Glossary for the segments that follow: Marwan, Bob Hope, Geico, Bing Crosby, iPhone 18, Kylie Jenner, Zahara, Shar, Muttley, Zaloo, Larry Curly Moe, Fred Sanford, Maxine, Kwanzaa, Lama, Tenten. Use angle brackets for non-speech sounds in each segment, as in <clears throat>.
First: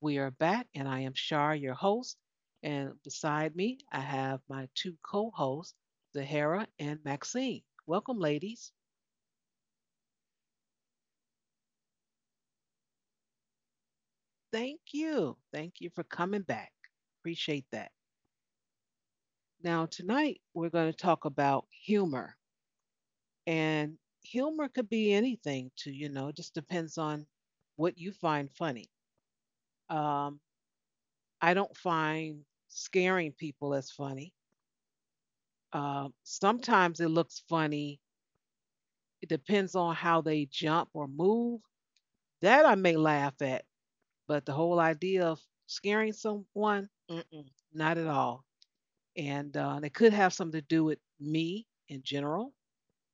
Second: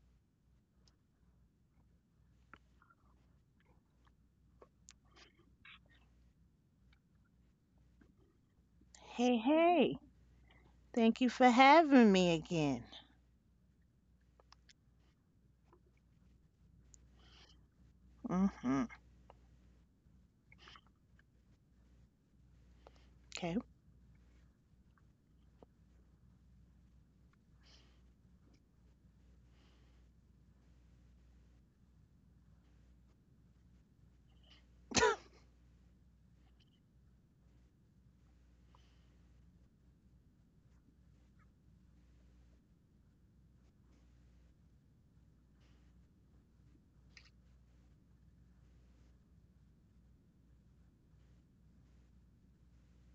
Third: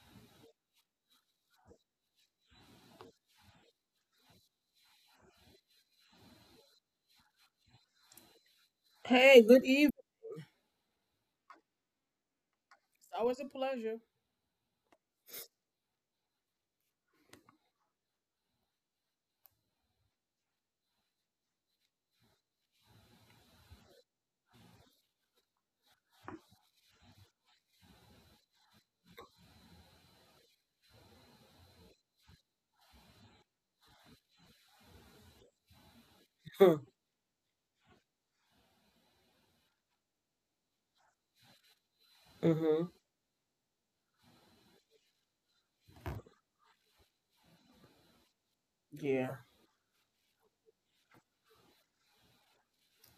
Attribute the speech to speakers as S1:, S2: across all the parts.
S1: We are back, and I am Shar, your host. And beside me, I have my two co hosts, Zahara and Maxine. Welcome, ladies.
S2: Hey,
S3: Hey, good evening.
S2: hey. Thank you for having me again.
S3: It's always a pleasure.
S1: Thank you. Thank you for coming back. Appreciate that.
S2: Mm-hmm.
S1: Now, tonight, we're going to talk about humor.
S2: Okay.
S1: And humor could be anything, to it just depends on what you find funny. Um, I don't find scaring people as funny.
S2: <laughs>
S1: Sometimes it looks funny. It depends on how they jump or move. That I
S3: Mm-hmm.
S1: may laugh at, but the whole idea of scaring someone, mm-mm, not at all.
S3: Yeah.
S1: And it could have something to do with me in general.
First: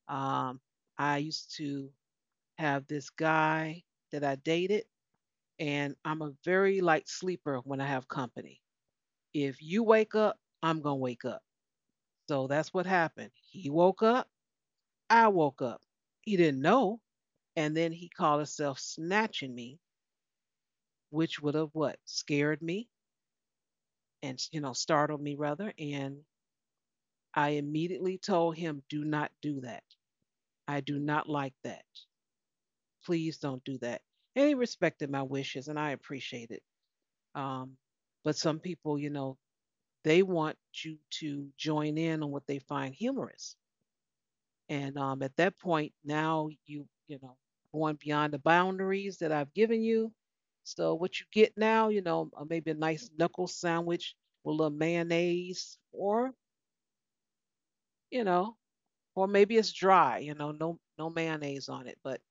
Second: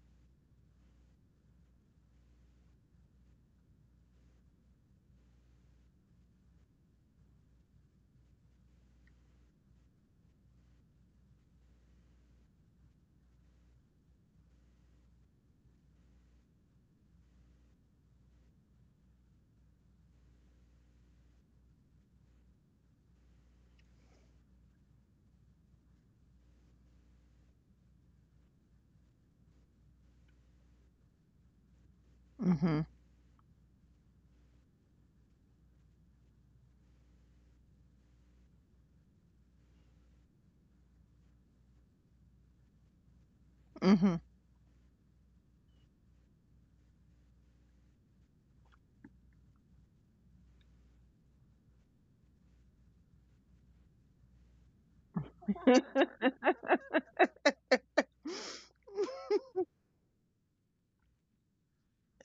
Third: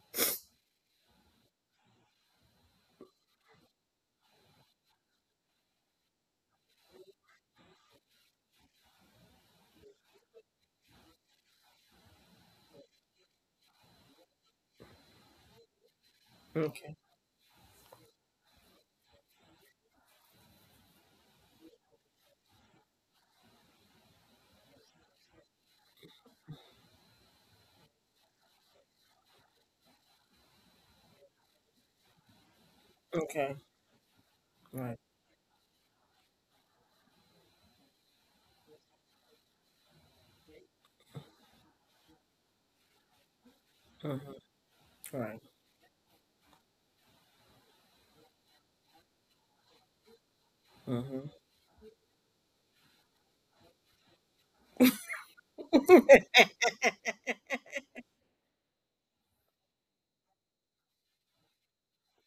S1: Um, I used to have this guy that I dated, and I'm a very light sleeper when I have company. If you wake up, I'm gonna wake up. So that's what happened. He woke up. I woke up. He didn't know,
S3: Okay.
S1: and then he called himself snatching me, which would have what scared me and startled me rather. And I immediately told him, "Do not do that. I do not like that.
S2: Mm-hmm.
S1: Please
S3: Okay.
S1: don't do that." And he
S3: Right.
S1: respected my wishes, and I appreciate it. Um, but some people, you know, they want you to join in on what they find humorous.
S2: Mm-hmm.
S3: Mm-hmm.
S1: And at
S3: Right.
S1: that point, now you know going beyond the boundaries that I've given you. So what you
S3: Mm-hmm.
S1: get now, you know, maybe a nice knuckle sandwich with a little mayonnaise,
S2: <laughs>
S1: or you know, or maybe it's dry, you know, no mayonnaise on it, but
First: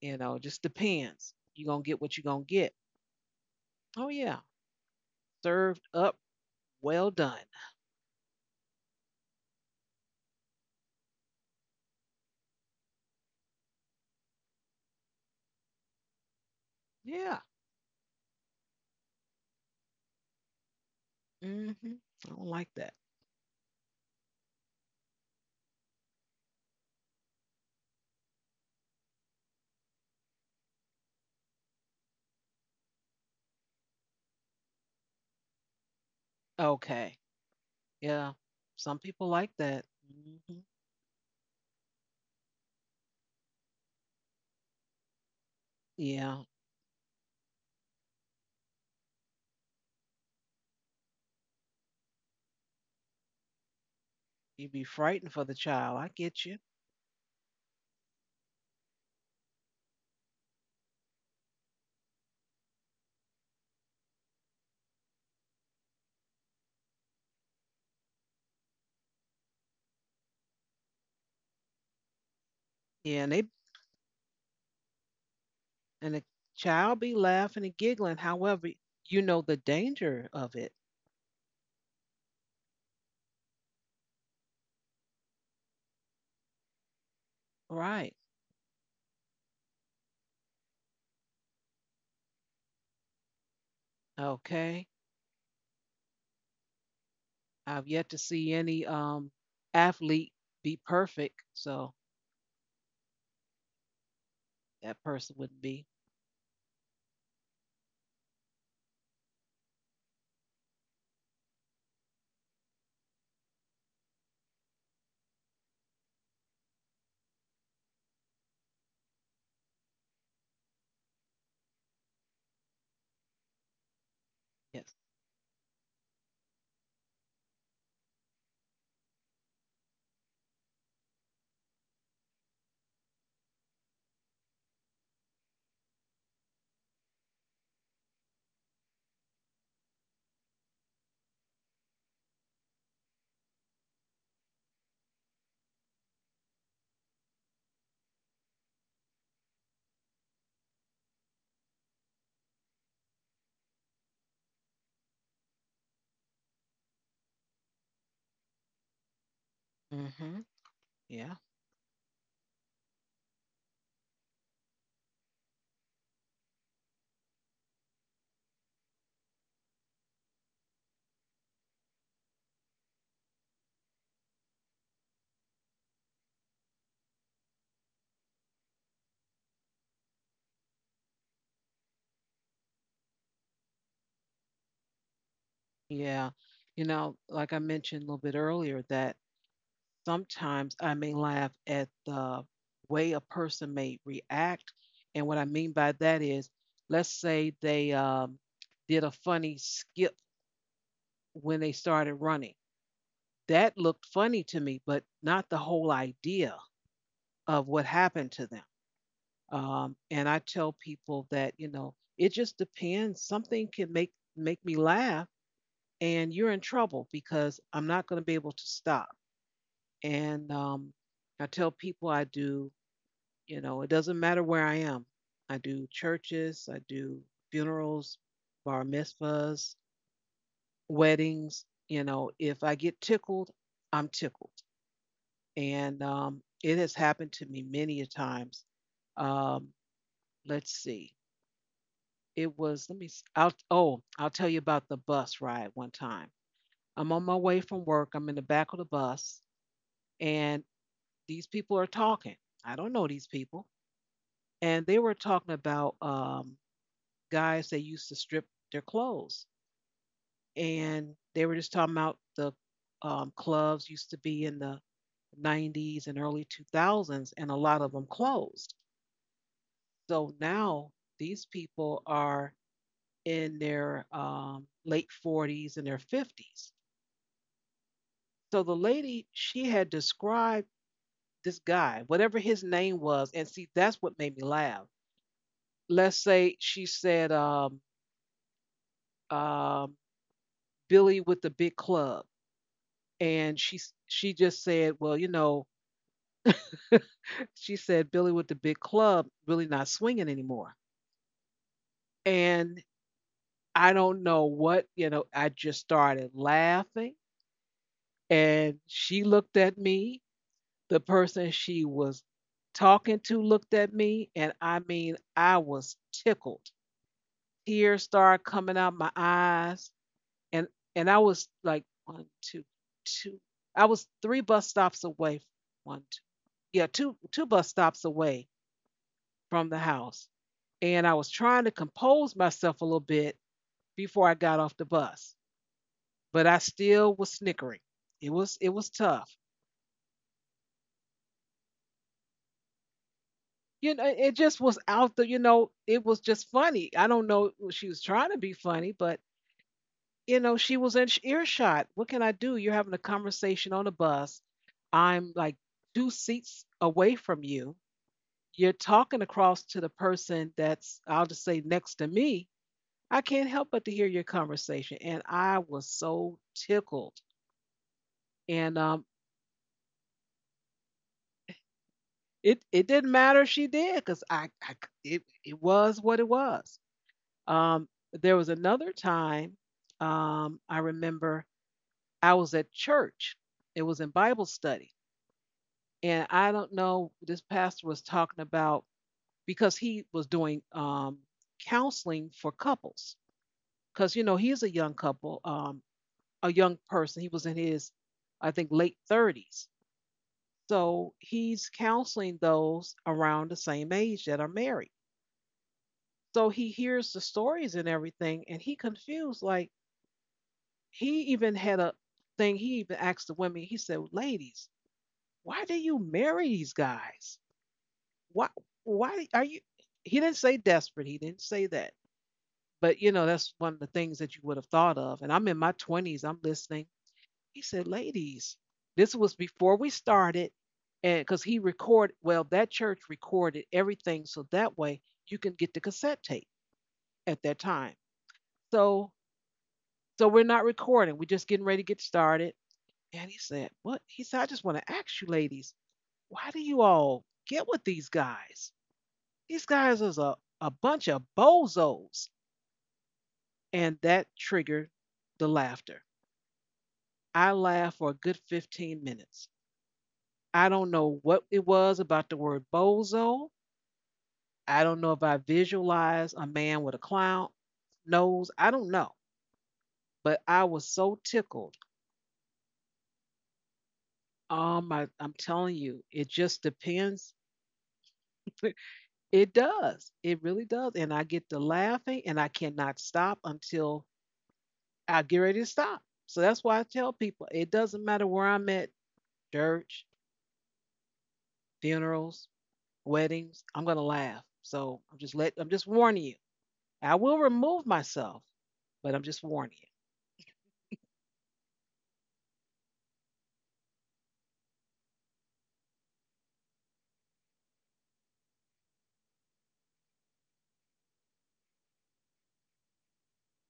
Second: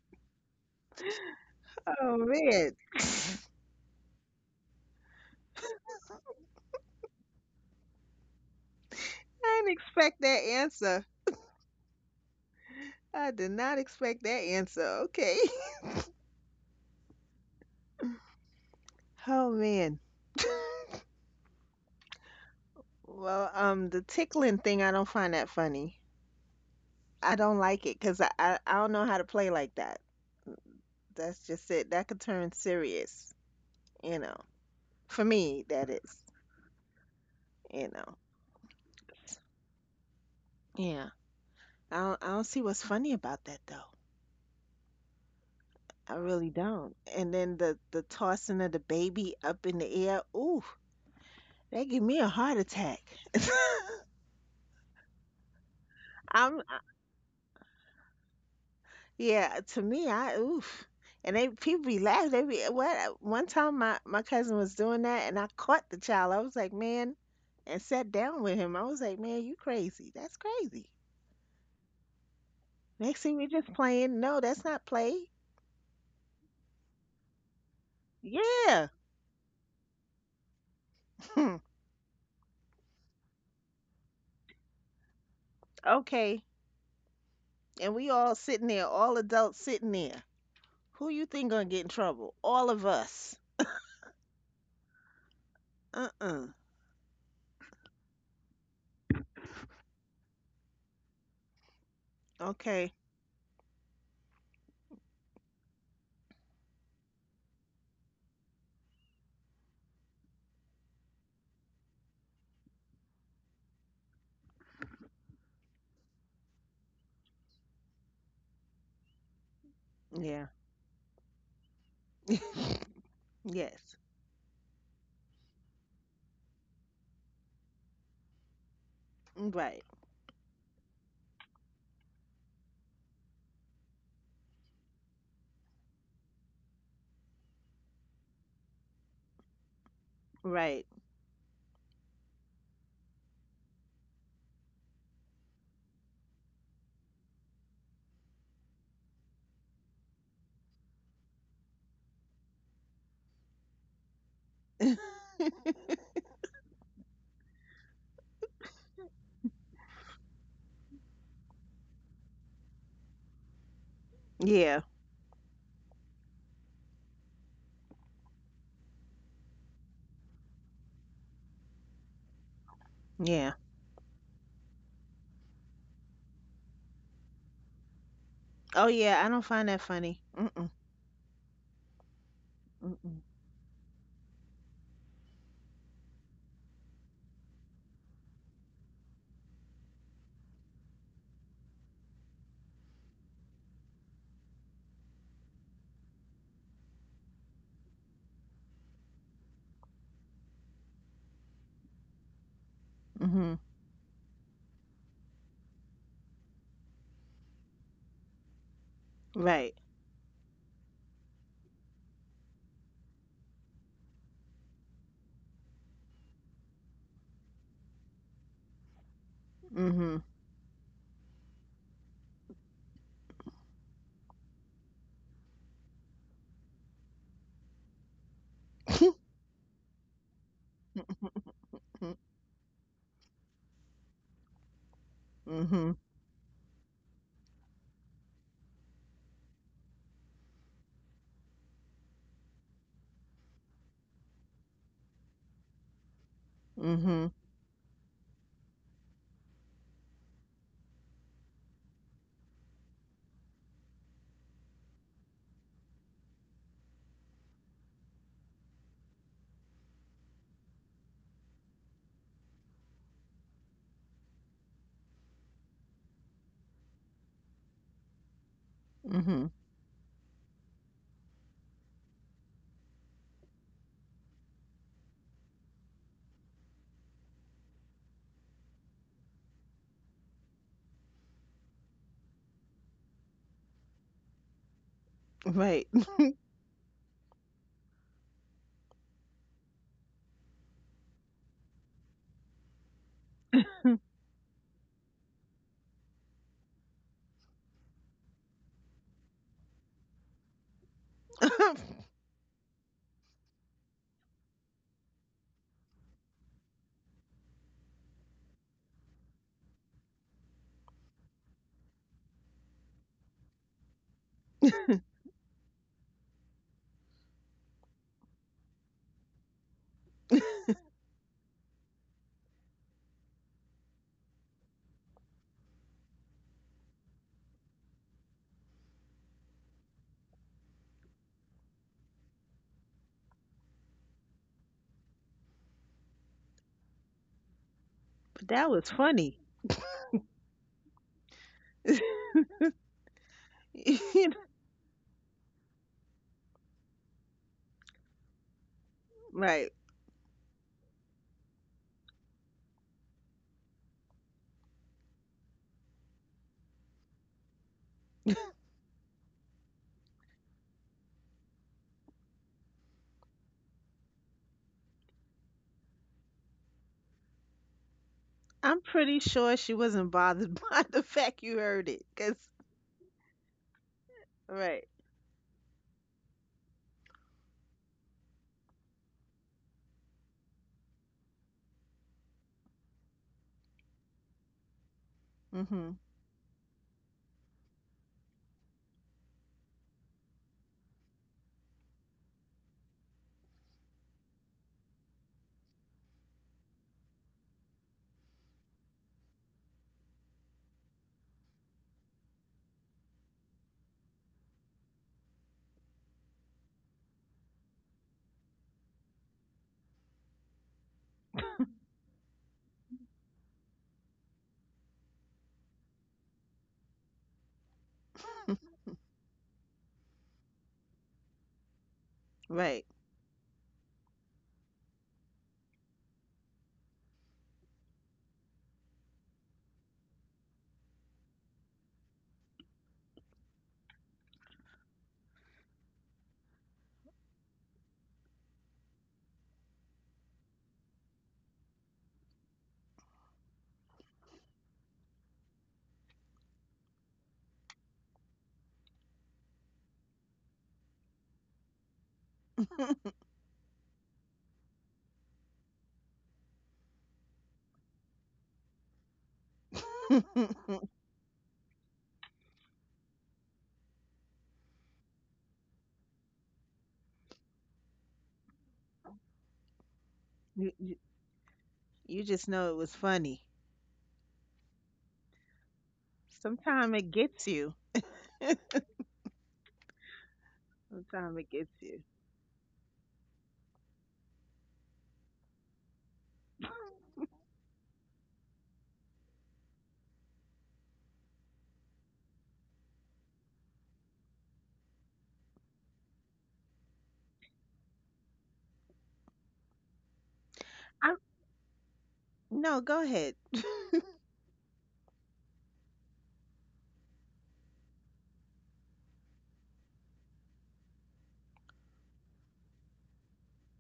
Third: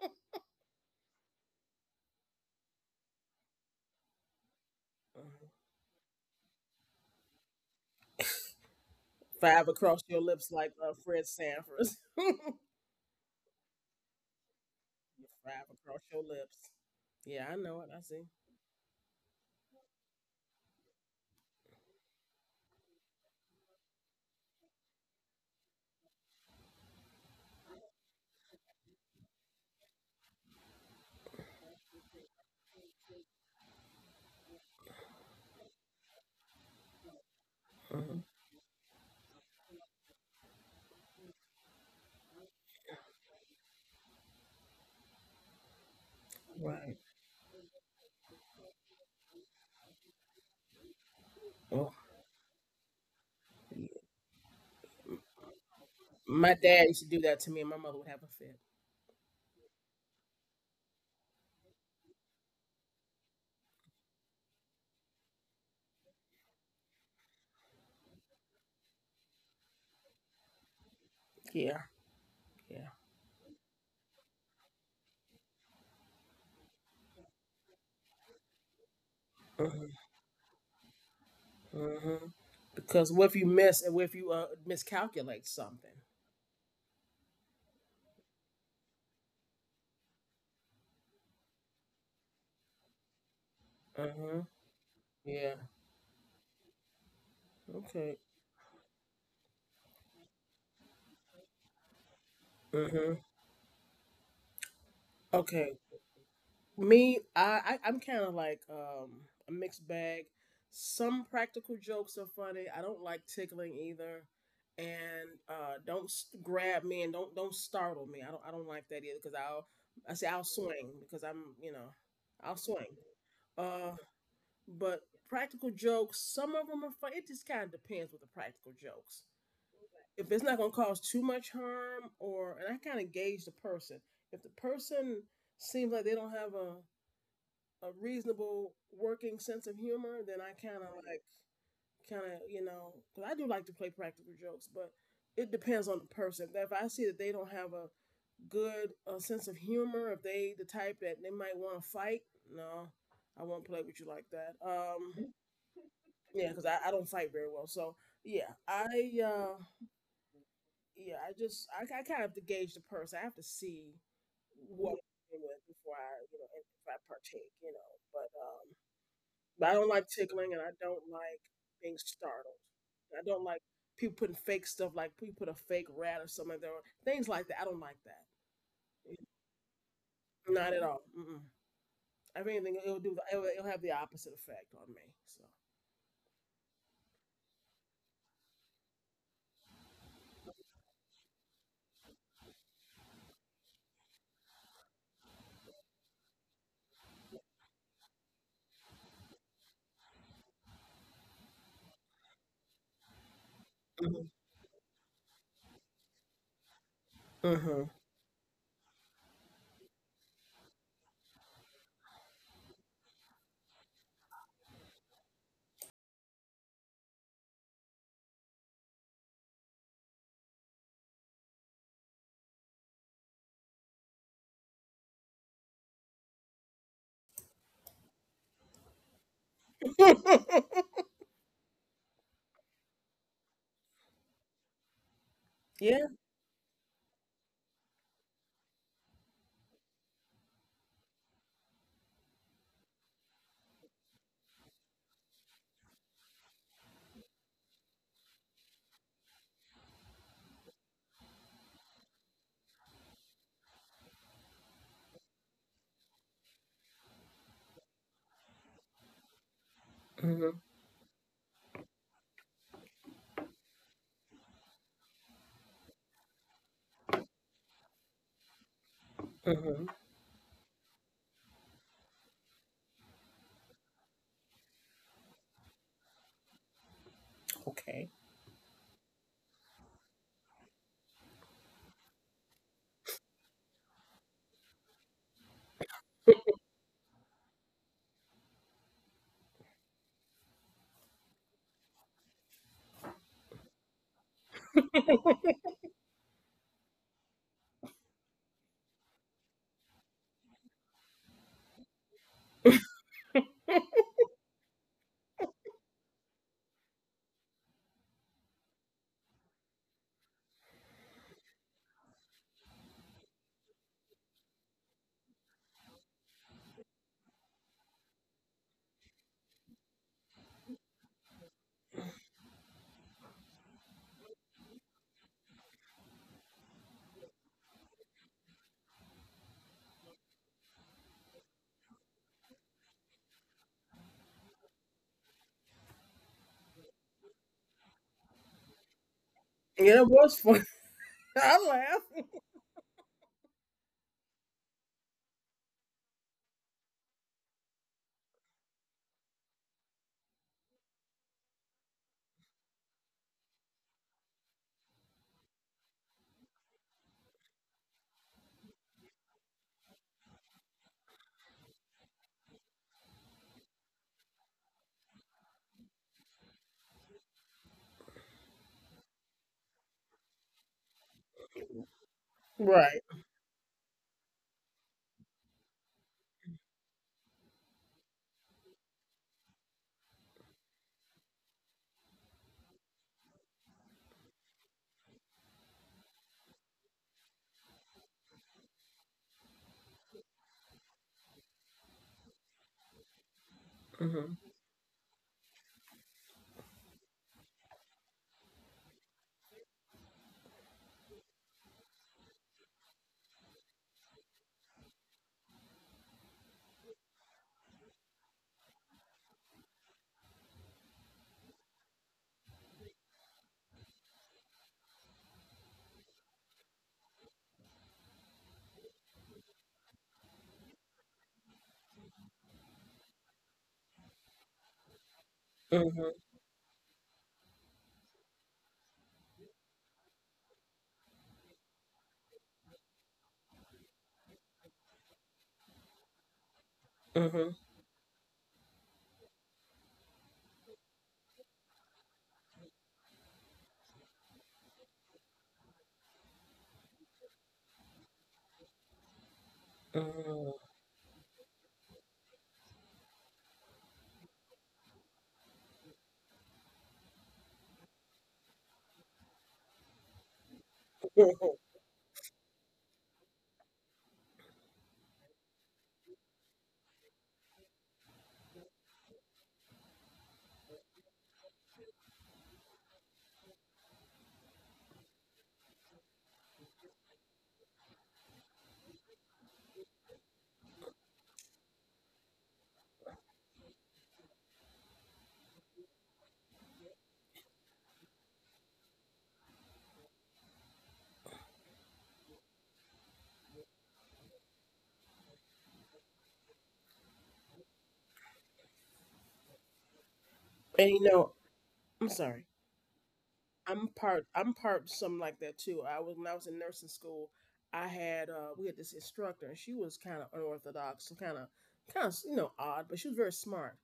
S1: you know, just depends. You're gonna get what
S2: Oh
S1: you're gonna
S2: man.
S1: get. Oh yeah, served up, well done.
S2: I
S3: Five
S2: didn't
S3: across your
S2: expect that
S3: lips, like
S2: answer.
S3: Fred Sanford. <laughs>
S2: I did not expect that answer. Okay.
S3: Five
S2: <laughs>
S3: across your lips.
S1: Yeah.
S3: Yeah, I know it. I see.
S2: Oh man. <laughs>
S1: Hmm. I don't like that.
S2: Well, the tickling thing, I don't find that funny. I don't like it because I don't know how to play like that. That's just it. That could turn serious, you know. For me, that is,
S1: Okay.
S2: you know.
S3: Mm-hmm.
S1: Yeah. Some people like that. Hmm.
S2: Yeah. I don't see what's funny about that though. I
S1: Yeah.
S2: really
S3: Right.
S2: don't. And then the tossing of the baby up in the air, ooh, that
S3: Oh.
S2: give me a heart attack.
S3: Yeah.
S1: You be frightened for the child. I get
S3: My
S1: you.
S2: I'm I-
S3: dad used to do that to me, and my mother would have a fit.
S2: yeah, to me, I oof. And they people be laughing. They be what? One time my cousin was doing that, and I caught the child. I was like, man, and sat down with him. I was like, man, you crazy? That's crazy.
S3: Yeah. Yeah.
S2: Next
S1: Yeah,
S2: thing
S1: and
S2: we
S1: they
S2: just playing. No, that's not play.
S1: and the child be laughing and giggling. However,
S2: Yeah.
S1: you know the
S3: Mm-hmm.
S1: danger of it.
S2: <laughs>
S3: Mm-hmm. Because what if you miss, and what if you miscalculate something?
S2: Okay. And we
S1: Right.
S2: all sitting there, all adults sitting there. Who you think gonna get in trouble? All of us.
S3: Mm-hmm.
S1: Okay.
S3: Yeah.
S2: Uh-uh.
S1: I've yet
S3: Okay.
S1: to see any athlete be perfect, so
S2: Okay.
S3: Mm-hmm.
S1: that person wouldn't
S3: Okay.
S1: be.
S3: Me, I I'm kind of like a mixed bag. Some practical jokes are funny. I don't like tickling either, and don't grab me and don't startle me. I don't like that either because I'll I say
S2: Yeah.
S3: I'll swing because I'm you know I'll
S2: <laughs>
S3: swing.
S2: Yes.
S3: Uh,
S1: Yes.
S3: but practical jokes, some of them are fun. It just kind of depends with the practical jokes.
S2: Right.
S3: If it's not gonna cause too much harm, or and I kind of gauge the person. If the person seems like they don't have a reasonable working sense of humor, then I kind
S2: Right.
S3: of
S2: <laughs>
S3: like kind of you know because I do like to play practical jokes, but it depends on the person. If I see that they don't have a good sense of humor, if they the type that they might want to fight, no, I won't play with you like that. Yeah, because I don't fight very well. So yeah, I uh,
S1: Hmm.
S3: yeah I
S1: Yeah.
S3: just I kind of have to gauge the person. I have to see
S2: Yeah.
S3: what I'm dealing with before I you know if I partake. You know, but but I don't like tickling and I don't like being startled. I don't
S2: Yeah.
S3: like people putting fake stuff like people put a fake rat or something there, things like that. I don't like that.
S2: Oh yeah. I don't find that funny. Mm-mm.
S3: Not at all. Mm-mm. If anything, it'll do.
S2: Mm-mm.
S3: The, it'll have the opposite effect on
S1: Yeah. You know, like I mentioned a little bit earlier, that sometimes I may laugh at the way a person may react. And what I mean by that is, let's say they did a funny skip when they started running.
S2: Mm-hmm.
S1: That looked
S3: me.
S1: funny to me, but not the whole idea of what happened to them.
S2: Right.
S1: And I tell people that you know it just depends. Something can make me laugh, and you're in trouble because I'm not going to be able to stop.
S2: Mm-hmm.
S1: And I tell people I do. You know, it doesn't matter where I am. I do churches, I do funerals, bar mitzvahs,
S3: So. Mm-hmm.
S1: weddings. You know, if I get tickled, I'm tickled.
S2: Mm-hmm.
S3: <laughs>
S1: And
S3: yeah.
S1: um, it has happened to me many a times. Um, let's see. It was, let me, s- I'll, oh, I'll tell you about the bus ride one time. I'm
S2: Mm-hmm.
S1: on my way from work. I'm in the back of the bus, and these people are talking. I don't know these people. And they were talking about guys that used to strip their clothes.
S3: Mm-hmm.
S1: And they were just talking about the clubs used to be in the 90s and early 2000s, and a lot of them closed.
S2: Mm-hmm.
S3: Mm-hmm.
S1: So now these people are in their late 40s and their 50s.
S3: Okay.
S1: So the lady, she had described this guy, whatever his name was, and see, that's what made me laugh.
S2: Right.
S1: Let's say she said, um, Billy with the big club, and she just said, "Well, you know," <laughs> she said, "Billy with the big club really not swinging anymore."
S2: <laughs> But
S1: And I don't know what you know. I just started laughing, and she looked at me. The person she was talking to looked at me, and I mean, I was tickled. Tears started coming out my eyes, and I was like one, two, two. I was three bus stops away. One, two, yeah, two bus stops away from the house. And I was trying to compose myself a little bit before I got off the bus, but I still was snickering. It was
S2: that
S1: it
S2: was
S1: was
S2: funny.
S1: tough.
S3: Yeah, it was funny. <laughs> I
S2: <laughs>
S3: laughed.
S1: You know,
S2: You know,
S1: it just was out the, you know, it was just funny. I don't know if she was trying to be funny, but
S2: right.
S1: you know, she was in earshot. What can I do? You're having a conversation on a bus. I'm like two seats away from you. You're talking across to the person that's, I'll just say, next to me. I can't help but to hear your conversation, and I was so tickled. And
S2: I'm pretty sure she wasn't bothered <laughs> by the fact you heard it. Cause
S1: It didn't
S3: Right.
S1: matter if she did because I
S2: right.
S1: it it was what it was. Um, there was another time I remember I was at church. It was in Bible study,
S2: Mm-hmm.
S1: and I don't know. This pastor was talking about because he was doing counseling for couples because you know
S3: Mm-hmm.
S1: he's a young couple, a young person. He was in his I think late 30s. So he's counseling those around the same age that are married. So he hears the stories and everything, and he confused. Like he even had a thing. He even asked the women. He said, "Ladies, why do you marry these guys? Why? Why are you?" He didn't say desperate. He didn't say that.
S2: <laughs> Right.
S1: But you know, that's one of the things that you would have thought of. And I'm in my
S3: Mm-hmm.
S1: 20s. I'm listening. He said, ladies, this was before we started. And because he recorded, well, that church recorded everything. So that way you can get the cassette tape at
S3: Mm-hmm.
S1: that time. So, so we're not recording. We're just getting ready to get started. And he said, what? He said, I just want to ask you ladies, why do you all get with these guys? These guys is a
S3: <laughs>
S1: bunch of bozos. And that triggered the laughter. I laughed for a good 15 minutes.
S2: <laughs>
S1: I
S2: you,
S1: don't know what
S3: Mm-hmm.
S1: it was about the word bozo. I don't know if I visualized a man with a clown nose. I don't know. But I was
S2: you
S1: so tickled.
S2: you just know it was funny.
S1: My I'm telling you, it just
S2: Sometimes it
S1: depends.
S2: gets you.
S1: It does. It really does. And I
S2: Sometimes it
S1: get to
S2: gets you.
S1: laughing and I cannot stop until I get ready to stop. So that's why I tell people it doesn't matter where I'm at, church, funerals, weddings, I'm gonna laugh. So I'm just warning you. I will remove myself, but I'm just warning you.
S3: And you
S2: I
S3: know, I'm sorry.
S2: No, go ahead. <laughs>
S3: I'm part something like that too. I was when I was in nursing school, I had we had this instructor and she was kind of unorthodox and kind of you know odd, but she was very smart.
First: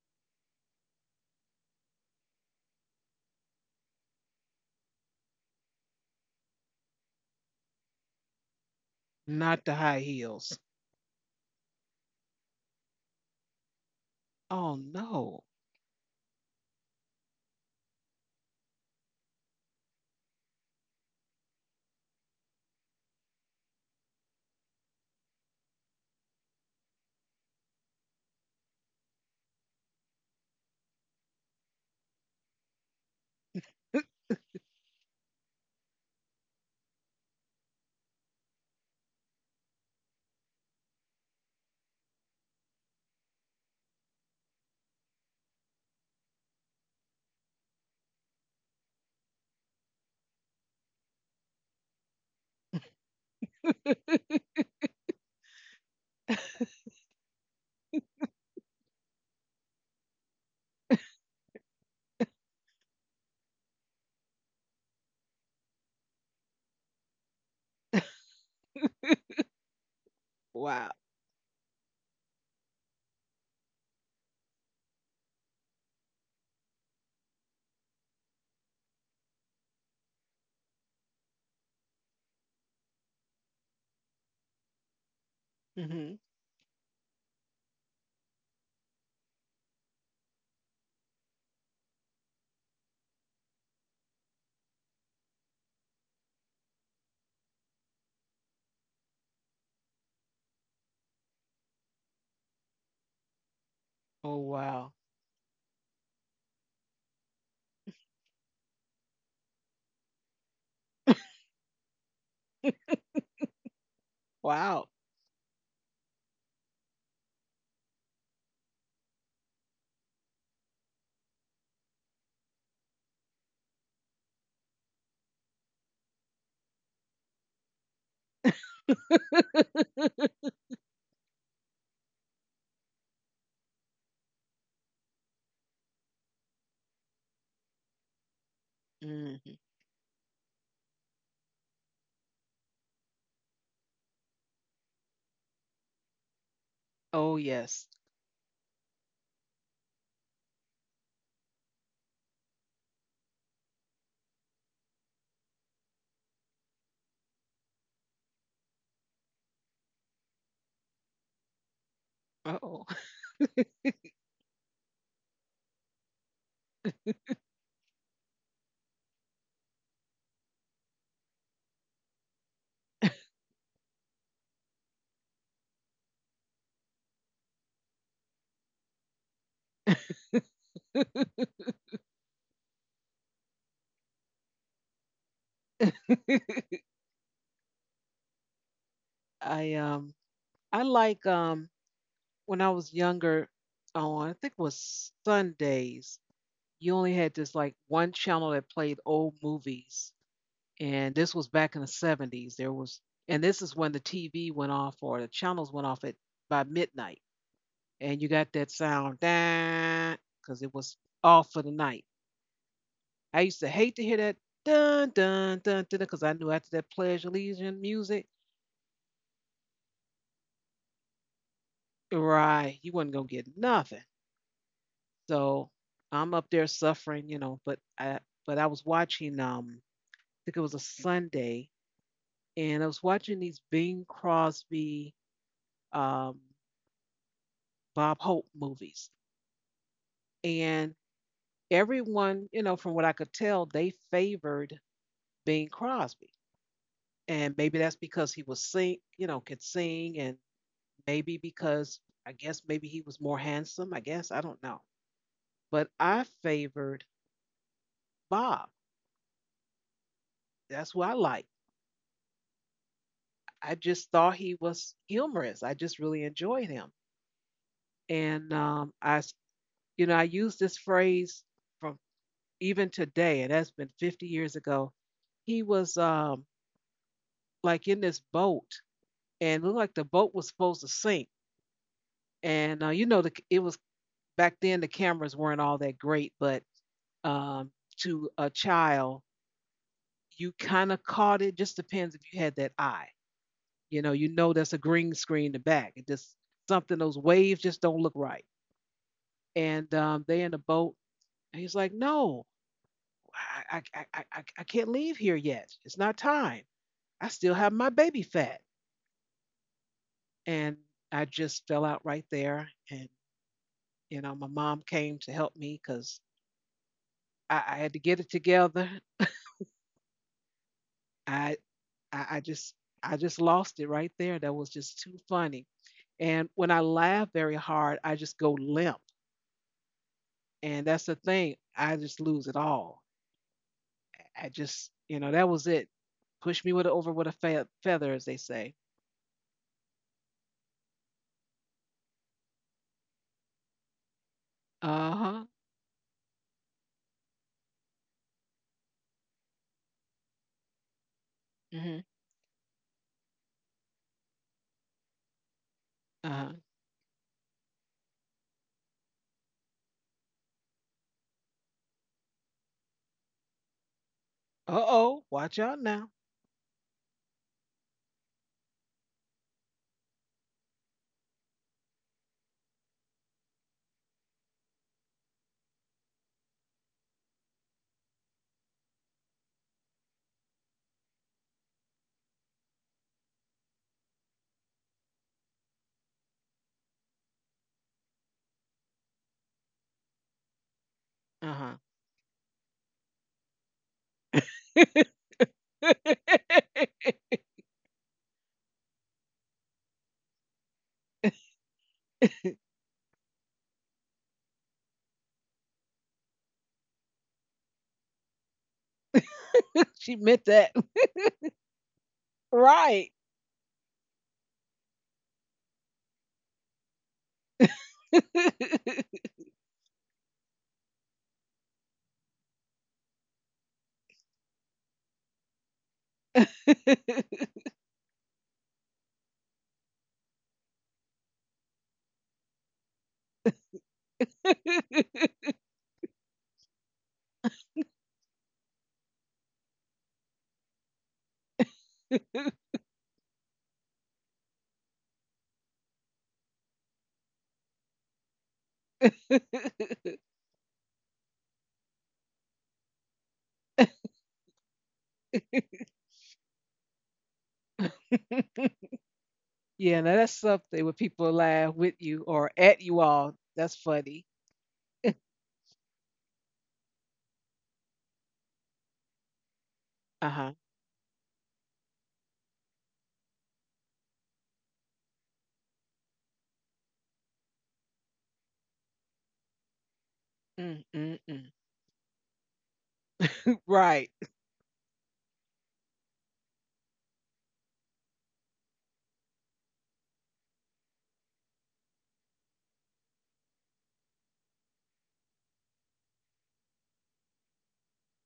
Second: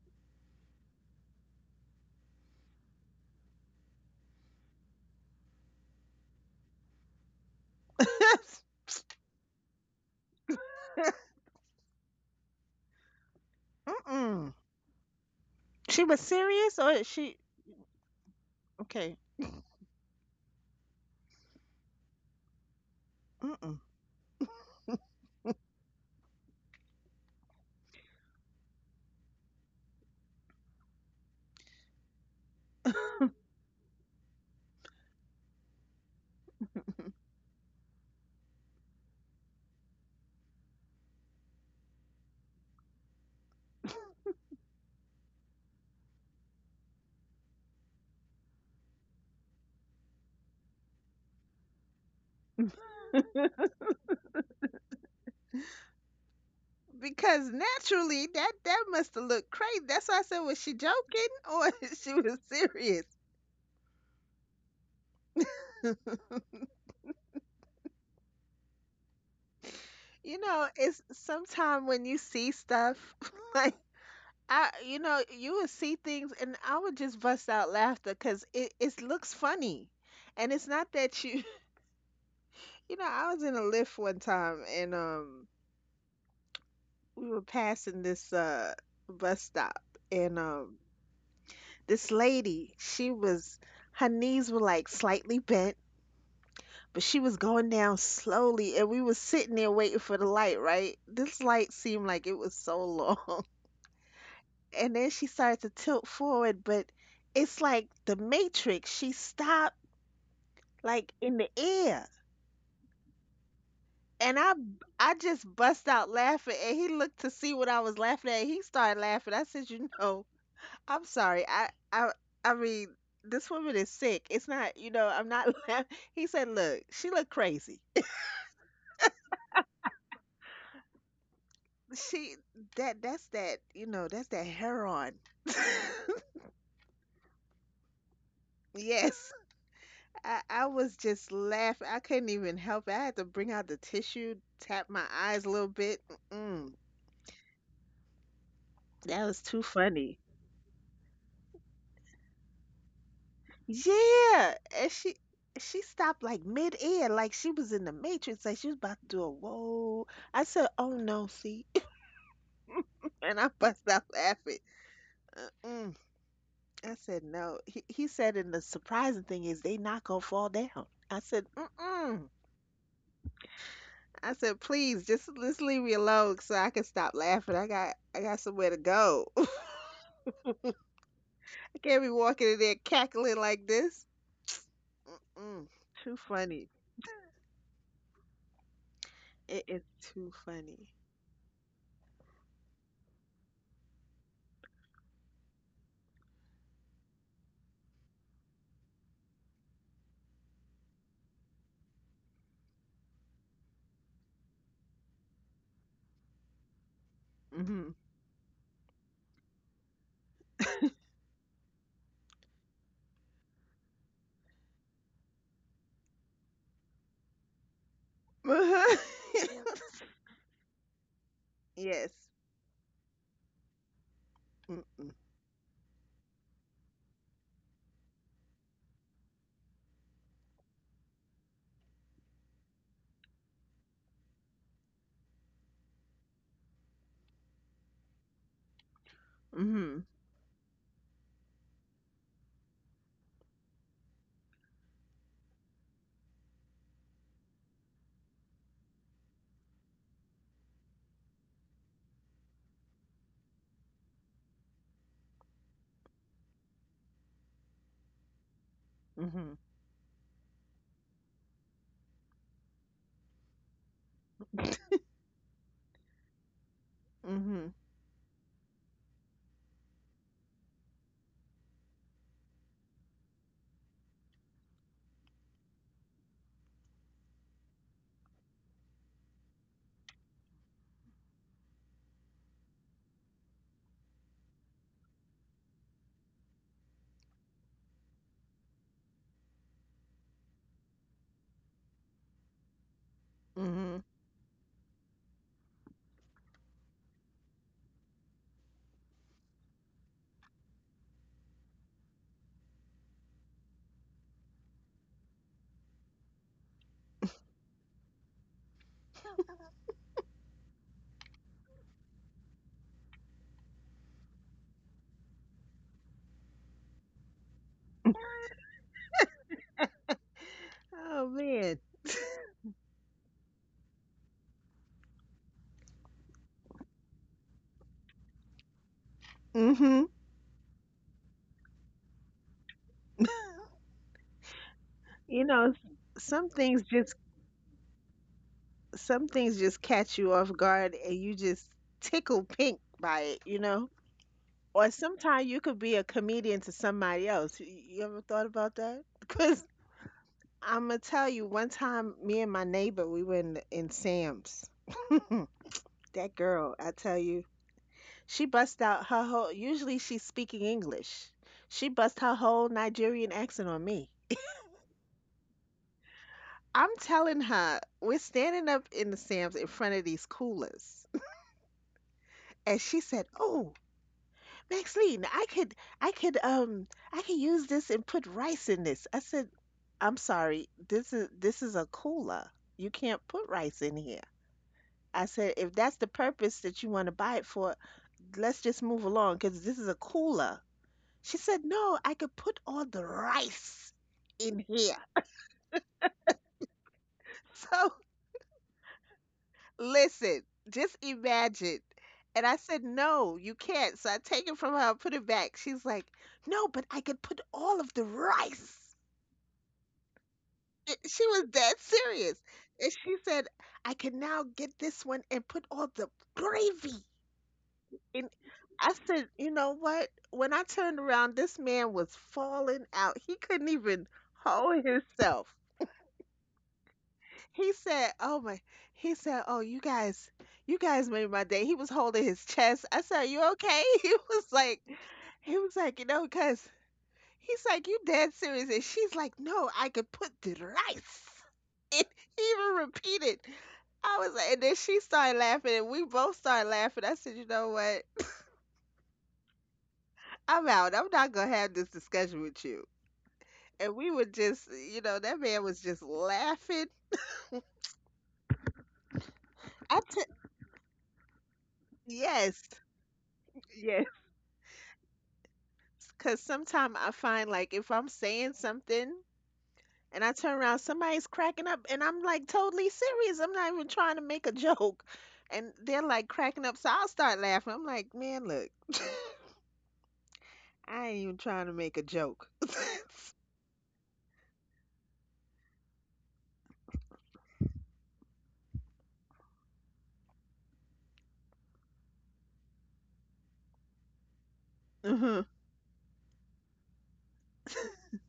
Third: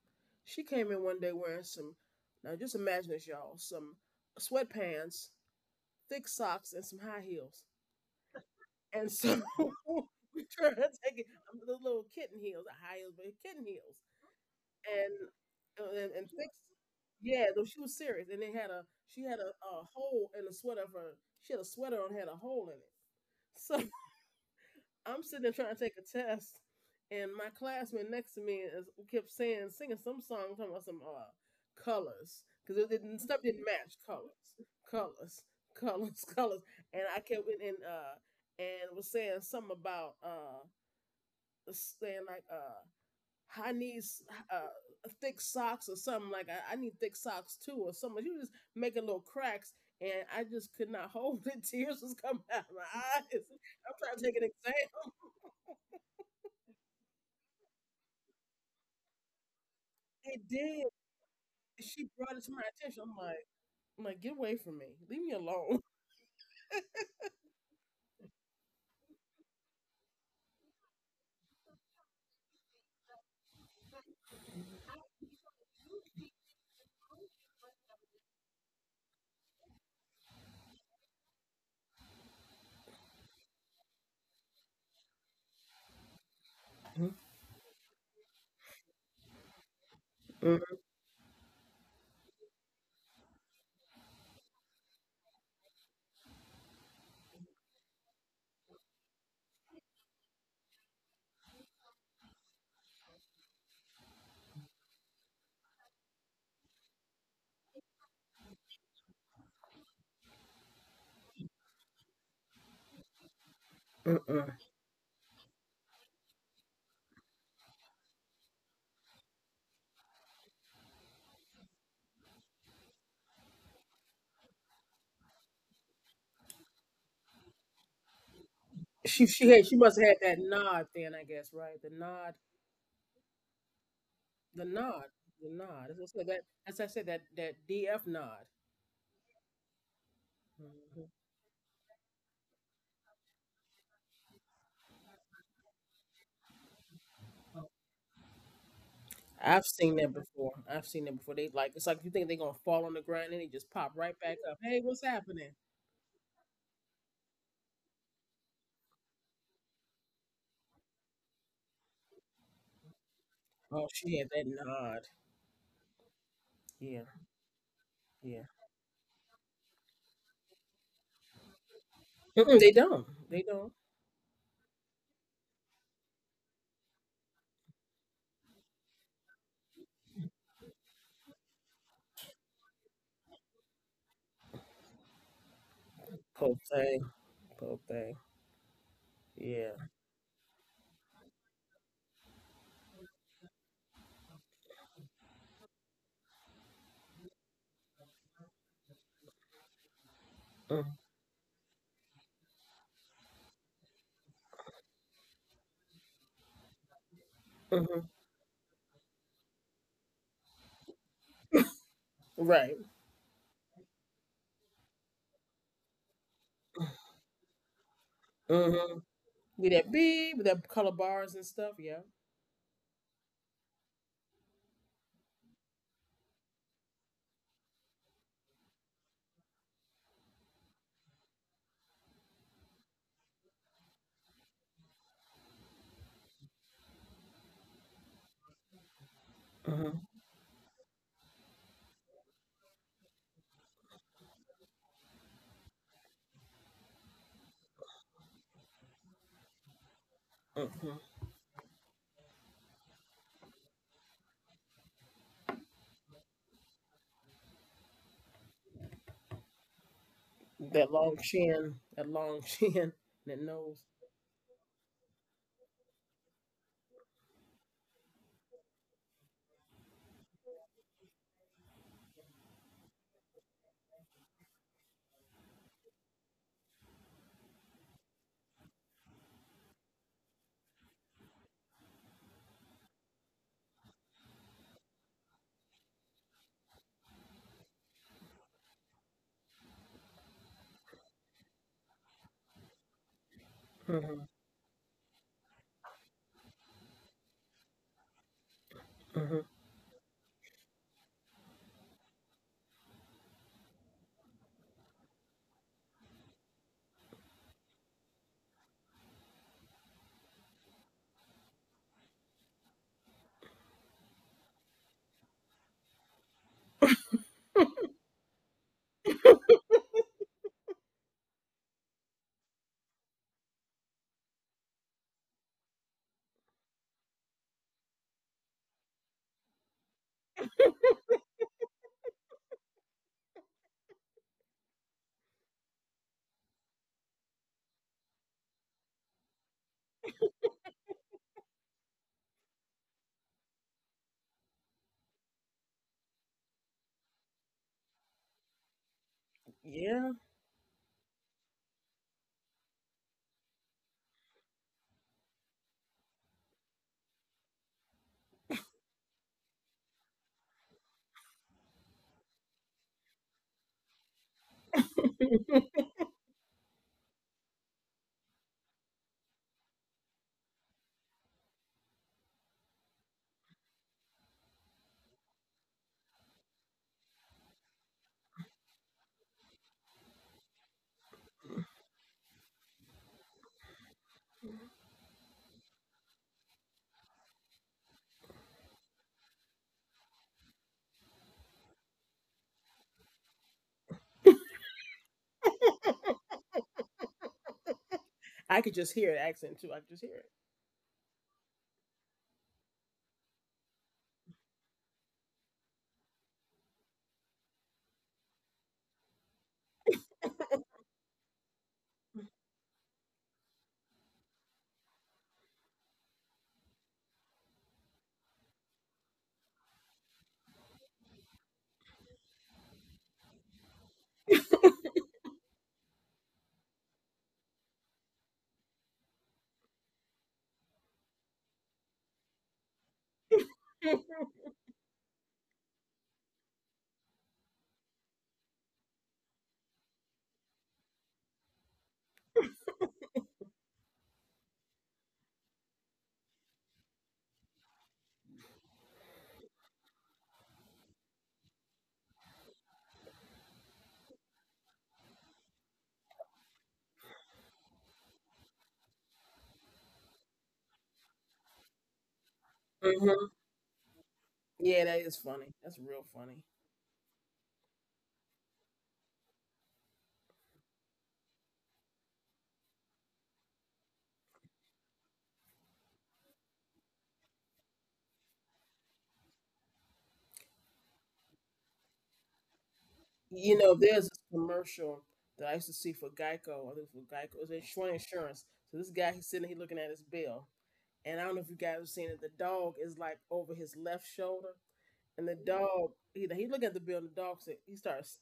S3: She came in one day wearing some now just imagine this y'all, some sweatpants, thick socks and some high heels. And so
S1: Not
S3: <laughs>
S1: the high
S3: we
S1: heels.
S3: tried to take it I'm little kitten heels, not high heels, but kitten heels
S2: Mm-mm.
S1: Oh
S3: and
S1: no.
S2: She was
S3: and fix.
S2: serious, or she
S3: Yeah, though she was serious, and they had a
S2: okay?
S3: she had a hole in the sweater of her. She had a sweater on had a hole in it.
S2: Mm-mm.
S3: So <laughs> I'm sitting there trying to take a test, and my classmate next to me is, kept saying, singing some song talking about some colors because it didn't,
S2: <laughs>
S3: stuff didn't match colors, colors, colors, <laughs> colors, and I kept in and was saying something about saying like I need thick socks or something like I need thick socks too or something. You just making little cracks, and I just could not <laughs> hold it. Tears was coming out of
S1: <laughs>
S3: my eyes. I'm trying to take an example.
S2: Because naturally, that that must have looked crazy. That's why I said,
S3: It
S2: was she
S3: did.
S2: joking or <laughs>
S3: She
S2: she was
S3: brought it to my
S2: serious?
S3: attention. I'm like, get away from me. Leave me alone.
S2: You know,
S1: Wow.
S2: it's sometime when you see stuff <laughs> like I, you know, you would see things, and I would just bust out laughter because it looks funny, and it's not that you, <laughs> you know, I was in a lift one time, and
S1: Hmm.
S2: we were passing this bus stop, and
S3: Mm-mm,
S2: this lady, she was, her knees were like slightly bent, but she was going down slowly, and we was sitting there waiting for the light, right? This light seemed like it was so <laughs> long,
S1: Oh wow.
S2: and then she started to tilt forward, but it's like the Matrix. She stopped like in the air. And
S3: mm-mm.
S1: Wow.
S2: I just bust out laughing and he looked to see what I was laughing at. He started laughing. I said, "You know, I'm sorry. I I mean, this woman is sick. It's not, you know, I'm not <laughs> laughing." He said, "Look, she look crazy.
S3: She had she must have had that nod then. I guess right. The
S2: She
S3: nod.
S2: That that's that, you know, that's that
S3: The nod.
S2: heroin."
S3: The nod. That's what I said.
S2: <laughs>
S3: That as I said that DF nod.
S2: Yes.
S1: Hmm.
S2: I was
S3: Mm-hmm.
S2: just laughing. I couldn't even help it. I had to bring out the tissue, tap my eyes a little bit. Mm,
S1: Oh yes.
S2: that was too
S3: I've seen that
S2: funny.
S3: before. I've seen that before. They like it's like you think they're gonna fall on the ground and they just pop right back
S2: Yeah,
S3: up. Hey,
S2: and
S3: what's happening?
S2: she stopped like mid-air, like she was in the Matrix, like she was about to do a whoa. I said, "Oh no, see,"
S1: Oh,
S2: <laughs> and I
S3: Oh,
S2: bust out
S3: she had that
S2: laughing.
S3: nod.
S2: Mm-mm. I
S3: Yeah,
S2: said, "No." He said,
S3: yeah.
S2: and the surprising thing is they not gonna fall down. I said, "Mm-mm."
S3: Mm-mm, they don't. They don't.
S2: I said, please just let's leave me alone so I can stop laughing. I got somewhere to go. <laughs> I can't be walking in there cackling like this. Mm, too
S1: <laughs>
S3: Pope
S2: funny.
S3: thing. Pope thing.
S2: It
S1: I
S2: is
S3: Yeah.
S1: um
S2: too
S1: I
S2: funny.
S1: like when I was younger, on I think it was Sundays, you only had this like one channel that played old movies.
S3: Mm.
S1: And this was back in the 70s. There was, and this is when the TV went off or the channels went off at by midnight.
S2: Hmm
S3: Mm-hmm.
S1: And you got that sound, because it was off for the night.
S3: Right.
S1: I used to hate to hear that dun dun dun dun because I knew after that Pledge of Allegiance music,
S3: Mm-hmm.
S2: <laughs>
S3: With that B, with that color bars and stuff. Yeah.
S2: Yes.
S1: right, you wasn't gonna get nothing.
S2: Mm-mm.
S1: So I'm up there suffering, you know, but I was watching I think it was a Sunday and I was watching these Bing Crosby um Bob Hope movies.
S3: Mm-hmm.
S2: hmm
S1: And everyone, you know, from what I could tell, they favored Bing Crosby. And maybe that's because he was sing, you know, could sing and
S3: Mm-hmm.
S1: maybe because I guess maybe he was more handsome, I guess, I don't know. But I favored Bob.
S2: hmm
S1: That's
S3: That
S1: who I
S3: long
S1: like.
S3: chin. That long <laughs> chin. That
S1: I
S3: nose.
S1: just thought he was humorous. I just really enjoyed him.
S2: hmm
S1: And um, I, s- you know, I use this phrase from even today, and that's been 50 years ago. He was like in this boat, and looked like the boat was supposed to sink. And you know, it was back then. The cameras weren't all that great, but um, to a child, you kind of caught it. Just depends if you had that eye.
S2: hmm
S3: Mm-hmm.
S1: You know that's a green screen in the back. It just something those waves just don't look right,
S3: Mm-hmm.
S1: and they in the boat. And he's like, "No, I can't leave here yet. It's not time. I still have my baby fat." And I just fell out right there. And you know, my mom came to help me because I had to get it together.
S2: Oh
S1: I,
S2: man.
S1: I, I just, I just lost it right there. That was just too funny. And when I laugh very hard, I just go limp.
S2: Hmm
S1: And that's the thing. I just lose it all.
S2: <laughs>
S1: I just, you know,
S2: You
S1: that was
S2: know,
S1: it.
S2: some
S1: Push me
S2: things
S1: with a, over
S2: just
S1: with a feather, as they say.
S2: some things just catch you off guard and you just tickle pink by it. You know. Or
S1: Uh huh.
S2: sometimes you could be a comedian to somebody else. You ever thought about that? <laughs> Because
S3: Yeah.
S2: I'm gonna tell you, one
S1: Hmm.
S2: time, me and my neighbor, we were in Sam's.
S1: Uh
S2: That
S1: huh.
S2: girl, I tell you, she bust out her whole. Usually, she's speaking English. She bust her whole Nigerian accent on me.
S1: Uh oh. Watch out now.
S2: I'm telling her, we're standing up in the Sam's in front of these coolers, <laughs> and she said, "Oh, Maxine, I could um I could use this and put rice in this." I said, "I'm sorry, this is a cooler. You can't put rice in here." I said, "If that's the purpose that you want to buy it for, let's just move along because this is a cooler." She
S1: Uh
S2: said,
S1: huh.
S2: "No, I could put all the rice in here." <laughs> So
S3: I could just hear the accent too. I could just hear
S2: listen, just imagine. And I said, "No, you can't." So I take it from her, I put it back. She's like, "No, but I could put all of the rice."
S1: <laughs> She meant that.
S2: It, she was dead serious, and
S1: <laughs> Right.
S2: she said, "I can now get this one and put all the gravy." And
S1: <laughs>
S2: I said, "You know what? When I turned around, this man was falling out. He couldn't even hold himself." He said, "Oh my!" He said, "Oh, you guys made my day." He was holding his chest. I said, "Are you okay?" <laughs> He was like, you know, because." He's like, "You dead serious?" And she's like, "No, I could put the rice." <laughs> And he even repeated. I was like, and then she started laughing, and we both started laughing. I said, "You know what? I'm out. I'm not gonna have this discussion with you." And we were just, you know, that man was just laughing. I
S1: Yeah,
S2: t-
S1: now that's something when people laugh with you or
S2: yes,
S1: at you
S3: it.
S1: all.
S3: <laughs>
S1: That's
S2: yes,
S1: funny.
S3: Yeah, that is funny. That's real
S2: because
S3: funny.
S2: sometimes I find like if I'm saying something and I
S1: Uh
S2: turn
S1: huh.
S2: around, somebody's cracking up, and I'm like totally serious. I'm not even trying to make a <laughs> joke. And they're like cracking up, so I'll start laughing. I'm like, man, look,
S1: Mm,
S2: I ain't
S1: mm,
S2: even
S1: mm.
S2: trying to make a joke. <laughs>
S3: You know, there's
S1: Right.
S3: this commercial that I used to see for Geico. I think it was for Geico. It was insurance. Insurance. So this guy, he's sitting here looking at his bill. And I don't know if you guys have seen it. The dog is like over his left shoulder. And
S2: hmm
S3: the dog, he looking at the bill and the dog said, he starts,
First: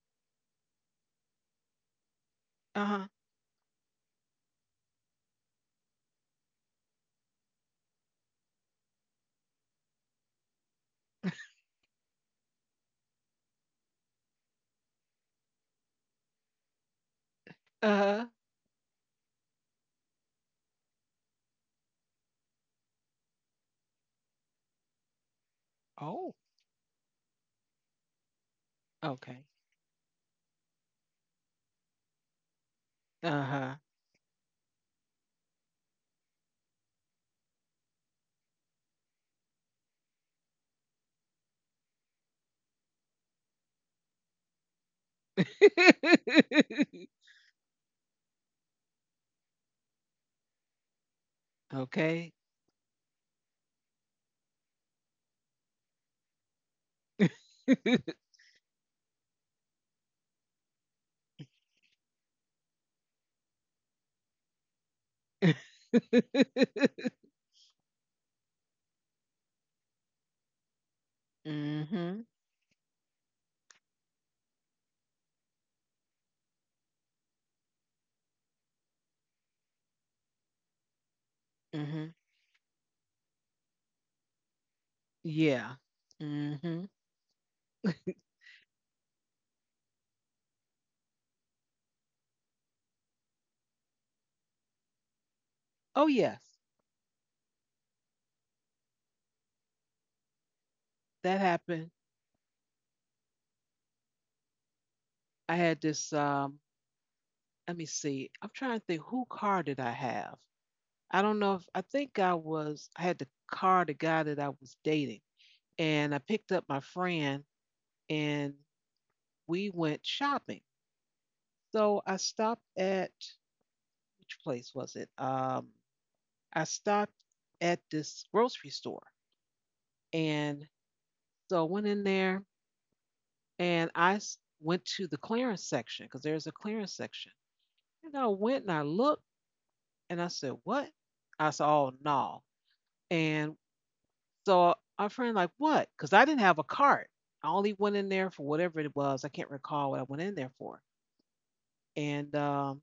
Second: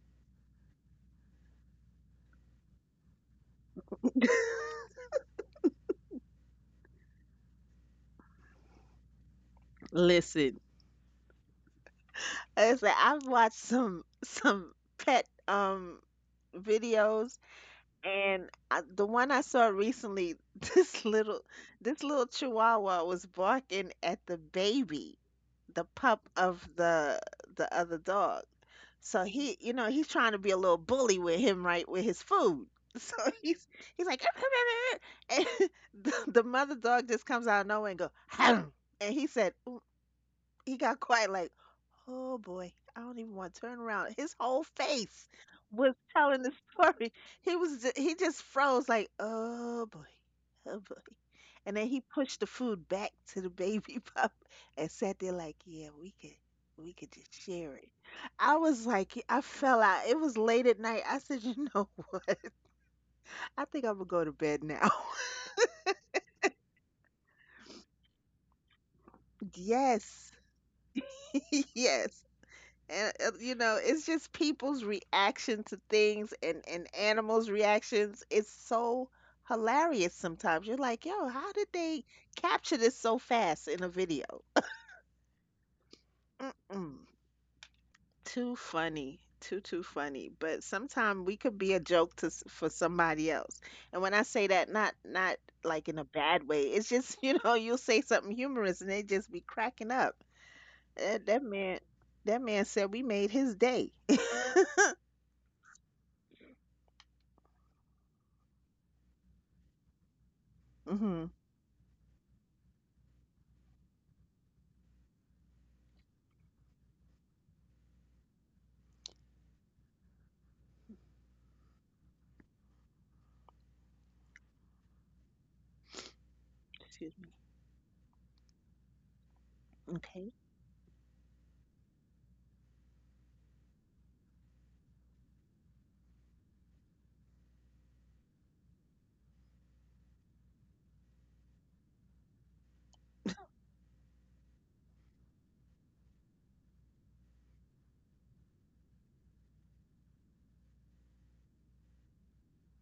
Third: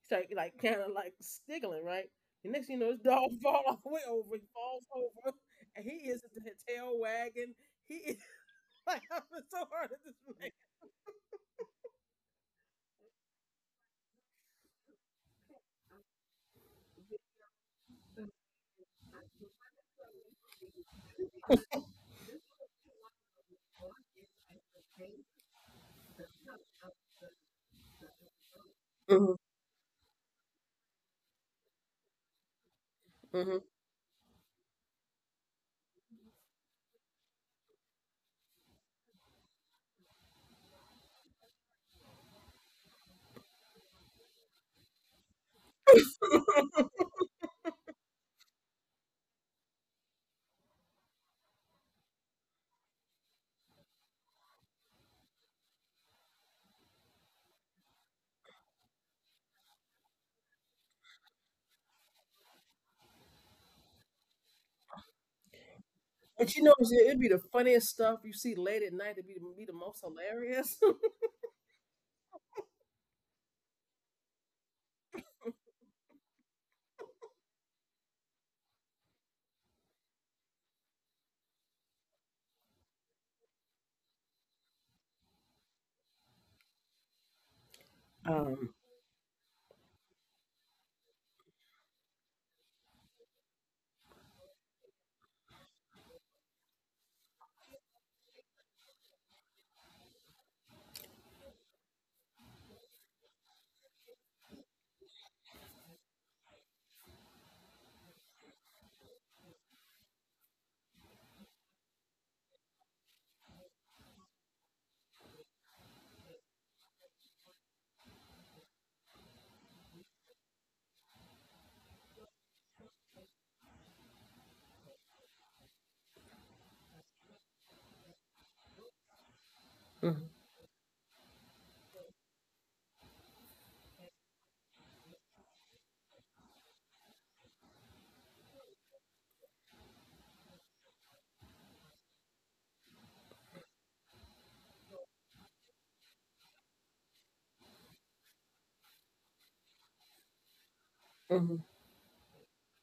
S3: he started like kind of like stiggling, right? And next thing you
S1: Uh
S3: know, this
S1: huh.
S3: dog <laughs> fall all the way over. He falls over. And he is the tail wagging. He is <laughs> like, I'm so hard at this
S2: Listen, it's like I've watched some pet videos,
S1: Uh huh.
S2: and I, the one I saw recently, <laughs> this little this little Chihuahua was barking at the baby, the pup
S1: Oh,
S2: of the other dog. So
S3: man.
S1: okay.
S2: he, you know, he's trying to be a little bully with him, right, with his food. <laughs> So
S3: Mm-hmm.
S2: he's
S1: Uh
S2: he's like, <laughs> and the mother dog just comes out of nowhere and go, <laughs> and he said, "Ooh," he got quiet like, oh boy, I don't even want to turn around. His whole face
S1: huh.
S2: was telling the
S3: Mm-hmm.
S2: <laughs>
S3: <laughs>
S1: <laughs>
S2: story. He just froze like, oh boy, oh boy. And then he
S1: Okay.
S2: pushed the food back to the baby <laughs> pup and sat there like, yeah, we could just share it. I was like, I fell out. It was late at night. I said, <laughs> you know, what? I think I'm gonna go to bed now. <laughs>
S3: But you know,
S1: <laughs>
S3: it'd be the funniest stuff you see late at night. It'd be the most
S2: Yes.
S3: hilarious. <laughs>
S2: <laughs>
S1: Mhm.
S2: Yes. And you know, it's just people's reaction to things and animals' reactions. It's so hilarious sometimes. You're like, yo, how did they
S1: Mhm.
S2: capture this so fast in a video?
S1: Yeah. Mhm.
S2: Mm-mm. Too
S3: um,
S2: funny, too funny. But sometimes we could be a joke to s- for somebody else. And when I say that, not not like in
S1: Oh
S2: a bad
S1: yes,
S2: way. It's just <laughs> you know you'll say something humorous and they just be cracking up. That,
S1: that
S2: that man,
S1: happened.
S2: that man said we made his day.
S1: I had this. Let me see. I'm trying to think. Who car did I have?
S2: Mm-hmm.
S1: I don't know if I think I was. I had the car the guy that I was dating, and I picked up my friend, and we went shopping. So I stopped at, which place was it? I
S2: Excuse
S1: stopped
S2: me.
S1: at this grocery store,
S3: mhm,
S2: Okay.
S1: and so I went in there and went to the clearance section because there's a clearance section. And I went and I looked and I said, "What?" I said, "Oh no." And so our friend like, "What?" Because I didn't have a cart. I only went in there for whatever it was. I can't recall what I went in there for.
S3: mhm,
S1: And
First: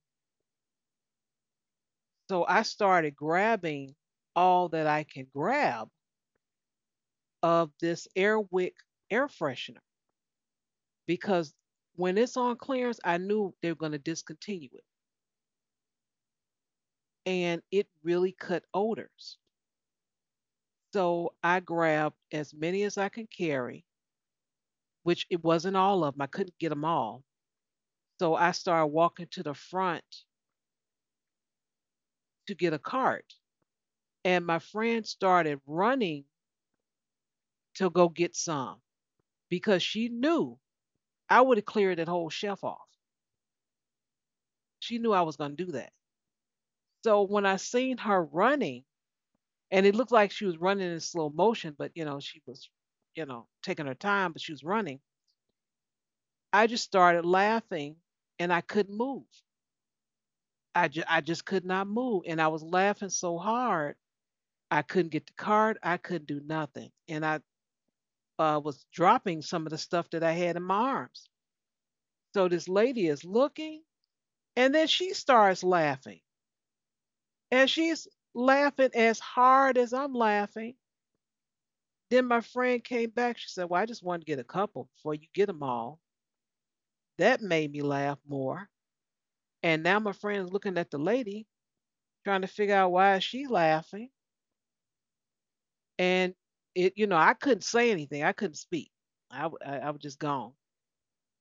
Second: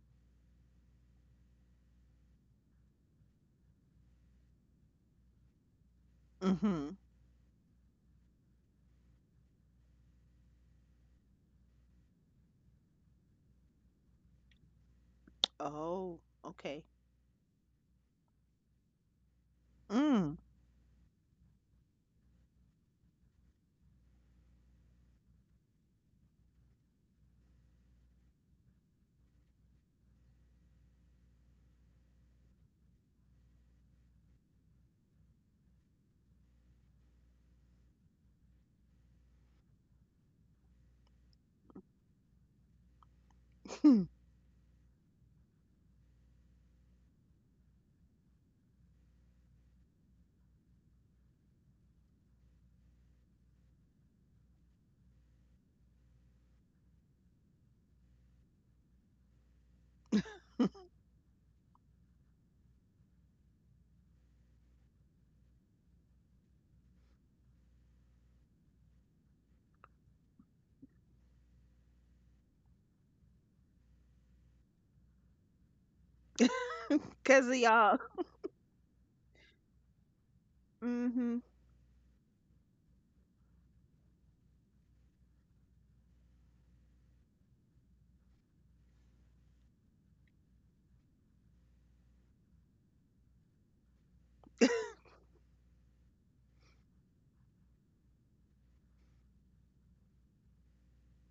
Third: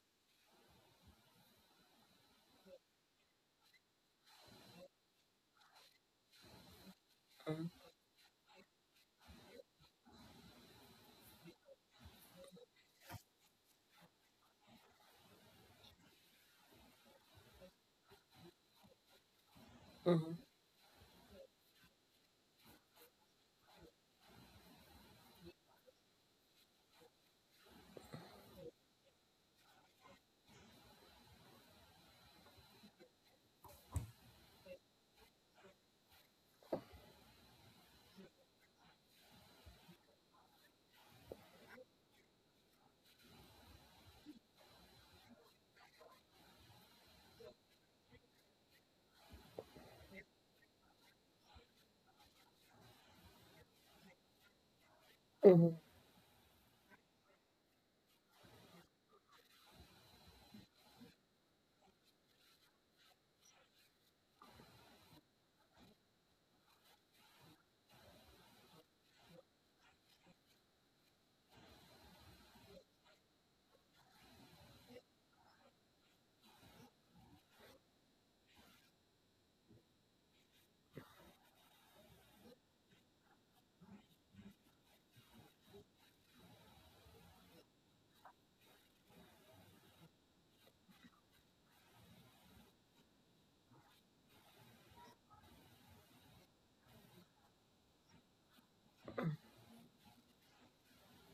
S1: so I started grabbing all that I can grab
S2: Mm-hmm.
S3: mhm,
S1: of this Airwick air freshener because when it's on clearance, I knew they were going to discontinue it,
S2: Oh, okay.
S1: and it really cut odors.
S3: mhm,
S2: Mm.
S1: So I grabbed as many as I could carry, which it wasn't all of them. I couldn't get them all. So I started walking to the front to get a cart. And my friend started running to go get some because she knew I would have cleared that whole shelf off.
S2: <laughs>
S1: She knew I was going to do that. So when I seen her running, and it looked like she was running in slow motion, but she was taking her time, but she was running.
S3: mhm.
S1: I just started laughing and I couldn't move. I just could not move, and I was laughing so hard I couldn't get the card. I couldn't do nothing, and I was dropping some of the stuff that I had in my arms. So this lady is looking, and then she starts laughing,
S2: Cause of
S1: and she's
S2: y'all.
S1: laughing as hard as I'm laughing.
S2: Mm-hmm.
S1: Then my friend came back. She said, "Well, I just wanted to get a couple before you get them all." That made me laugh more. And now my friend's looking at the lady, trying to figure out why she's laughing.
S2: <laughs>
S1: And it, you know, I couldn't say anything. I couldn't speak. I was just gone.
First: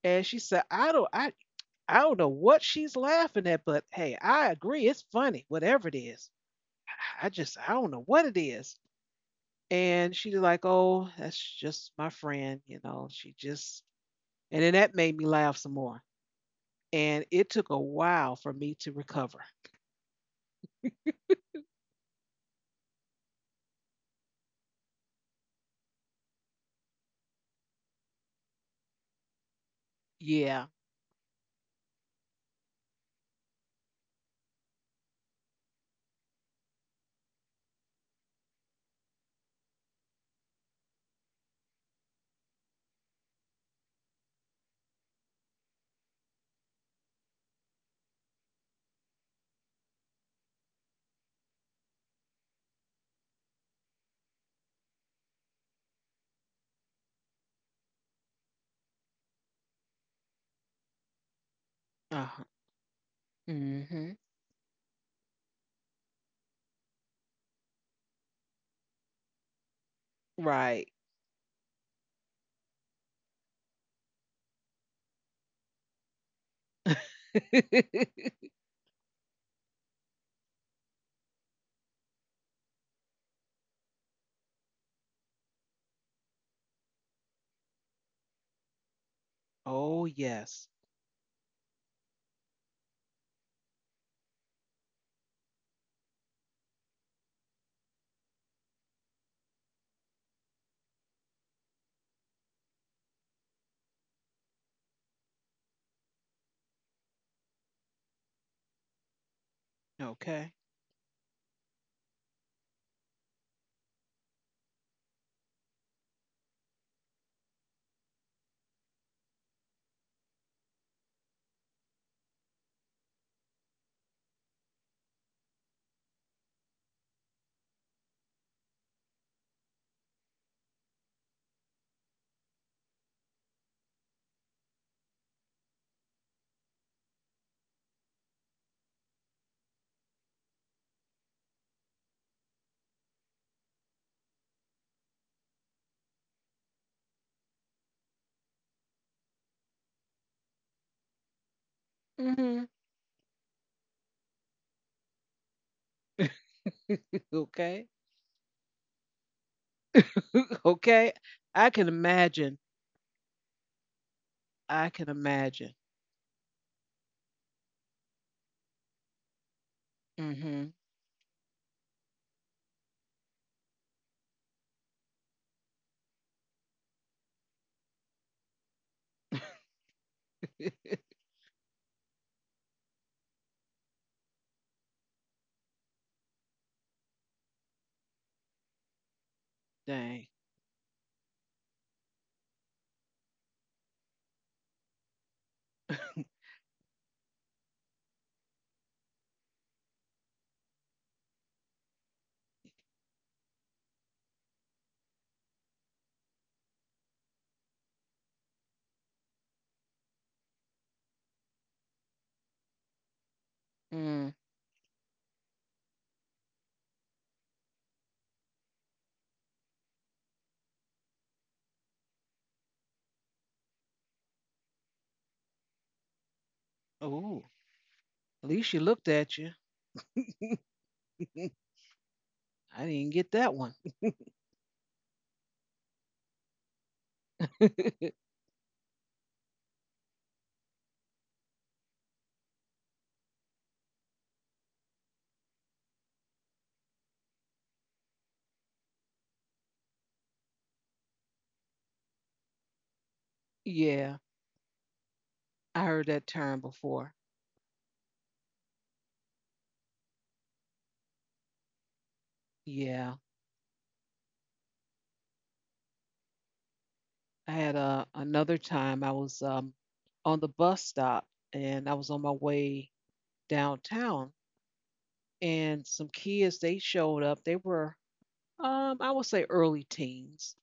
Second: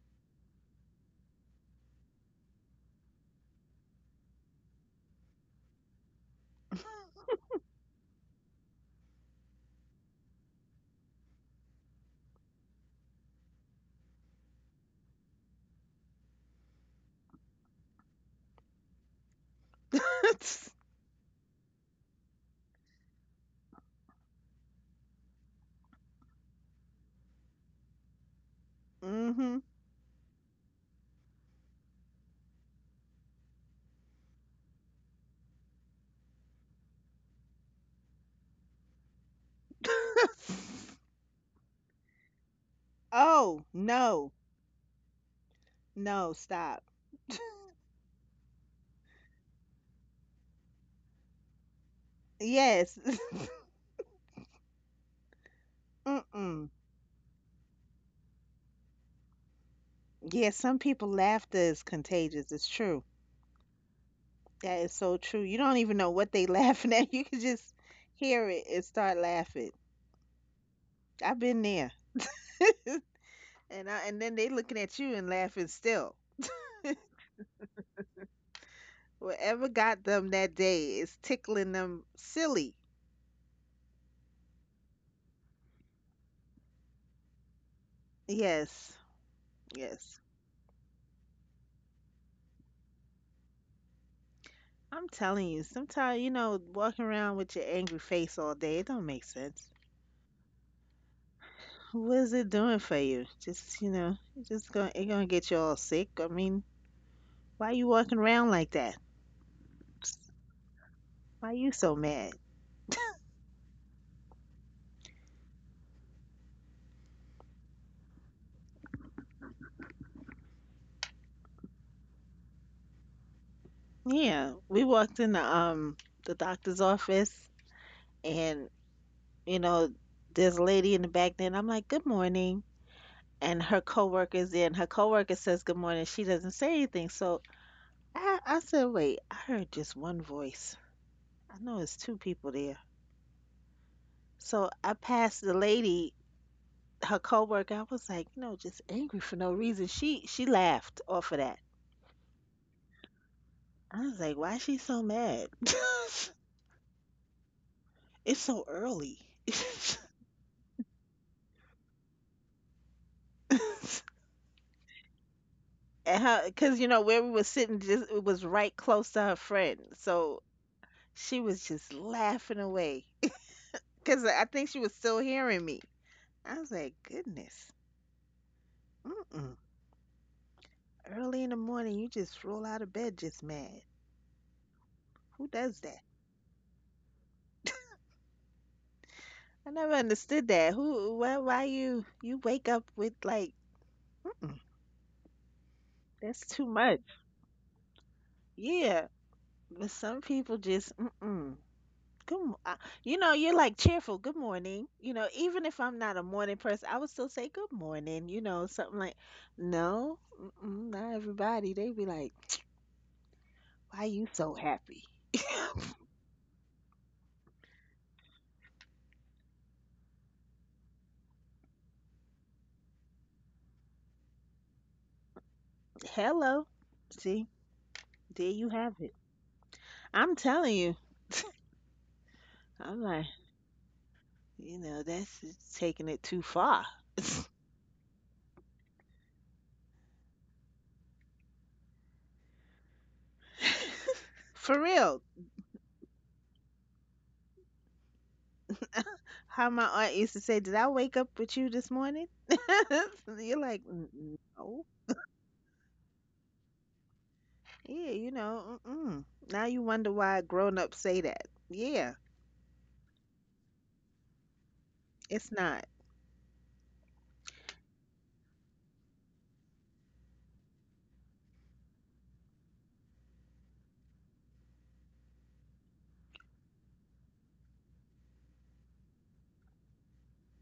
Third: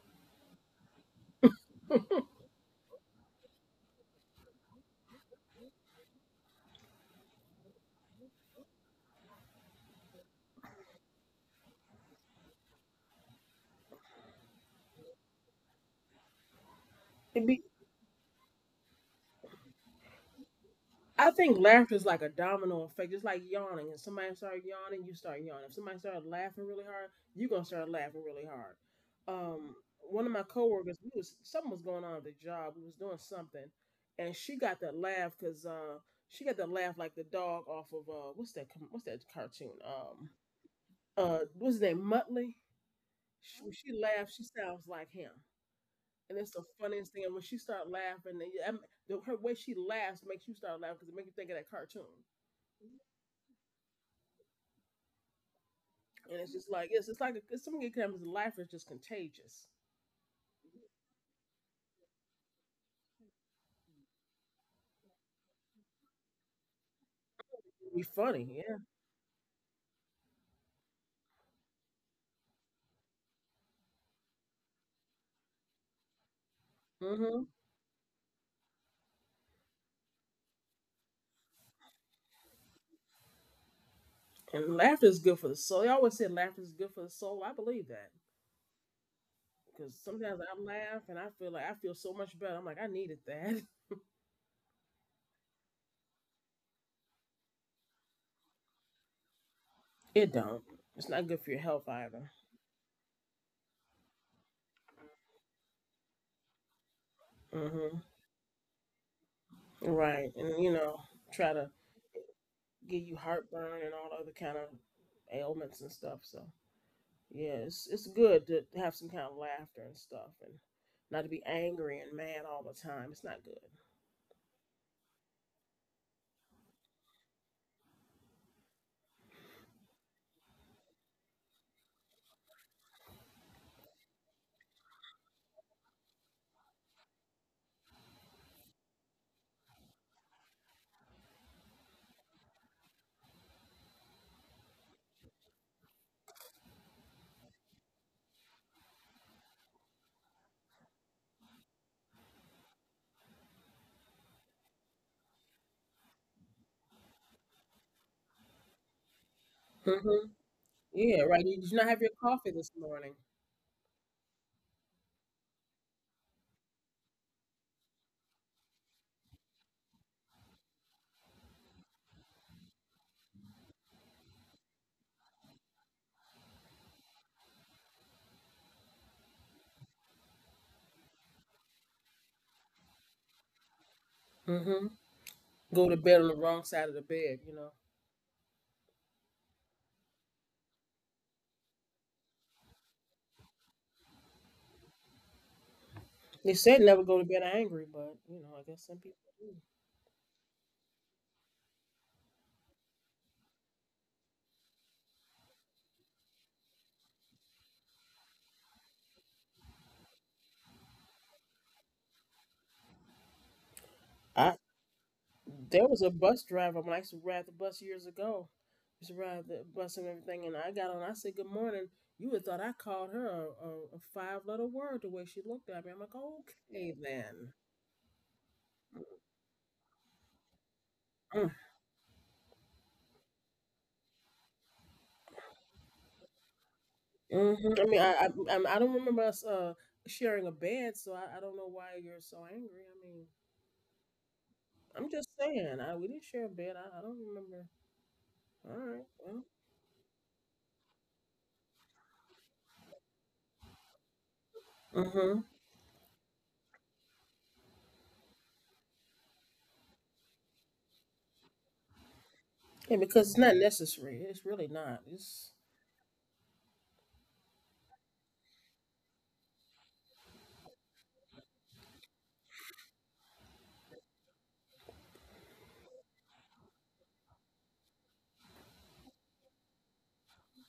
S1: And she said, "I don't know what she's laughing at, but hey, I agree, it's funny whatever it is. I just i don't know what it is." And she's like, "Oh, that's just my friend, you know, she just." And then that made me laugh some more. And
S3: It'd
S1: it
S3: be.
S1: took a while for me to recover.
S3: I think laughter is like a domino effect. It's like yawning. If somebody starts yawning, you start yawning. If somebody starts laughing really hard, you're gonna start laughing really hard.
S2: Mm-hmm.
S3: Um, one of my
S1: Yeah.
S3: coworkers, we was something was going on at the job. We was doing something, and she got that laugh because she got that laugh like the dog off of what's that? What's that cartoon?
S2: <laughs>
S3: What's his name? Muttley. Sh
S2: Oh
S3: when she
S2: no,
S3: laughs, she sounds like him,
S2: no,
S3: and it's the
S2: stop.
S3: funniest thing. And
S2: <laughs>
S3: when she start laughing, and yeah, the, her way she laughs makes you start laughing because it makes you think of that cartoon.
S2: Yes. <laughs>
S3: And it's just
S2: Mm-mm.
S3: like it's like a, something comes and laugh is just contagious.
S2: Yeah, some people laughter is
S1: Uh-huh.
S2: contagious. It's true.
S1: Mm-hmm.
S2: That is so true. You don't even know what they <laughs> laughing at. You can just
S3: Be funny,
S2: hear it
S3: yeah.
S2: and start laughing.
S1: Right.
S2: I've been there. And I, and then they looking at you and laughing still.
S3: Hmm.
S1: <laughs>
S2: Whatever got them that day is tickling them silly.
S3: And laughter is good for the soul. They always say laughter is good for the soul. I believe that
S2: Yes.
S3: because
S1: Oh
S2: Yes.
S3: sometimes I
S1: yes.
S3: laugh and I feel like I feel so much better. I'm like I needed that. <laughs>
S2: I'm telling you, sometimes, you know, walking around with your angry face all day, it don't make sense.
S3: It don't. It's not good for your health
S2: What
S3: either.
S2: is it doing for you? Just, you know, it's just going to it gonna get you all sick. I mean, why you
S3: Hmm.
S2: walking around like that?
S3: Right.
S1: Okay.
S3: And you know, try
S2: Why
S3: to
S2: you so mad?
S3: give you heartburn and all the other kind of ailments and stuff. So yeah, it's good to have some kind of laughter and stuff, and not to be angry and mad all the time. It's not good.
S2: Yeah, we walked in the doctor's office and you know, there's a lady in the back there and I'm like, good morning, and her coworker's there and her coworker says good morning. She doesn't say anything. So I said, wait, I heard just one voice. I know it's two people there. So I passed the lady, her coworker, I was like, you know, just angry for no reason. She laughed off of that. I was like, why is she so mad? <laughs>
S1: <laughs> Okay.
S2: It's so early. <laughs>
S3: Mm-hmm.
S1: <laughs> Okay.
S3: Yeah, right. You
S1: I
S3: did
S1: can
S3: not have your coffee
S1: imagine.
S3: this morning.
S2: And
S1: I can imagine.
S2: how, cause you know where we were sitting, just it was right close to her friend, so
S1: Mm-hmm.
S2: she was just laughing away. <laughs> Cause I think she was still hearing me. I was like, goodness, mm-mm,
S1: <laughs>
S2: early in the morning, you just roll out of bed just mad.
S3: Mm-hmm.
S2: Who does
S3: Go to
S2: that?
S3: bed on the wrong side of the bed. You know,
S2: I never
S1: Dang.
S2: understood that. Who? Why? Why you? You wake up with like, mm-mm, that's
S3: they
S2: too
S3: said
S2: much.
S3: never go to bed angry, but you know, I guess some
S2: Yeah,
S3: people do.
S2: but some people just, mm-mm. Good, mo- uh, you know, you're like cheerful. Good morning. You know, even if I'm not a morning person, I would still say good morning. You know, something like, no, mm-mm, not everybody. They be like, why you
S1: Mm.
S2: so
S3: I
S2: happy?
S3: There was a bus driver when I used to ride the bus years ago. Used to ride the bus and everything, and I got on. I said, "Good morning." You would thought I called her a five letter word the way she looked at me. I'm like,
S2: Hello.
S3: "Okay
S2: See,
S1: Oh,
S3: then."
S2: there
S1: at
S2: you
S1: least she
S2: have
S1: looked
S2: it.
S1: at you.
S2: I'm telling you,
S3: Mm.
S1: <laughs> I
S2: I'm
S1: didn't
S2: like,
S1: get that one. <laughs>
S2: that's just taking it too far.
S3: Mm-hmm. I mean, I I'm- I don't remember us sharing a bed, so I don't know why you're so angry. I mean,
S2: <laughs> For
S3: I'm just
S2: real.
S3: saying, I, we didn't share a bed. I don't remember. All right, well,
S2: How my aunt used to say, did I wake up with you this morning? <laughs> You're like,
S1: Yeah,
S2: "Mm, no.
S3: mm-hmm.
S1: I heard that term before.
S2: Yeah, mm-mm. Now you wonder why grown-ups say that. Yeah,
S3: Yeah,
S1: Yeah,
S3: because it's not necessary. It's really not. It's.
S2: it's not.
S1: I had another time I was on the bus stop and I was on my way downtown, and some kids they showed up. They were, I would say, early teens,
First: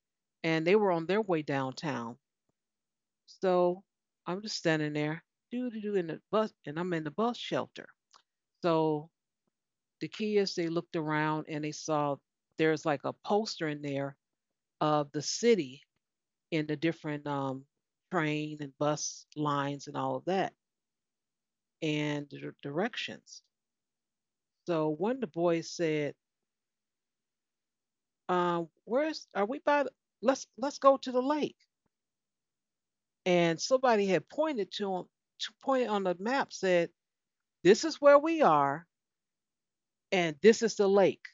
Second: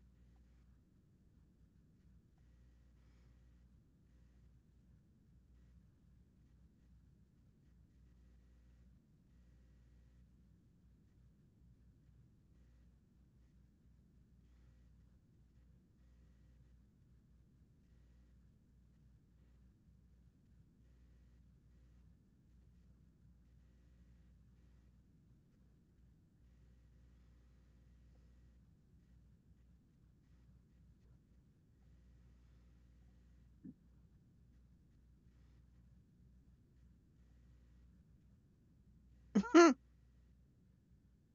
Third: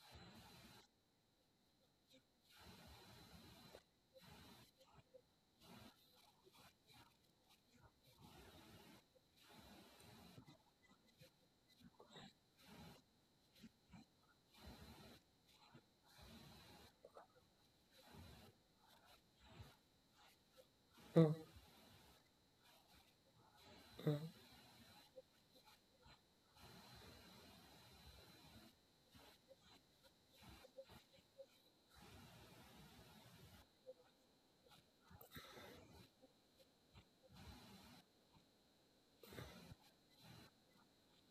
S1: and they were on their way downtown. So I'm just standing there, doo doo doo, in the bus, and I'm in the bus shelter. So the kids they looked around and they saw there's like a poster in there of the city and the different train and bus lines and all of that
S3: Mm-hmm.
S1: and the directions. So one of the boys said, "Where's are we by? Let's go to the lake." And somebody had pointed to him, to pointed on the map, said, "This is where we are,
S2: <laughs>
S1: and this is the lake."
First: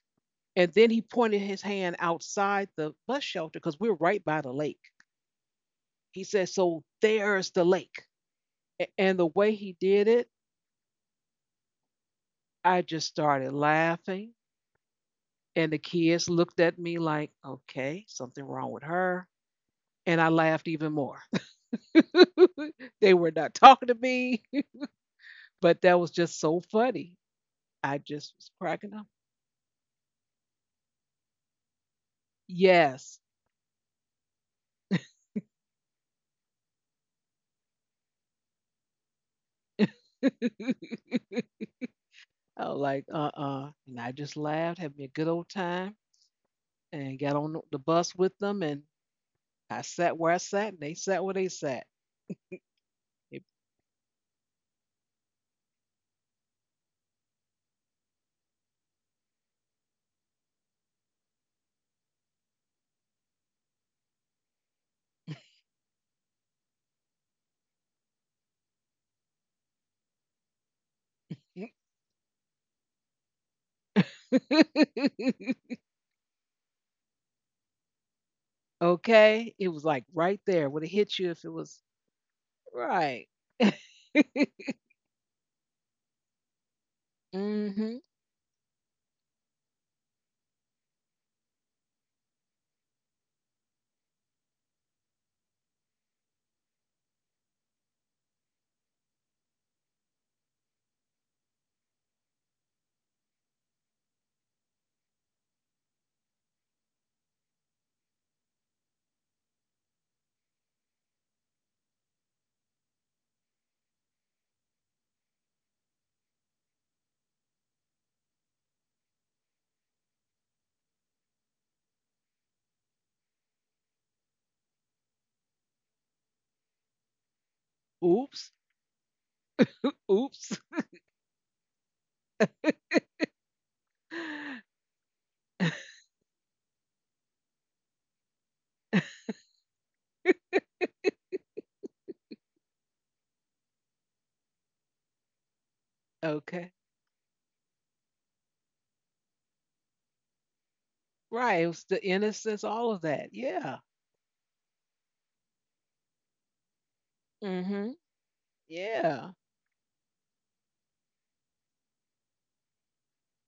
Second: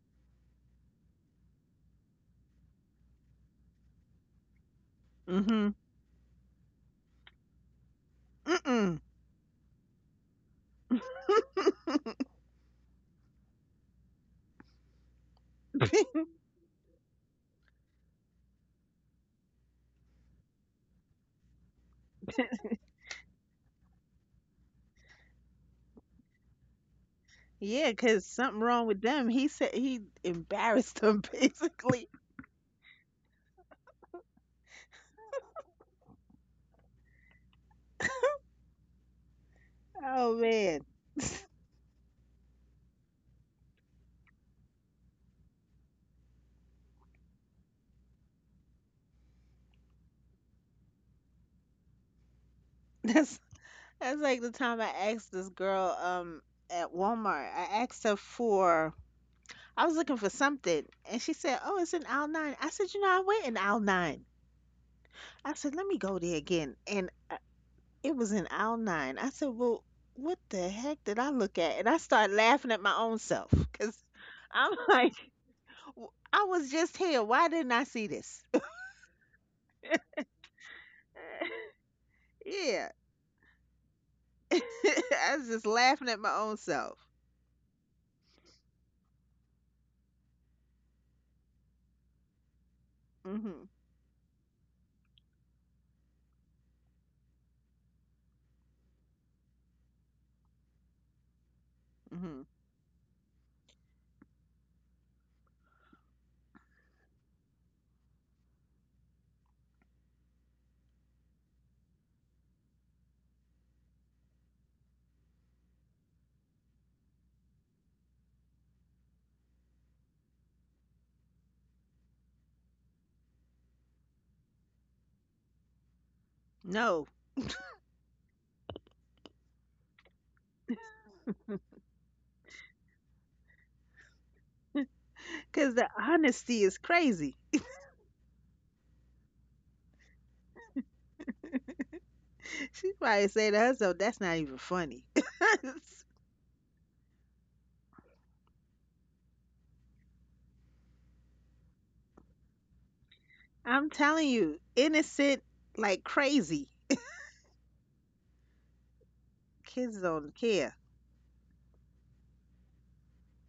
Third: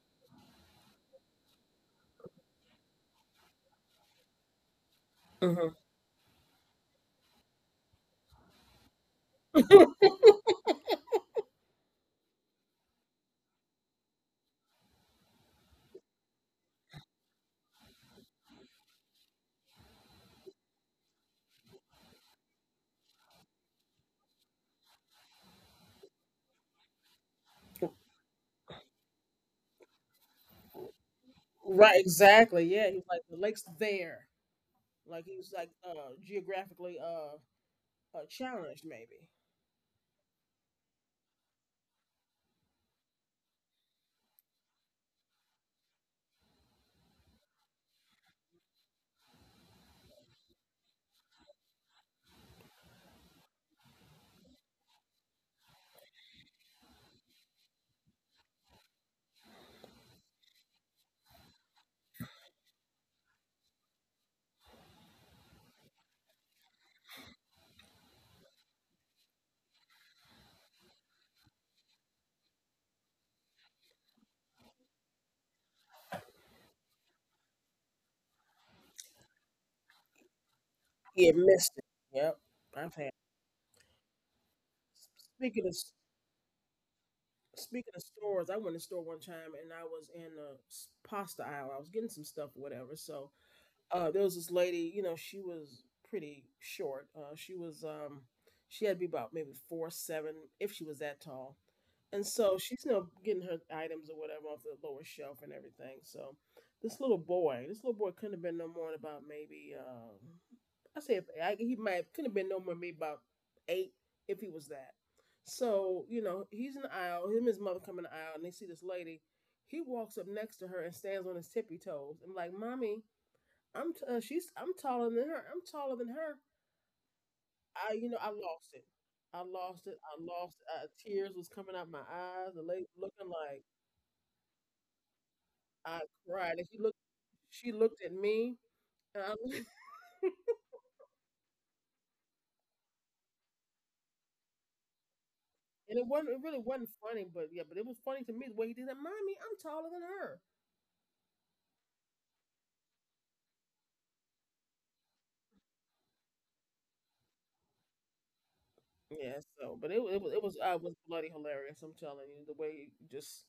S1: And then he pointed his hand outside the bus shelter because we're right by the lake.
S2: Mm-hmm.
S3: Mm-hmm.
S1: He said, "So there's the lake."
S2: Mm-mm.
S1: And the way he did it,
S2: <laughs>
S1: I just started laughing. And the kids looked at me like, "Okay, something wrong with her." And I laughed even more. <laughs> They were not talking to me, <laughs> but that was just so funny.
S2: Yeah,
S1: I
S2: 'cause
S1: just was
S2: something wrong with
S1: cracking up.
S2: them. He said he embarrassed them <laughs>
S3: Right,
S2: basically.
S3: exactly. Yeah, he was like
S1: Yes.
S3: the lake's there. Like he was like geographically challenged maybe.
S1: <laughs>
S2: Oh
S1: I
S2: man.
S1: was like, uh. And I just laughed, having a good old time and got on the bus with them, and I sat where I sat, and they sat where they sat.
S2: That's
S1: It-
S2: that's like the time I asked this girl at Walmart. I asked her for I was looking for something and she said, "Oh, it's in aisle 9." I said, "You know, I went in aisle 9." I said, "Let me go there again." And It was in aisle 9. I said, "Well, what the heck did I look at?" And I started laughing at my own self because I'm <laughs> like,
S1: <laughs>
S2: "W- I was just here. Why didn't I see this? <laughs>
S1: okay, it was like right there. Would it hit
S3: He
S1: you
S3: had
S1: if it
S3: missed
S1: was
S3: it. Yep.
S2: Yeah.
S3: I've had
S1: right? <laughs>
S2: <laughs> I was just
S3: speaking of
S2: laughing at my own self.
S3: speaking
S1: Hmm.
S3: of stores, I went to store one time and I was in the pasta aisle. I was getting some stuff or whatever. So
S2: Hmm.
S3: there was this lady, you know, she was pretty short. She was, she had to be about maybe 4'7" if she was that tall. And
S2: Hmm.
S3: so she's you know getting her items or whatever off the lower shelf and everything. So this little boy couldn't have been no more than about maybe, I say if, I, he might couldn't have been no more than maybe about eight if he was that. So you know he's in the aisle. Him and his mother come in the aisle and they see this lady. He walks up next to her and stands on his tippy toes. I'm like, mommy, she's I'm taller than her. I'm taller than her.
S2: No,
S3: I you know I
S1: Oops.
S3: lost it. I lost it. I lost
S1: Oops.
S3: it. Tears was coming out my eyes. The lady looking like
S2: because the
S1: <laughs>
S3: I cried.
S2: honesty
S3: And
S2: is crazy.
S3: she looked at me and I <laughs>
S2: <laughs> She probably say to herself, that's not even funny.
S3: and
S2: <laughs>
S3: it wasn't it really
S1: Okay.
S3: wasn't funny, but yeah, but it was funny to me the way he did that. Mommy, I'm taller than her.
S1: Right. It was the innocence, all of that. Yeah.
S2: I'm telling you, innocent like crazy.
S1: Hmm. Yeah.
S3: Yeah, so but it
S2: Kids don't
S3: it was I
S2: care.
S3: was bloody hilarious. I'm telling you the way he just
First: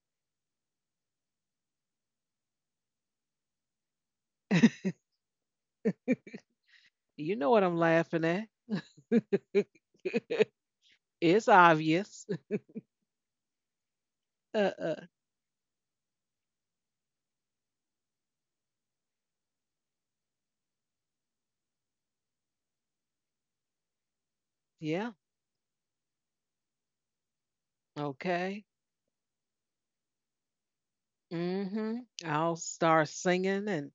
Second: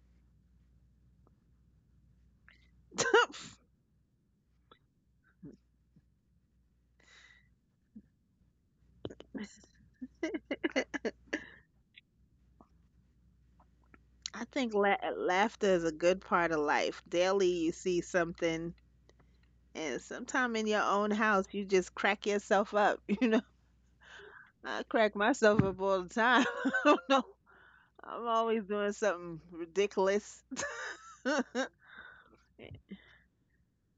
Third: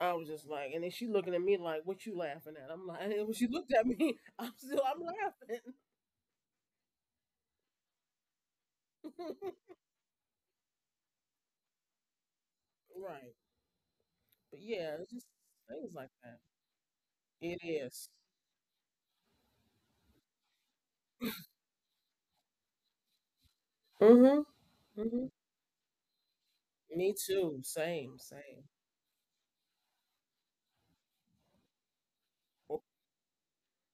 S3: I was just like, and then she looking at me like, "What you laughing at?" I'm like, <laughs> and when she looked at me, <laughs> I'm still I'm laughing.
S1: You know what I'm laughing at. <laughs>
S2: <laughs>
S1: It's obvious. <laughs>
S3: <laughs> Right.
S2: I
S3: But
S1: Uh,
S2: think
S3: yeah,
S1: uh,
S3: it's just
S2: laughter is a
S3: things like
S2: good
S3: that.
S2: part of life. Daily,
S3: It
S2: you see
S3: is.
S2: something, and sometime in your own house, you just crack yourself up. <laughs> You know,
S3: Mm-hmm.
S2: I
S1: yeah.
S2: crack
S3: Mm-hmm.
S2: myself up all the time. <laughs> I don't
S3: Me
S2: know.
S3: too. Same,
S2: I'm always
S1: Okay.
S3: same.
S2: doing something ridiculous, <laughs> right?
S1: Mm hmm. I'll start singing. and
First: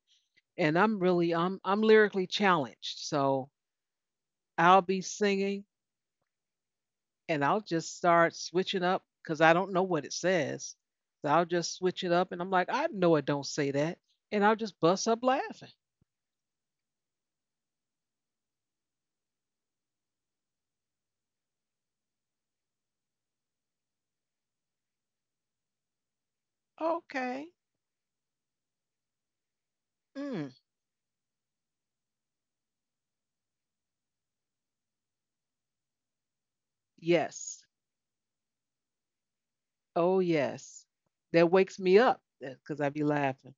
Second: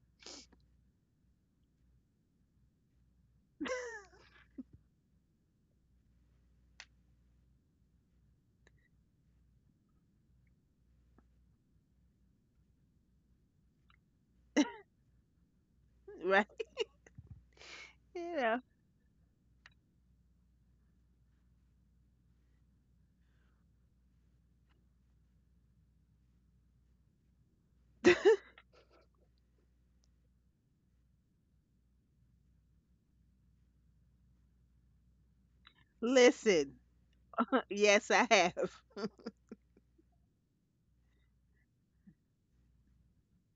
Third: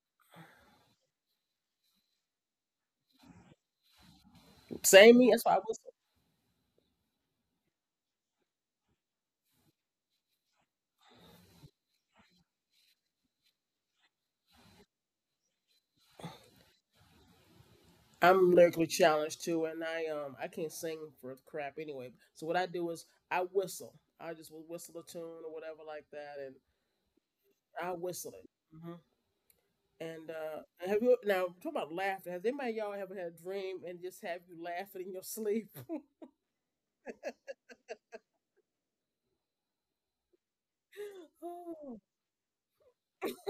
S1: and I'm really I'm lyrically challenged. So I'll be
S3: Same me. That's why I
S1: singing
S3: was.
S1: and I'll just start switching up because I don't know what it says. So I'll just switch it up and I'm like, "I know it don't say that." And I'll just bust up laughing.
S2: You
S3: I'm
S2: know.
S3: lyrically challenged too, and I can't sing for crap anyway. So what I do is I whistle. I just will whistle a tune or whatever like that, and
S1: Okay.
S3: I whistle it. Hmm. And
S1: Mm.
S3: have you now talking about laughter? Has anybody y'all ever had a dream and just have you laughing in your sleep?
S2: Listen,
S1: Yes.
S2: <laughs> yes, I have.
S1: Oh yes. That
S3: <laughs>
S1: wakes me
S3: Oh.
S1: up because I be laughing.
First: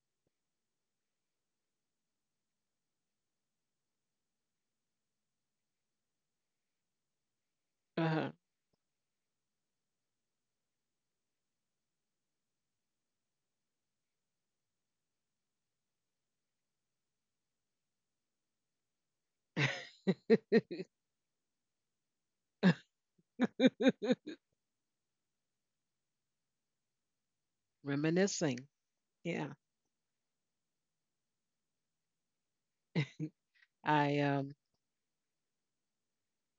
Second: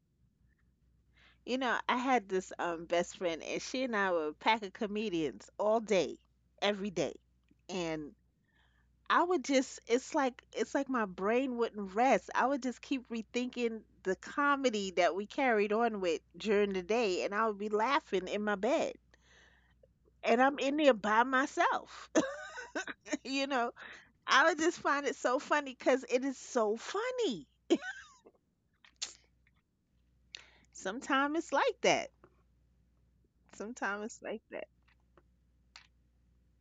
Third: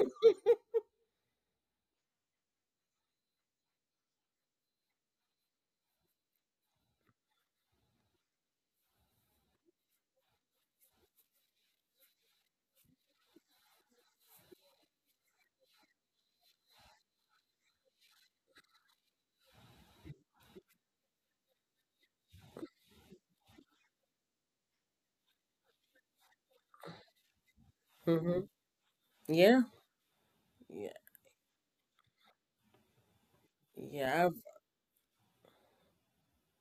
S2: You know, I had this best friend, and she and I were a pack of comedians all day, every day, and
S1: Uh-huh.
S2: I would just it's like my brain wouldn't rest. I would just keep rethinking the comedy that we carried on with during the day, and I would be laughing in my bed. And I'm in there by myself. <laughs> You know,
S1: <laughs>
S2: I would just find it so funny cuz it is so funny.
S3: Mm-hmm.
S1: Reminiscing. Yeah.
S3: Yeah. Yeah,
S2: Sometimes it's like that. Sometimes
S1: I
S2: it's
S3: yeah.
S2: like that.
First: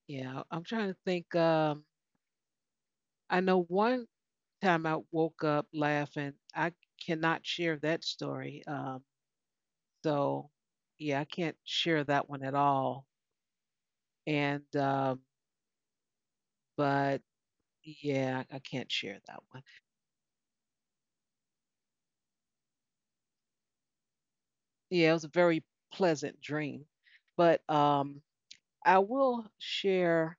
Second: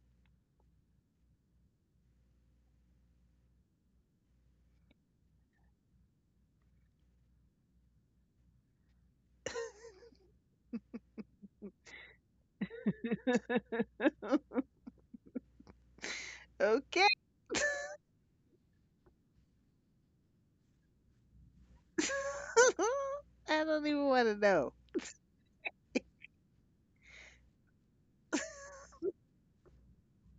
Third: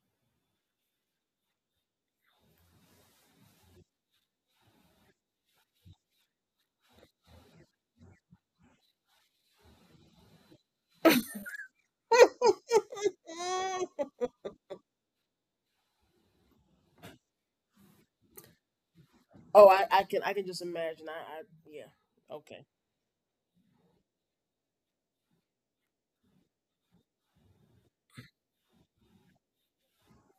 S1: Yeah, I'm trying to think. I know one time I woke up laughing. I cannot share that story. So yeah, I can't share that one at all.
S3: I've
S1: And
S2: Okay.
S1: but yeah, I can't share that one.
S3: Oh, I can just imagine. I yeah.
S2: <laughs>
S3: Okay.
S2: I don't even want to know.
S1: Yeah, it was a very pleasant dream. But I will share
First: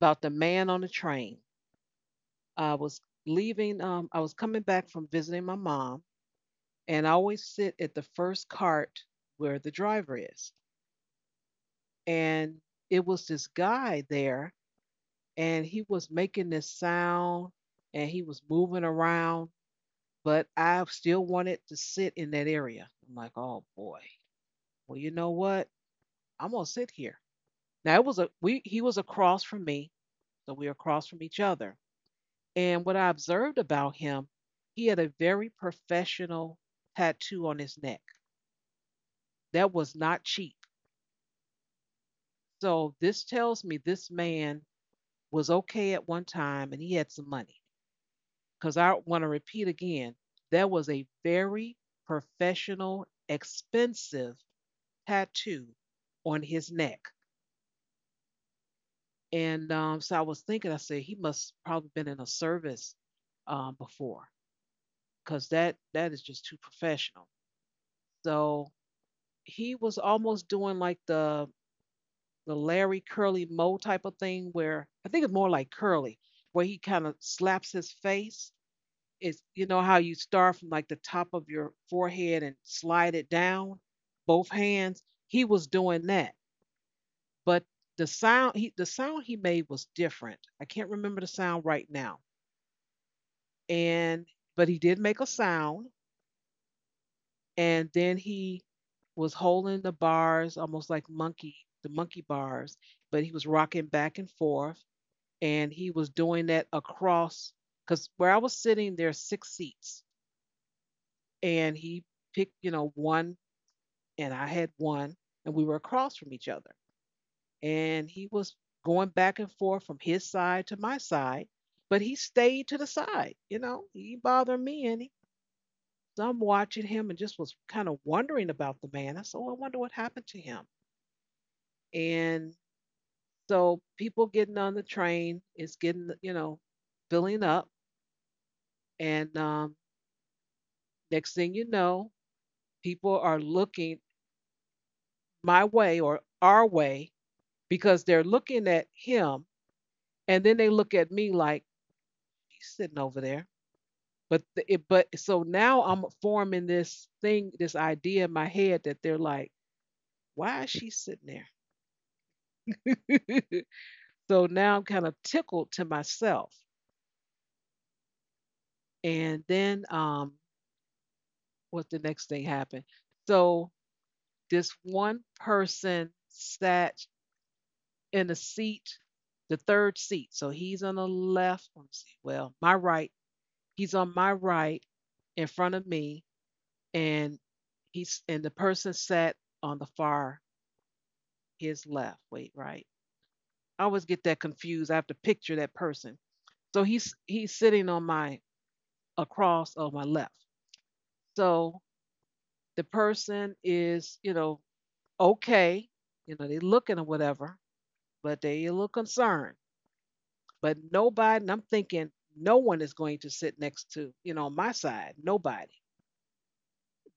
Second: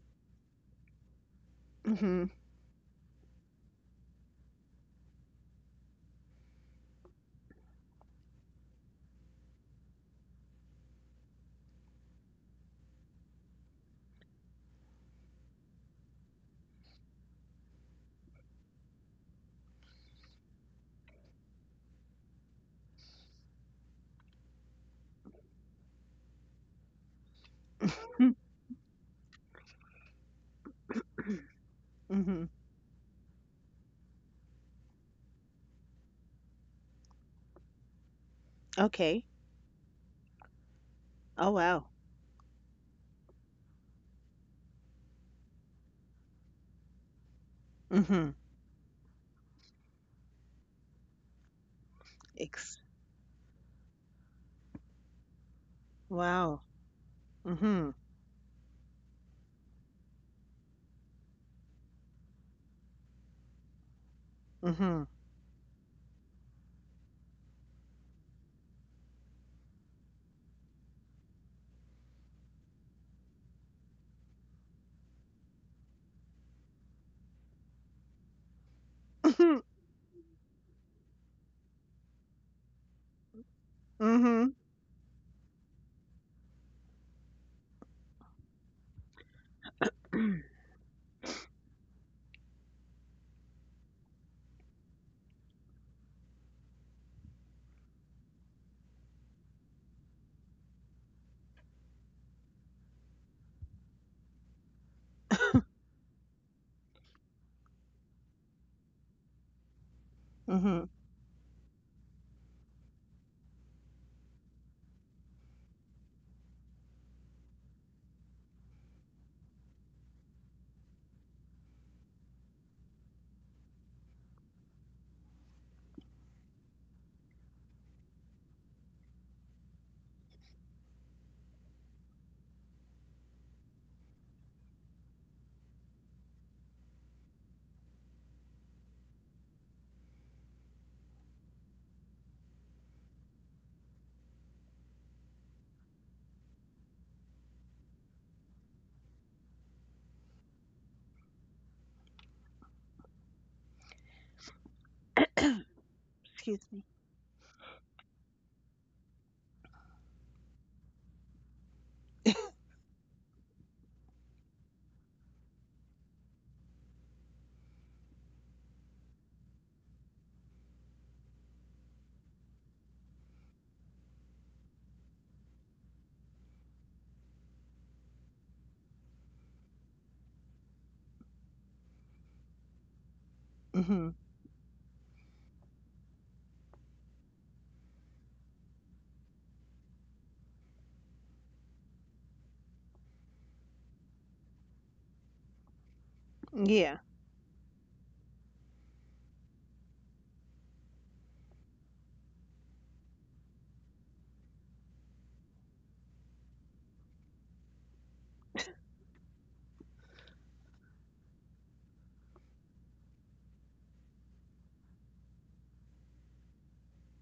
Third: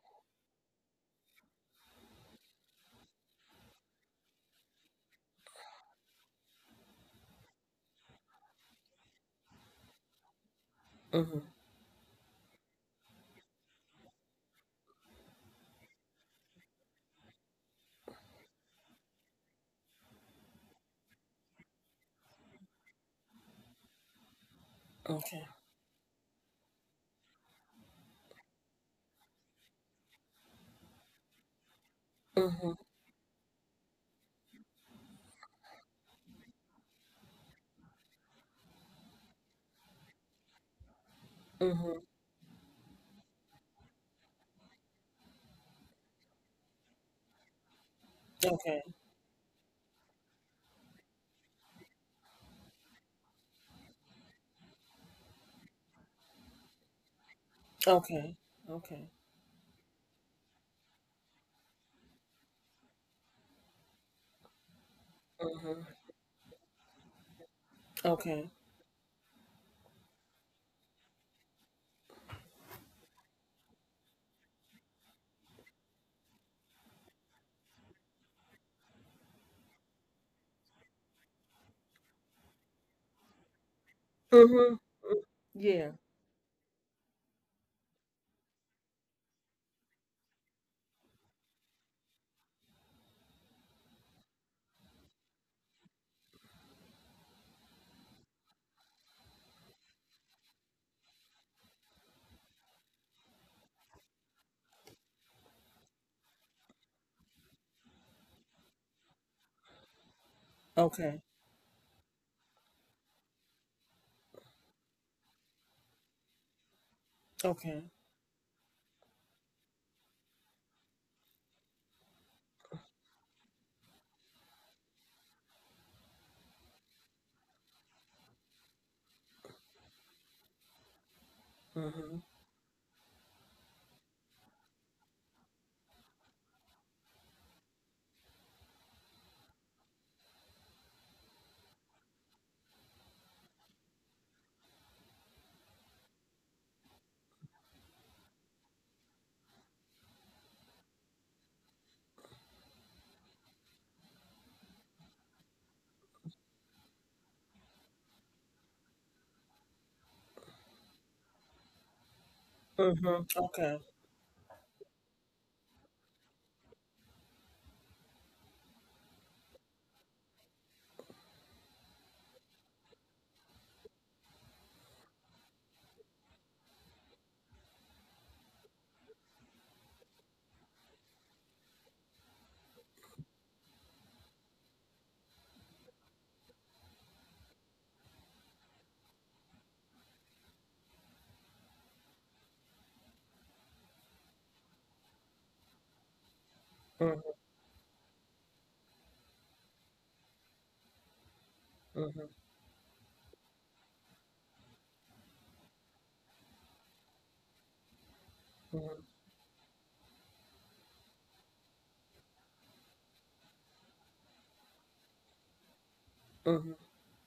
S1: about the man on the train.
S2: Mhm.
S1: I was leaving. I was coming back from visiting my mom, and I always sit at the first cart where the driver is.
S3: Mm-hmm.
S1: And it was this guy there, and he was making this sound and he was moving around, but I still wanted to sit in that area. I'm like, oh boy. Well, you know
S3: Okay.
S1: what? I'm gonna sit here. Now it was a
S2: <laughs>
S1: we he was across from me, so we were across from each other.
S2: Mhm.
S3: Mm-hmm.
S1: And what I observed about him, he had a very professional tattoo on his neck.
S2: Okay.
S1: That was not cheap.
S2: Oh wow.
S3: Mm-hmm.
S1: So this tells me this man was okay at one time and he had some money.
S2: Mhm.
S1: Because
S3: Okay.
S1: I want to repeat again, that was a very
S2: Ex-
S1: professional, expensive tattoo on
S2: wow.
S1: his neck.
S2: Mhm.
S3: Okay. Okay.
S1: And so I was thinking, I said he must probably been in a service before,
S2: Mhm.
S1: because that
S3: Mm-hmm.
S1: that is just too professional.
S3: Okay.
S1: So he was almost doing like the Larry Curly Moe type of thing where I think it's more like Curly, where he kind of slaps his face. It's
S2: Mhm.
S1: you know how you start from like the top of your forehead and slide it down, both
S2: Mhm.
S3: Mm-hmm.
S1: hands. He was
S3: Yeah.
S1: doing that, but the sound he made was different. I can't remember the sound right now, and but he did make a sound, and then he was holding the bars almost like monkey the monkey bars, but he was rocking back and forth and
S2: <laughs>
S1: he was doing that across because where I was sitting, there's six seats,
S2: Mhm.
S3: Okay.
S1: and he picked, you know, one, and I had one, and we were across from each other,
S3: Okay.
S1: and he was going back and forth from his side to my side, but he stayed to the side, you know, he bothered me, and he, so I'm watching him and just was kind of wondering about the man. I said, oh, I wonder what happened to him,
S3: Mm-hmm.
S1: and so people getting on the train is getting, you know, filling up, and next thing you know, people are looking my way or our way because they're looking at him and then they look at me like he's sitting over there. But so now I'm
S2: Excuse
S1: forming
S2: me.
S1: this thing, this idea in my head that they're like, why is she sitting there?
S3: Mm-hmm.
S1: <laughs>
S3: Okay.
S1: So now I'm kind of tickled to myself. And then what the next thing happened? So this one person sat in the seat, the third seat. So he's on the left. Let me see. Well, my right. He's on
S2: Mhm.
S1: my right in front of me, and he's and the person sat on the far his left. Wait, right. I always get that confused. I have to picture that person. So
S2: Yeah.
S1: he's
S3: Mm-hmm.
S1: he's sitting on my across of my left. So
S3: Mm-hmm.
S1: the person is, you know, okay. You know, they looking or whatever, but they a little concerned. But nobody, and I'm thinking no one is going to sit next to, you know, my side, nobody.
S3: Mm-hmm.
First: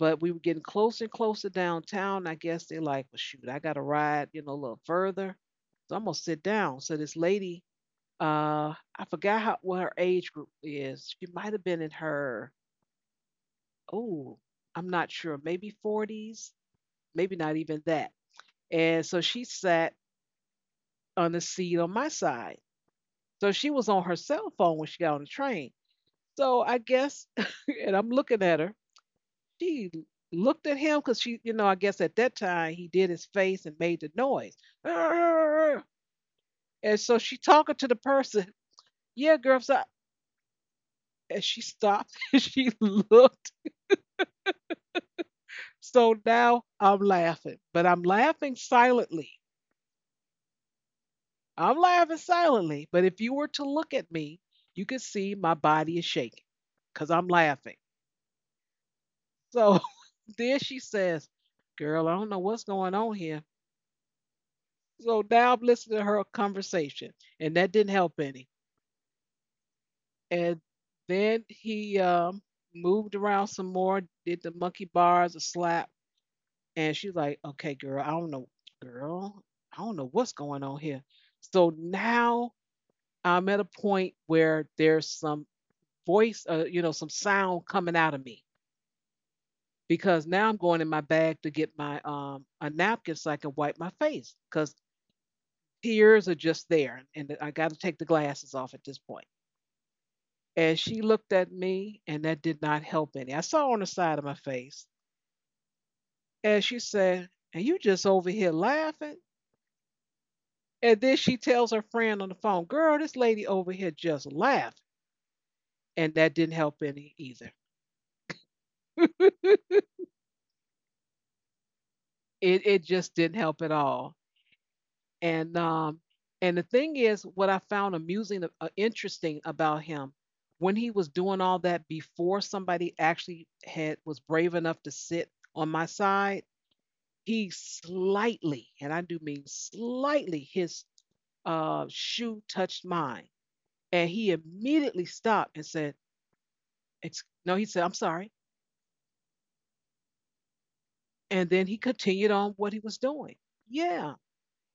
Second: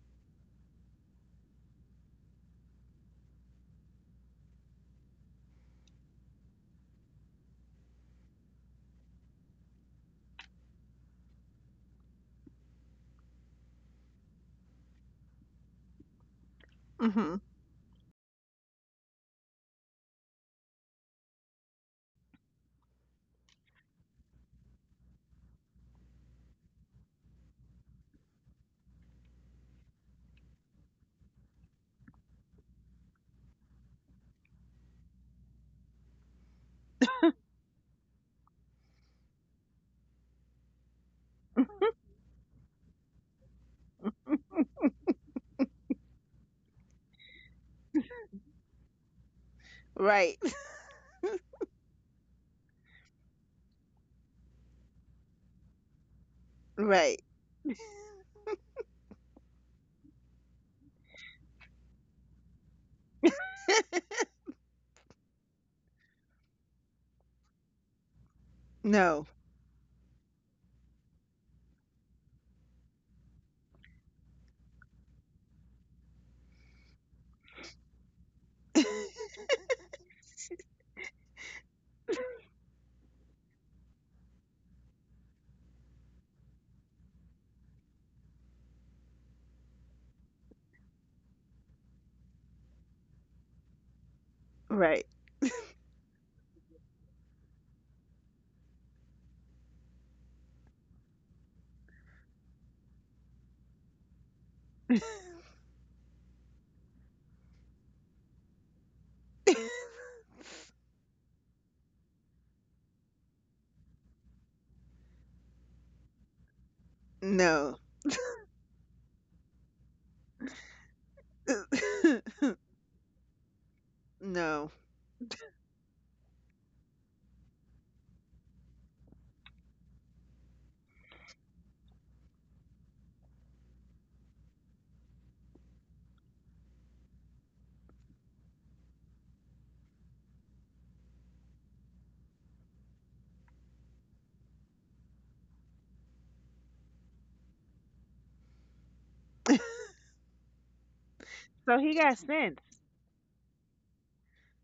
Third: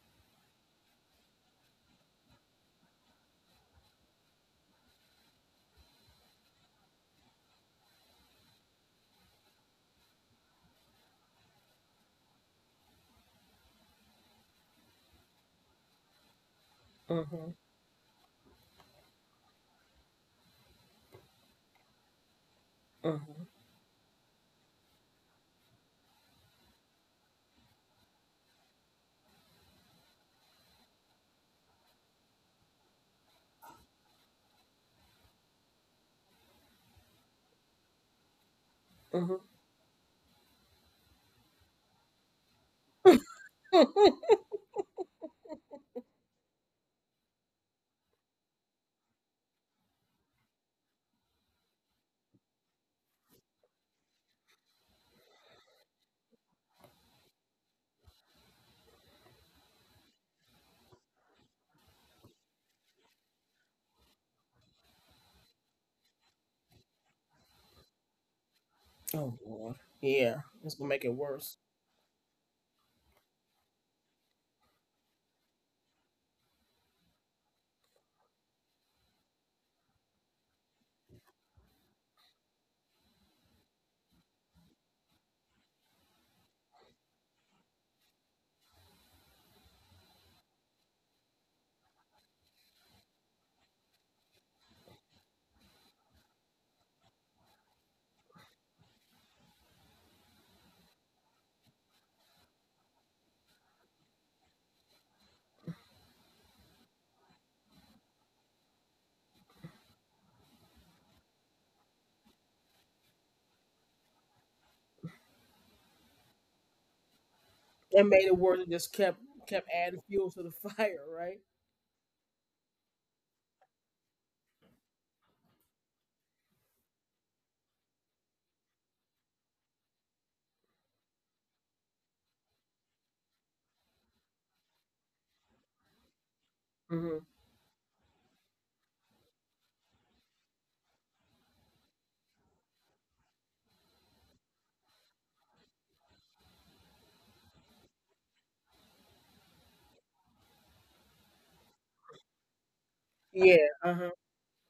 S1: But we were getting closer and closer downtown. I guess they're like, well, shoot, I got to ride, you know, a little further. So I'm going to sit down. So this lady, uh, I forgot how, what her age group is. She might have been in her, oh, I'm not sure, maybe 40s, maybe
S2: Mhm.
S1: not
S3: Mm-hmm.
S1: even that. And so she sat on the seat on my side.
S3: Mm-hmm.
S1: So she was on her cell phone when she got on the train. So I guess, <laughs> and I'm looking at her. She looked at him because she, you know, I guess at that time he did his face and made the noise. <laughs> "Arr!" And so she talking to the person. <laughs> Yeah,
S3: Mm-hmm.
S1: girl. So I-" and she stopped <laughs> and she looked. So now I'm laughing, but I'm laughing silently.
S2: Right. <laughs>
S1: I'm laughing silently. But if you were to look at me, you could see my body is shaking because I'm
S2: Right.
S1: laughing. So <laughs> then she says, Girl, I don't know what's going on here. So now I'm listening to her conversation, and that didn't help any.
S2: No.
S3: Oh Lord. Yeah.
S1: And
S3: It's gonna make it
S1: then
S3: worse.
S1: he moved around some more, did the monkey bars, a slap, and she's like, "Okay, girl, I don't know, girl,
S2: <laughs>
S1: I don't know what's going on here." So now I'm at a point where there's some voice, you know, some sound coming out of me, because now I'm going in my bag to get my a napkin so I can wipe my face because
S2: Right.
S1: tears are just there, and I got to take the glasses off at this point. As she looked at me, and that did not help any, I saw on the side of my face, as she said, And you just over here laughing?
S2: <laughs>
S1: And then she tells her friend on the phone, Girl, this lady over here just laughed. And that didn't help any either.
S2: No.
S3: It made it worse. It just kept adding fuel to the <laughs> fire, right?
S2: <laughs>
S1: It just didn't help at all.
S2: No.
S1: And um, and the thing is, what I found amusing, interesting about him, when he was doing all that before somebody actually had was brave enough to sit on my side,
S3: Mm-hmm.
S1: he slightly, and I do mean slightly, his shoe touched mine. And he immediately stopped and said, No, he said, I'm sorry. And then he
S2: So he got
S1: continued on
S2: sense.
S1: what he was doing.
S3: Yeah. Uh
S1: Yeah.
S3: huh.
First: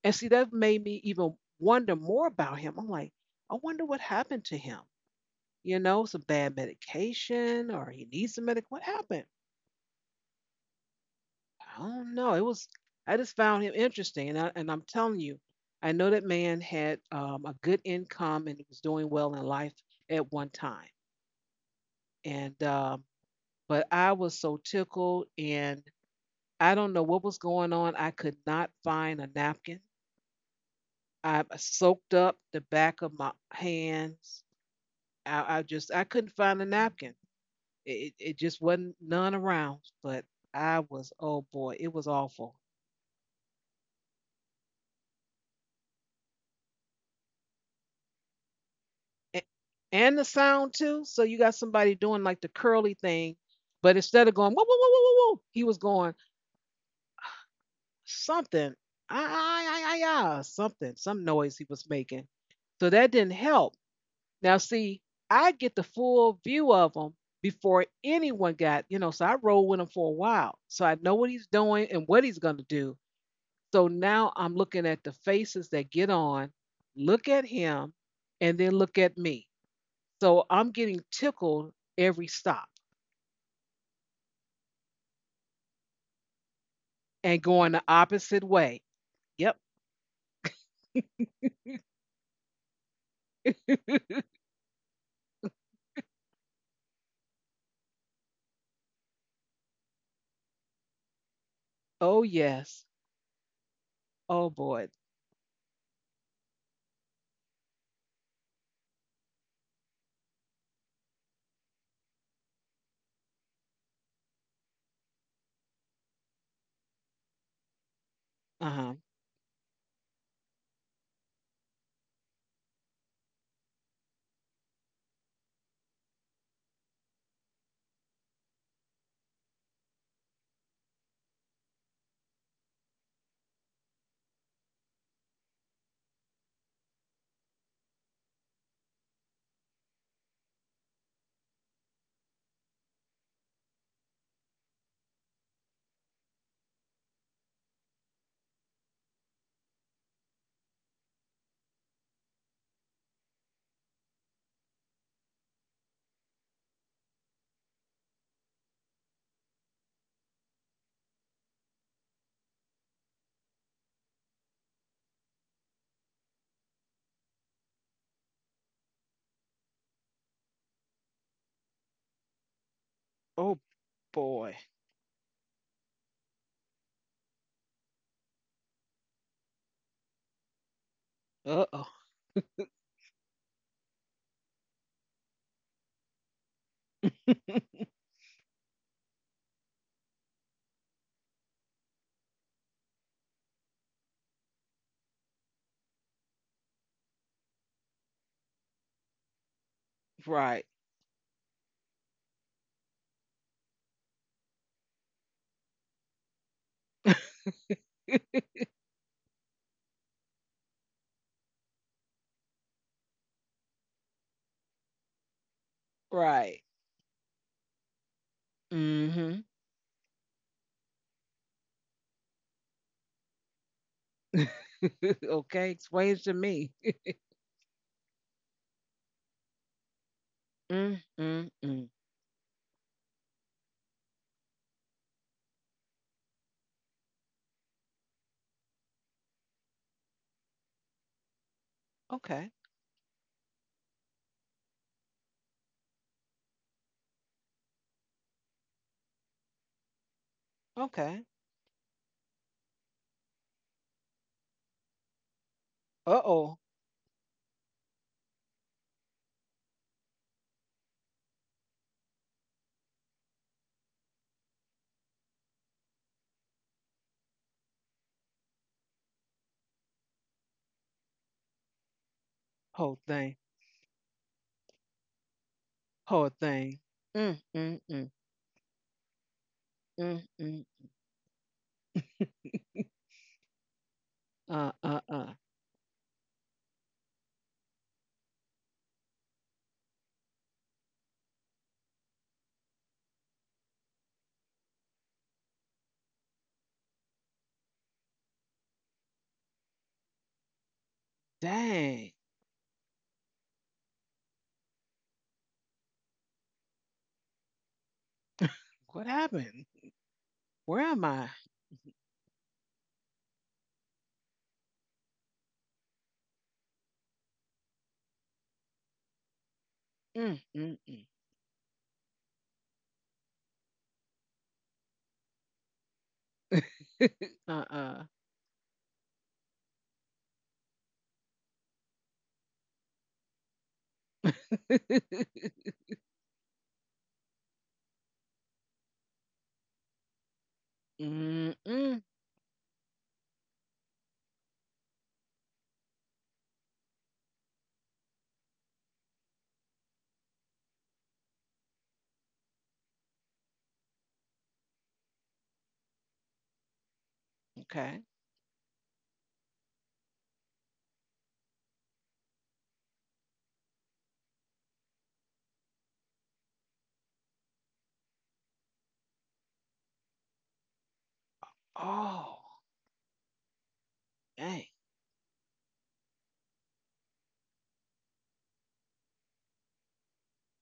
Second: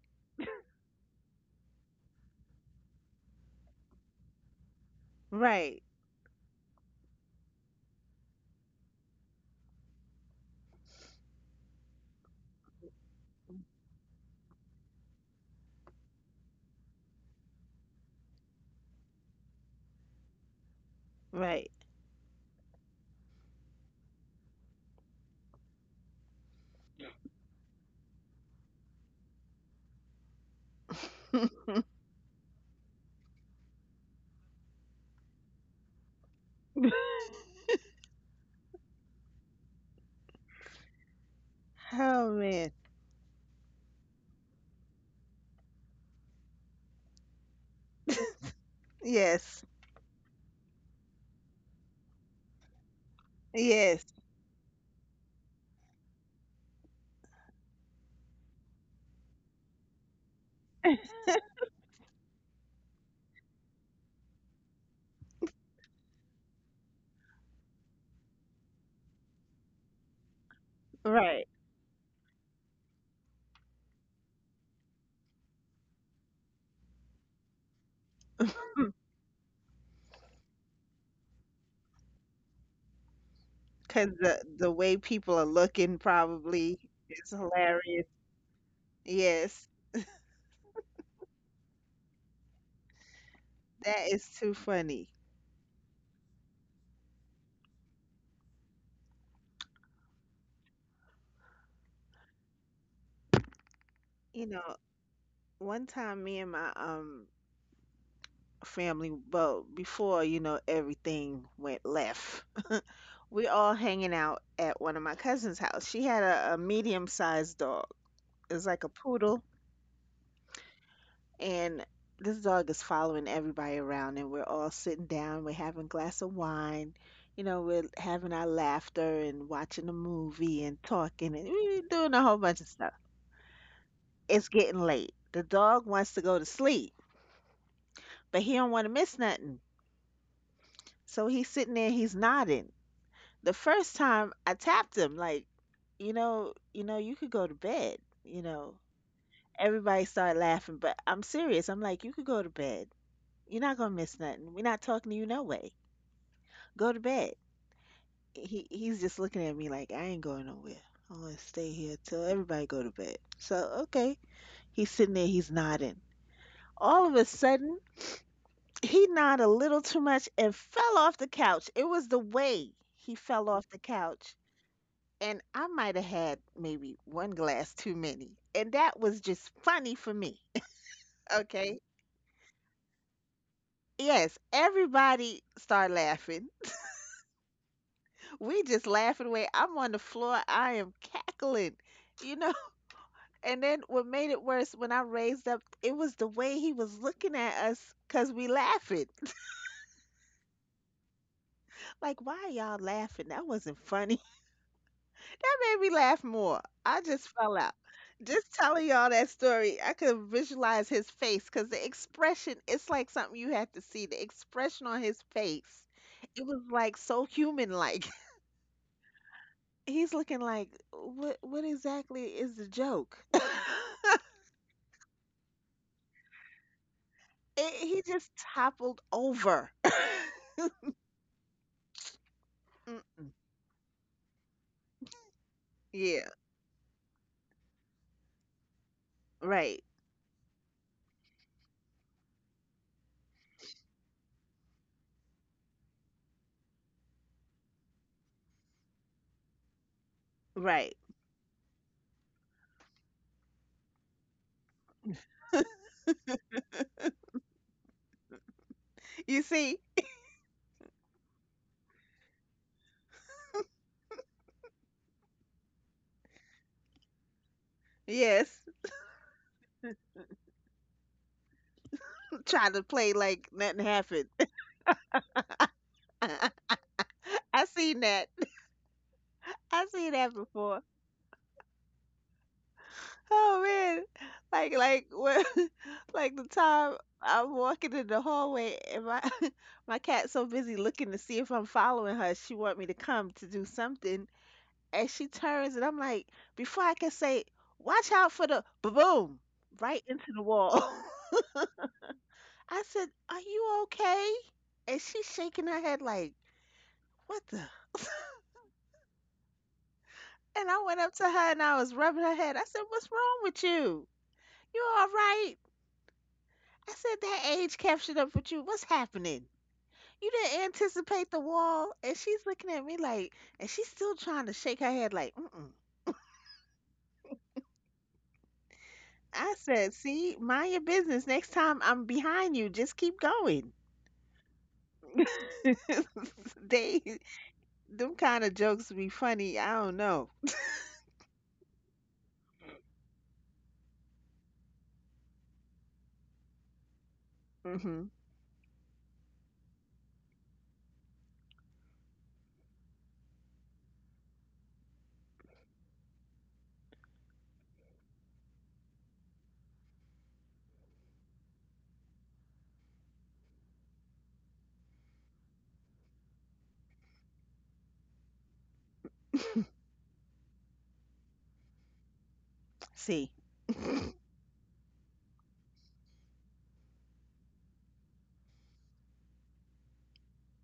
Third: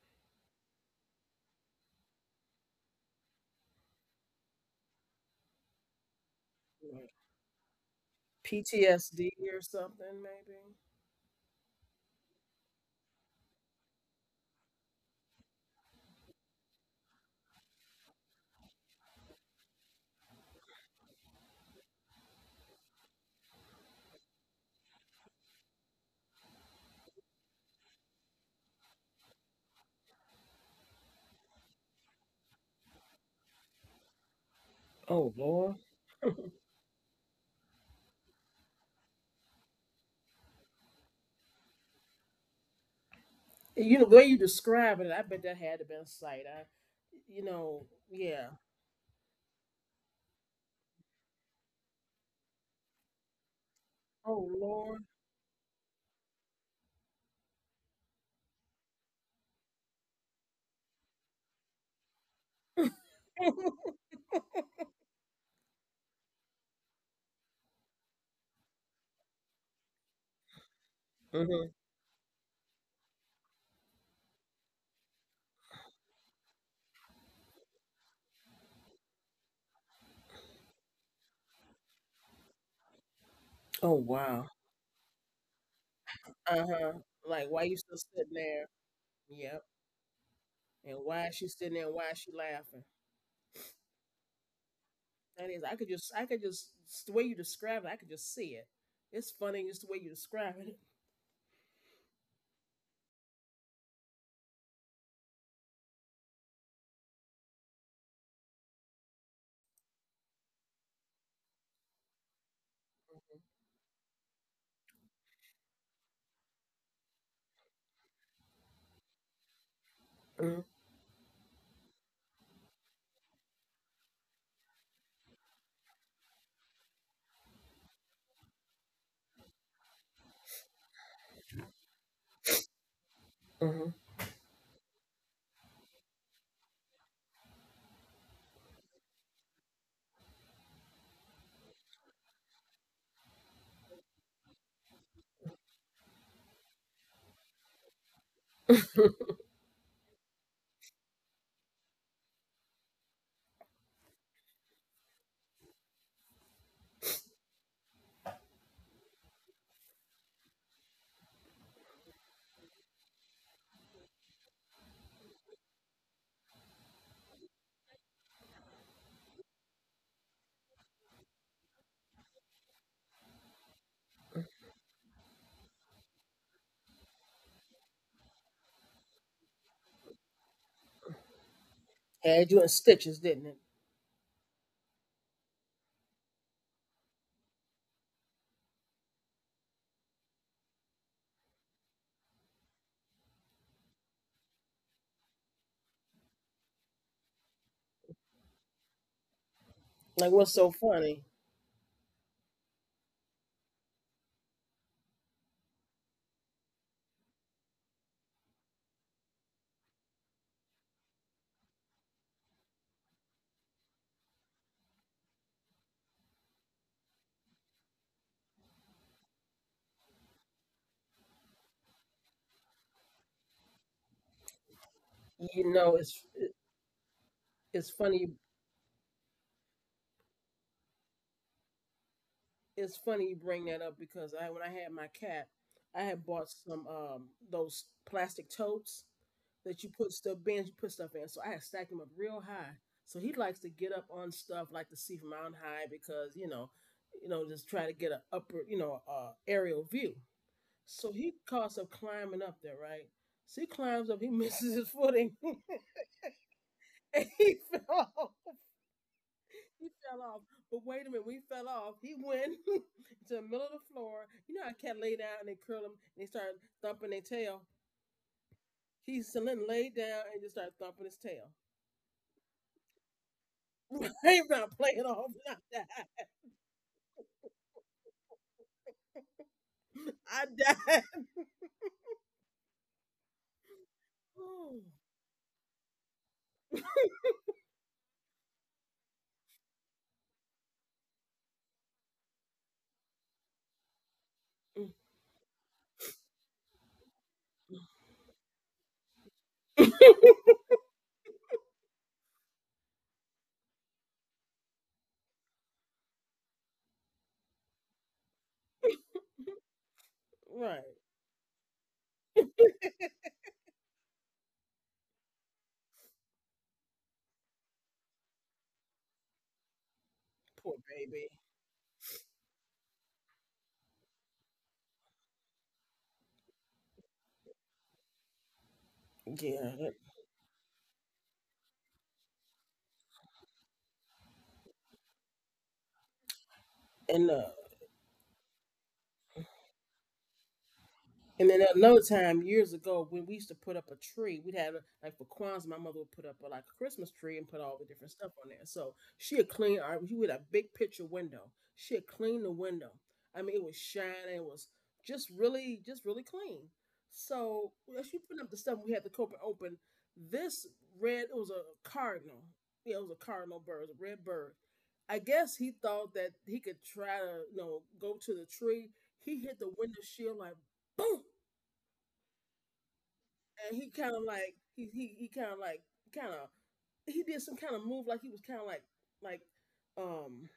S1: And see, that made me even wonder more about him. I'm like, I wonder what happened to him. You
S2: Right.
S1: know, some bad medication or he needs some medic. What happened?
S3: PTSD or something, maybe.
S1: I don't know. It was, I just found him interesting, and I'm telling you, I know that man had a good income and he was doing well in life at one time.
S2: Right.
S1: And But I was so tickled, and I don't know what was going on. I could not find a napkin. I
S2: <laughs>
S1: soaked up the back of my hands.
S3: Oh
S1: I
S3: Lord.
S1: just I couldn't find a napkin. It just wasn't none around. But I was, oh boy, it was
S2: Oh
S1: awful.
S2: man.
S3: You know the way you describe it, I bet that had to been sight. You know, yeah.
S1: a-
S2: Yes.
S1: and the sound too. So you got somebody doing like the curly thing, but
S2: Yes.
S1: instead of
S3: Oh
S1: going whoa whoa whoa
S3: Lord.
S1: whoa whoa, whoa, he was going something, ah ah ah ah ah, ah," something, some noise he was making. So that didn't help.
S3: <laughs>
S1: Now see, I get the full view of him before anyone got, So I roll with him for a while, so I know what he's
S2: Right.
S3: Hmm.
S1: doing and what he's gonna do. So now I'm looking at the faces that get on, look at him, and then look
S2: <clears throat>
S1: at me. So I'm getting tickled every stop
S3: Oh
S2: Cause the
S3: wow.
S2: the way people are looking
S3: Uh
S2: probably
S3: huh.
S2: is
S1: and
S3: Like why
S1: going
S3: you
S1: the
S3: still
S2: hilarious.
S3: sitting
S1: opposite
S3: there?
S1: way. Yep.
S2: Yes.
S3: Yep. And why is she sitting there? And why is she laughing?
S2: That is too funny.
S3: That is, I could just the way you describe it, I could just see it. It's funny just the way you describe it.
S1: Oh, yes.
S2: You
S1: Oh,
S2: know,
S1: boy.
S2: one time me and my family, well, before, you know, everything went left, we all hanging out at one of my cousin's house. She had a medium-sized dog. It's
S1: Uh
S2: like a
S1: huh.
S2: poodle.
S3: Hmm.
S2: And this dog is following everybody around, and we're all sitting down, we're having a glass of wine, you know, we're having our laughter and watching a movie and talking, and we're doing a whole bunch of stuff.
S3: Hmm.
S2: It's getting late. The dog wants to go to sleep, but he don't want to miss nothing. So he's sitting there, he's nodding. The first time I tapped him, like, you know, you could go to bed, you know. Everybody started laughing, but I'm serious. I'm like, you could go to bed. You're not gonna miss nothing. We're not talking to you no way. Go to bed. He's just looking at me like I ain't going nowhere. I'm gonna stay here till everybody go to bed. So okay. He's sitting there, he's nodding. All of a sudden, he nodded a little too much and fell off the couch. It was the way he fell
S1: Oh,
S2: off the couch,
S1: boy.
S2: and I might have had maybe one glass too many. And that was just funny for me. <laughs>
S1: Uh
S2: Okay.
S1: oh.
S3: Had you in stitches, didn't it?
S2: Yes, everybody start laughing. We just laughing away. I'm on the floor. I am cackling, you know. <laughs> And then what made it worse when I raised up, it was the way he was looking at us because we laughing.
S3: Like what's
S1: Right.
S3: so funny?
S2: Like, why y'all laughing? That wasn't funny. That made me laugh more. I just
S1: <laughs>
S2: fell out. Just telling y'all that story, I could visualize his face because the expression, it's like something you had to see. The expression on his face, it
S1: Right.
S2: was like so human like.
S1: Mm
S2: <laughs> He's looking like, what exactly is the joke? <laughs>
S1: hmm. <laughs> Okay.
S3: You know,
S1: Explains
S3: it's
S1: to me.
S2: It,
S3: it's
S2: he just
S3: funny.
S2: toppled over. <laughs>
S1: Mm, mm, mm.
S3: It's
S2: Mm-mm.
S3: funny you bring that up because I when I had my cat, I had
S2: Yeah,
S3: bought some those plastic totes
S2: right,
S3: that you put stuff bins you put stuff in. So I had stacked them up real
S1: Okay.
S3: high. So he likes to get up on stuff like to see from on high because just try to get an upper aerial view.
S2: right.
S3: So
S1: Okay.
S3: he costs up climbing up there, right? So he climbs up, he <laughs> misses his footing, <laughs>
S1: Uh oh.
S3: and he fell off.
S2: You see?
S3: He fell off. But wait a minute, when he fell off, he went <laughs> to the middle of the floor. You know how cats lay down and they curl them and they start thumping their tail.
S2: Yes,
S3: He Celine laid down and just started thumping his tail.
S2: <laughs> trying to
S1: Whole
S2: play
S1: thing.
S2: like nothing
S3: <laughs> I
S2: happened.
S3: ain't gonna play it off.
S1: Whole thing.
S2: <laughs> I
S1: Mm, mm,
S2: seen
S1: mm,
S2: that. I
S3: <laughs>
S2: seen that
S3: I
S1: mm,
S3: died.
S2: before.
S3: <sighs> I died.
S1: mm. <laughs>
S2: Oh man, like like
S1: Uh.
S2: when, <laughs> like the time I'm walking in the hallway and my <laughs> my cat's so busy looking to see if I'm following her, she want me to come to do something, and
S3: <laughs>
S2: she turns and I'm like, before I can say, watch out for the boom, right into the wall. <laughs>
S1: Dang.
S2: I said, are you okay? And she's shaking her head like, what the? And
S1: <laughs> What happened?
S2: I
S1: Where
S3: Right.
S2: went
S1: am
S2: up to
S1: I?
S2: her and I was rubbing her head. I said, what's wrong with you? You all right? I said that age cap up with you. What's happening? You
S1: Mm,
S2: didn't
S1: mm,
S3: Poor
S1: mm.
S2: anticipate
S3: baby.
S2: the wall, and she's looking at me like, and she's still trying to shake her head like, mm.
S1: <laughs> Uh-uh.
S2: I
S3: Yeah.
S2: said,
S3: That-
S2: see, mind your business. Next time I'm behind you, just keep going.
S1: <laughs>
S2: <laughs> they,
S3: Enough.
S2: Them kind of jokes be funny. I don't know.
S3: And then at
S1: Mm-mm.
S3: another time, years ago, when we used to put up a tree, we'd have a- like for Kwanzaa, my mother would put up a, like a Christmas tree and put all the
S2: Hmm.
S3: different stuff on there. So she would clean our, we had a big picture window. She would clean the window. I mean, it was shining. It was just really clean. So
S1: Okay.
S3: as she put up the stuff, we had the copa open. This red, it was a cardinal. Yeah, it was a cardinal bird, a red bird. I guess he thought that he could try to, you know, go to the tree. He hit the window shield like boom,
S1: Oh,
S2: See,
S3: and
S1: dang.
S3: he kind of like kind of he did some kind of move like he was kind of like like um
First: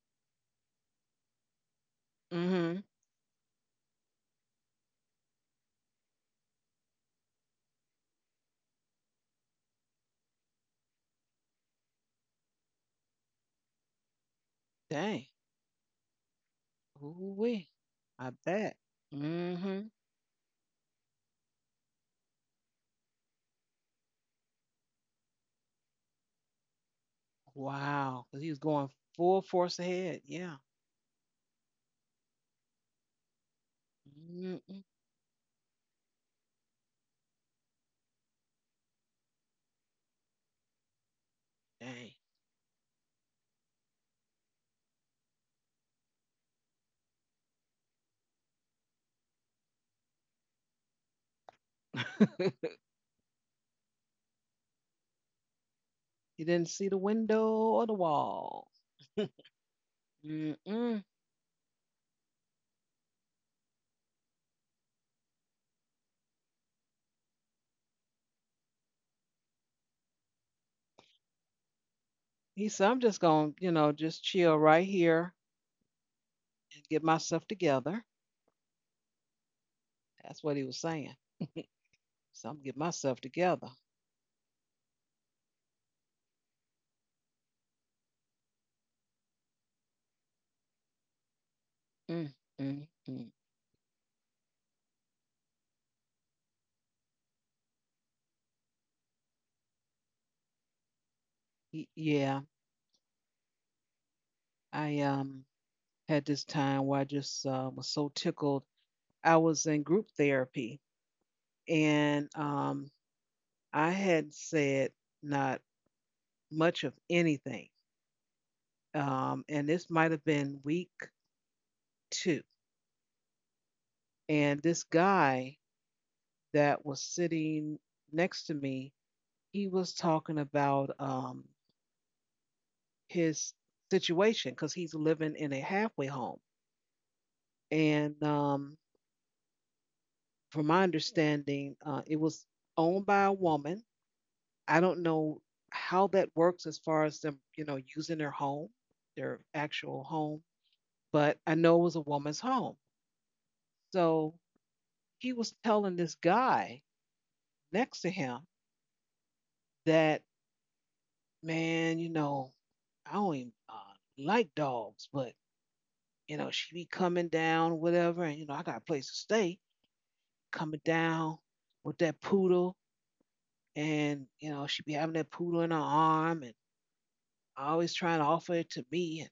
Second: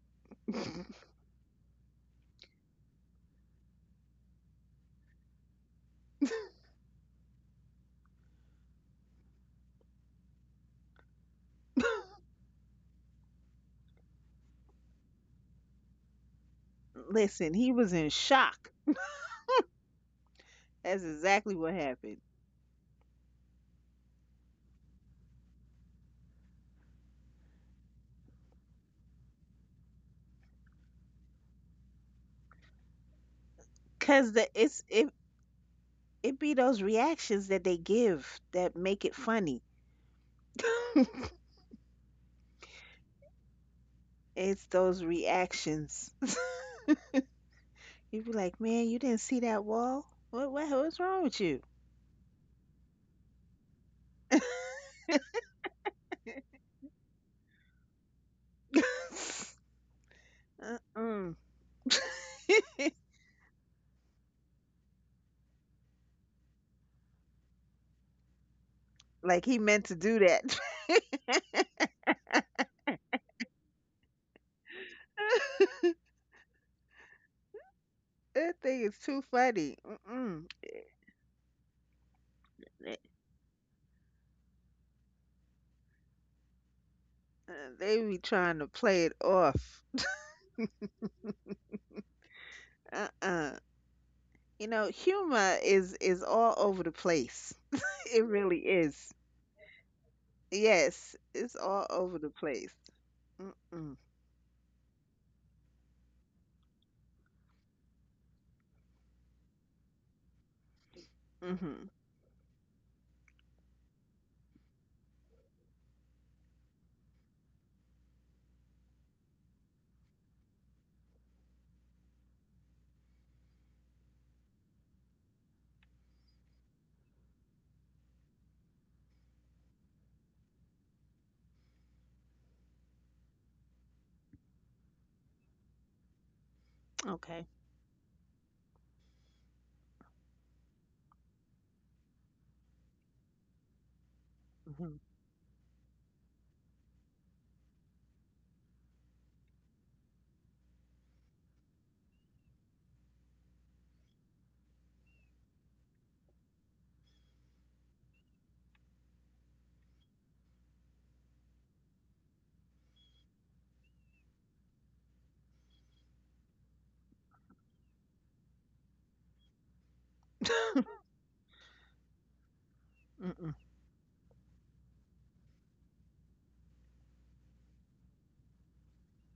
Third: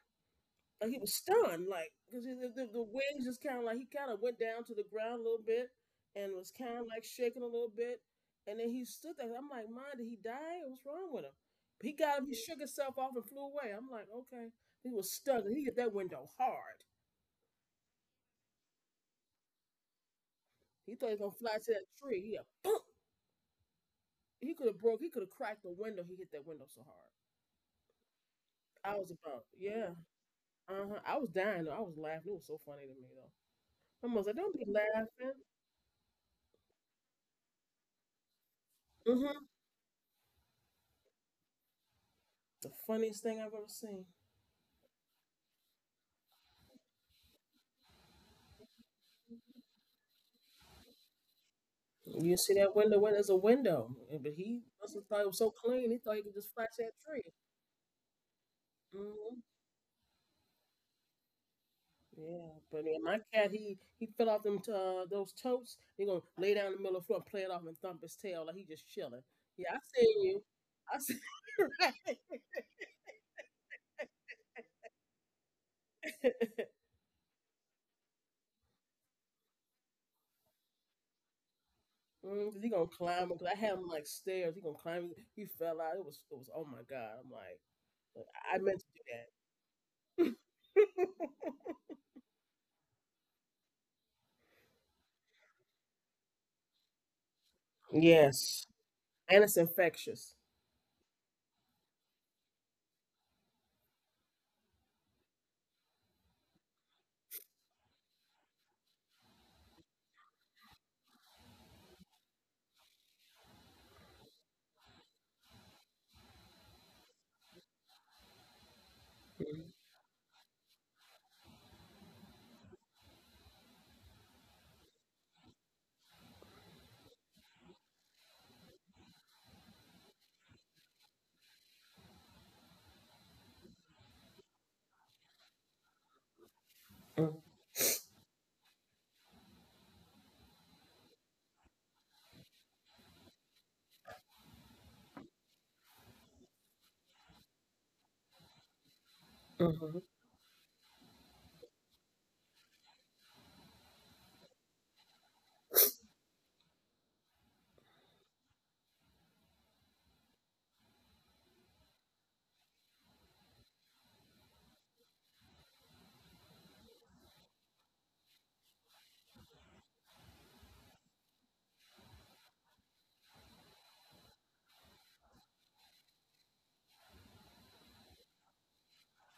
S3: like he was stunned like because
S1: Mm-hmm.
S3: the wings just kind of like he kind of went down to the ground a little bit and was kind of like shaking a little bit, and then he stood there. I'm like, man, did he die? What's wrong with him? He got up, he
S2: <laughs>
S3: shook himself off and flew away. I'm like, okay, he was
S1: Dang.
S3: stuck. He hit that window hard.
S2: listen,
S1: Ooh-wee.
S2: he was in
S1: I
S2: shock.
S1: bet. Mm-hmm.
S3: He
S2: That's
S3: thought he was gonna
S2: exactly
S3: fly to
S2: what
S3: that
S2: happened.
S3: tree. He a boom. He could have cracked the window. He hit that window so hard.
S1: Wow. 'Cause he was going
S3: I was
S1: full
S3: about
S1: force
S3: Yeah.
S1: ahead. Yeah.
S3: Uh-huh. I was dying though. I was laughing. It was so funny to me though. My mom was
S2: Cause
S3: like,
S2: the
S3: "Don't be
S1: Mm-mm.
S2: it's it
S3: laughing."
S2: it be those reactions that they give that make it
S3: Mm-hmm.
S2: funny. <laughs>
S1: Dang.
S3: The funniest thing I've ever seen.
S2: It's those reactions. <laughs> You be like, man, you didn't see that wall? What's wrong with you?
S3: You see
S1: <laughs>
S3: that window? Where there's a window, And- But he must have thought it was so clean. He thought he could
S1: He
S3: just
S1: didn't
S3: flash
S1: see the
S3: that tree.
S1: window or the wall.
S3: Hmm.
S2: <laughs>
S1: <laughs> Mm-mm.
S2: Uh-uh.
S3: Yeah, but yeah,
S2: <laughs>
S3: my cat he fell off them those totes. He gonna lay down in the middle of the floor and play it off and thump his tail like he just chilling.
S2: Like he
S3: Yeah, I
S2: meant to do
S3: seen you.
S2: that.
S3: I seen <laughs> you. Right.
S1: He said, I'm just going to, you know, just chill right here
S2: <laughs>
S1: and get myself together.
S2: That thing is too funny.
S1: That's
S2: Mm-mm.
S1: what he was saying. So I'm
S3: Mm,
S1: going to
S3: he
S1: get
S3: gonna
S2: They
S1: myself
S3: climb because I
S1: together.
S3: had him like stairs. He gonna climb. He fell out. It was Oh my god.
S2: uh, they be
S3: I
S2: trying to
S3: meant to
S2: play it off.
S3: do that. <laughs>
S1: Mm-mm.
S2: Uh-uh. You know, humor is all over the place. <laughs> It really
S3: Yes.
S2: is.
S3: And it's infectious.
S2: Yes, it's all over the
S1: Yeah,
S2: place. Mm-mm.
S1: I had this time where I just was so tickled. I was in group therapy,
S2: Mm-hmm.
S1: and I had said not much of anything. And this might have been week 2. And this guy that was sitting next to me, he was talking about his situation, cuz he's living in a halfway home.
S3: Mm,
S2: Okay.
S1: And From my understanding, it was owned by a woman. I don't know how that works as far as them, you know, using their home, their
S3: mhm,
S1: actual home, but I know it was a woman's home. So he was telling this guy next to him that, man, you know, I don't even like dogs, but, you know, she be coming down, whatever, and, you know, I got a place to stay, coming
S2: Mm-hmm.
S1: down with that poodle,
S2: <laughs>
S1: and, you know, she be having that poodle in her arm, and always trying to offer it to me. And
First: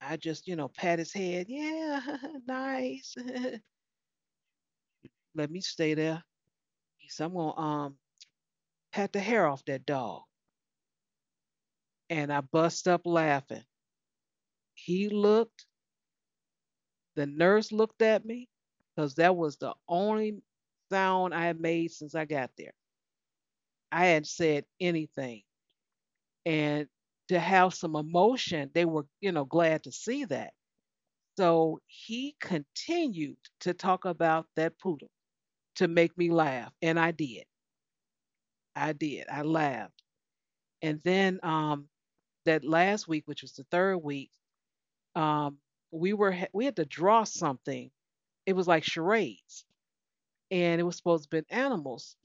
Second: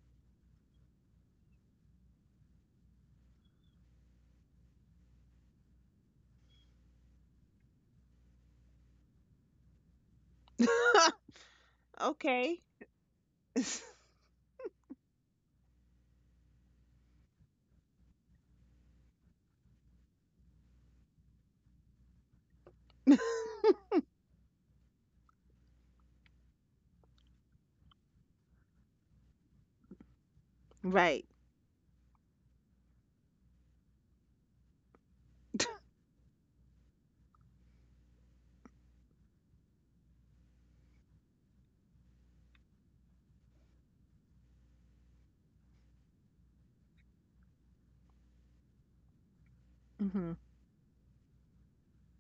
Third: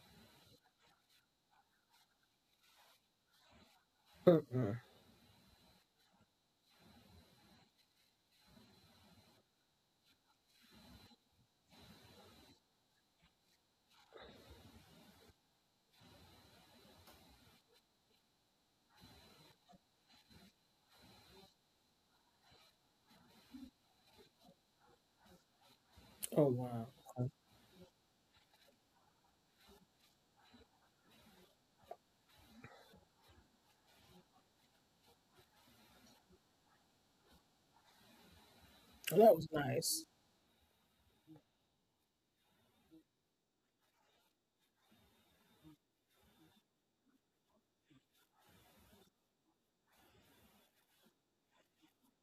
S1: I just, you know, pat his head. Yeah, <laughs> nice.
S3: mhm.
S1: Let me stay there. He said, I'm gonna pat the hair off that dog.
S2: <laughs>
S1: And I
S2: Okay.
S1: bust up laughing. He looked, the nurse looked at me, because that was the only sound I had made since I got there.
S2: <laughs>
S1: I hadn't said anything.
S3: Oh
S1: And
S3: wow. Okay.
S1: to have some emotion, they were, you know, glad to see that.
S2: Right.
S1: So he continued to talk about that poodle to make me laugh. And I did. I
S3: Well,
S1: did.
S3: that
S1: I
S3: was
S1: laughed.
S3: nice.
S1: And then that last week, which was the third week, um, we had to draw something. It was like charades,
S2: Hmm.
S1: and it was supposed to be animals.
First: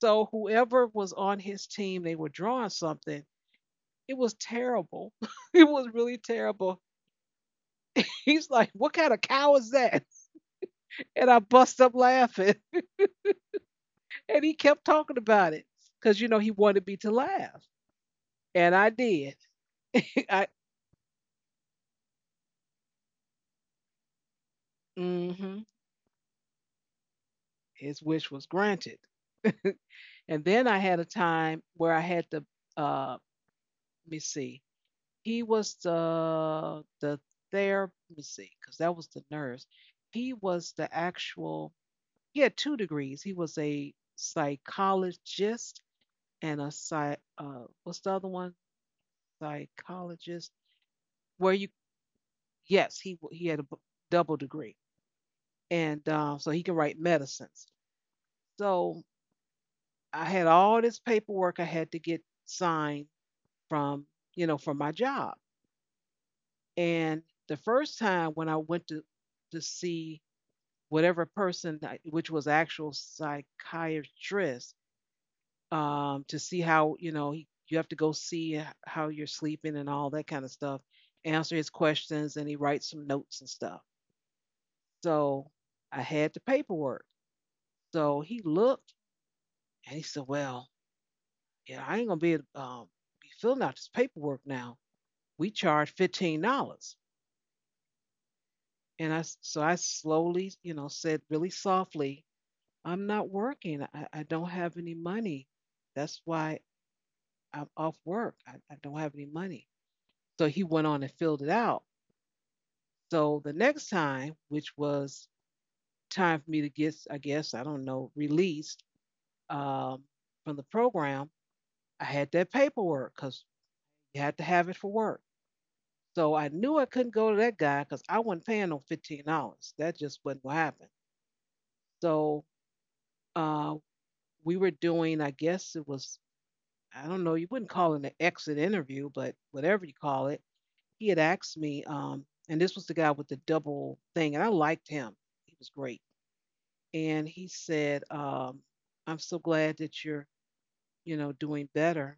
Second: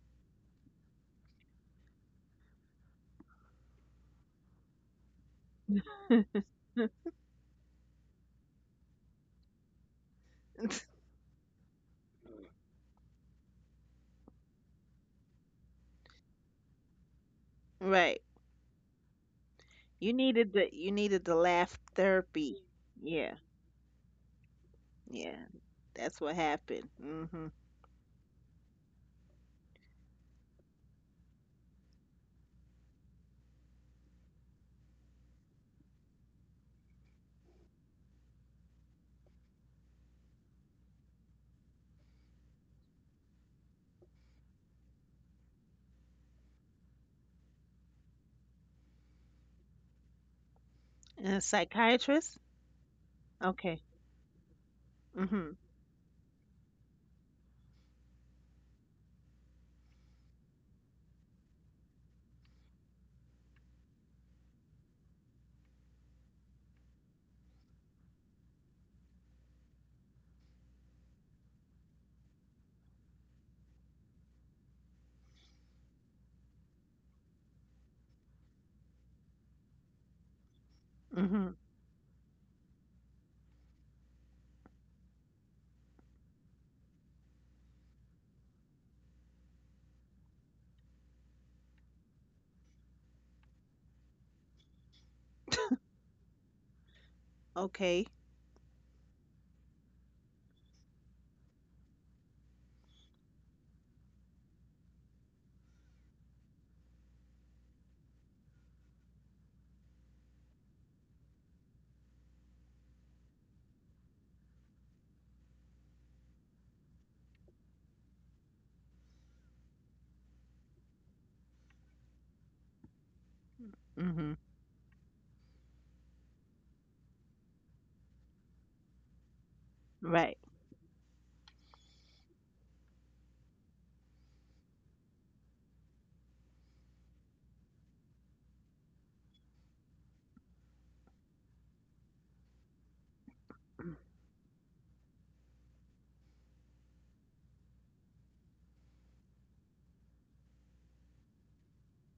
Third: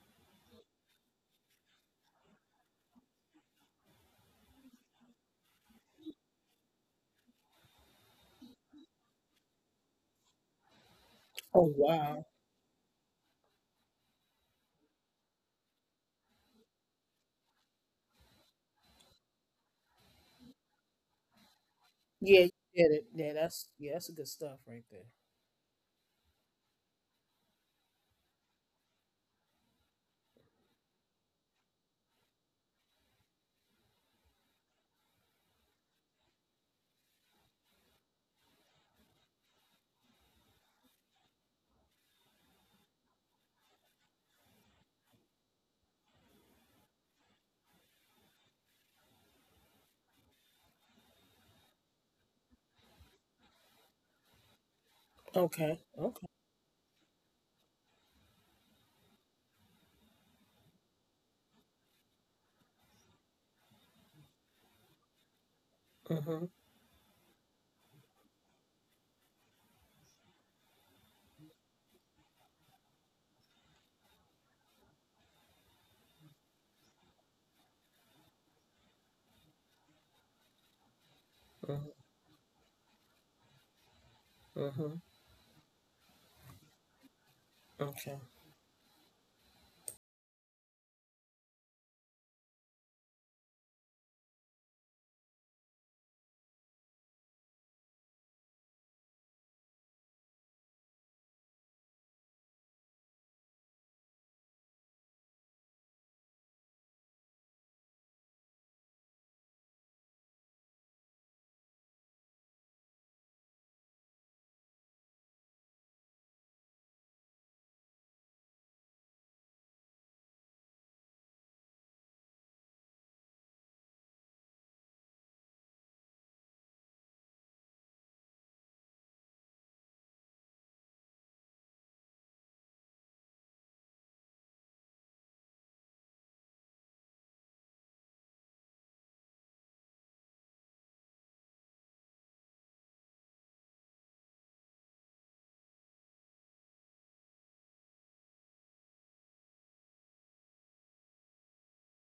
S1: So whoever was on his team, they were drawing something. It was terrible. <laughs> It was really
S2: <laughs>
S1: terrible. <laughs> He's like, "What kind of cow is that?" <laughs> And I
S3: Oh
S1: bust up
S3: wow.
S1: laughing, <laughs> and he kept talking about it because you know he wanted me to laugh,
S2: Right.
S1: and I did. <laughs> I
S2: You needed the laugh
S3: Yeah, you
S2: therapy.
S3: did it.
S2: Yeah.
S3: Yeah, that's good stuff right there.
S2: Yeah.
S1: mm-hmm.
S2: That's what happened. Mhm.
S1: His wish was granted. And then I had a time where I had the uh let me see. He was the therapy, let me see, because that was the nurse. He was the actual he had two degrees. He was a psychologist and a psy what's the other one? Psychologist.
S2: And a
S1: Where you
S2: psychiatrist?
S1: Yes, he had a
S2: Okay.
S1: double degree.
S2: Mhm.
S3: Okay.
S1: And
S3: Okay.
S1: So he could write medicines. So I had all this paperwork I had to get signed from, you know, from my job.
S3: Mhm,
S1: And the first time when I went to see whatever person, which was actual psychiatrist, to see how you know he, you have to go see how you're sleeping and all that kind of stuff,
S2: Mhm.
S1: answer his
S3: mhm,
S1: questions, and he writes some notes and stuff.
S3: mhm, mhm.
S1: So I had the paperwork.
S3: Okay.
S1: So he looked and he said, "Well, yeah, I ain't gonna be filling out this paperwork now. We
S2: <laughs>
S1: charge $15."
S2: Okay.
S1: And so I slowly, you know, said really softly, I'm not working. I don't have any money. That's why I'm off work. I don't have any money. So he went on and filled it out. So the next time, which was time for me to get, I guess, I don't know, released um, from the program, I had that paperwork because you
S2: Hmm.
S1: had to have it for work. So I knew I couldn't go to that guy because I wasn't paying no $15. That just
S2: Right.
S1: wasn't what happened. So uh, we were doing, I guess it was, I don't know, you wouldn't call it an exit interview, but whatever you call it, he had asked me, and this was the guy with the double thing, and I liked him. He was great. And he said, I'm so glad that you're, you know, doing better,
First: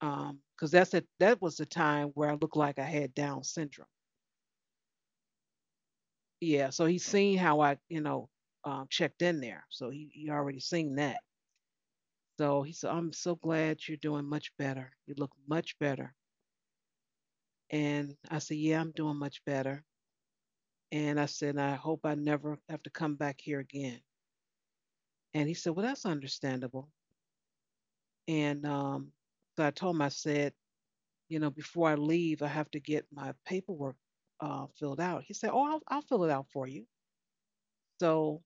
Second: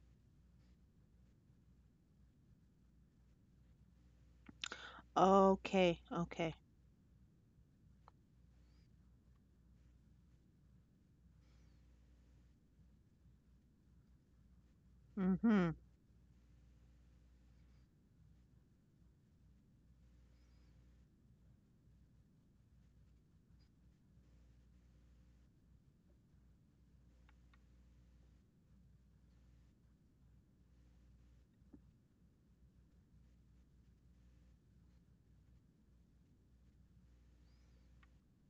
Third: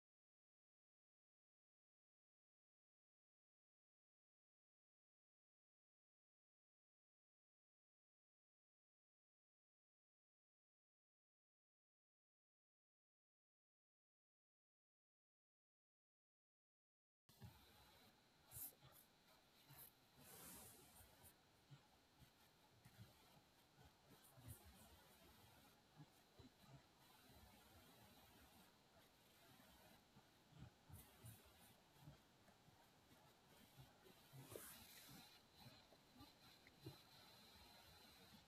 S1: because that was the time where I looked like I had Down syndrome.
S2: Okay. Okay.
S1: Yeah. So he's seen how I, you know, checked in there. So he already seen that. So he said, I'm so glad you're doing much better. You look
S2: Mhm.
S1: much better. And I said, Yeah, I'm doing much better. And I said, I hope I never have to come back here again. And he said, Well, that's understandable. And So I told him, I said, You know, before I leave, I have to get my paperwork filled out. He said, Oh, I'll fill it out for you. So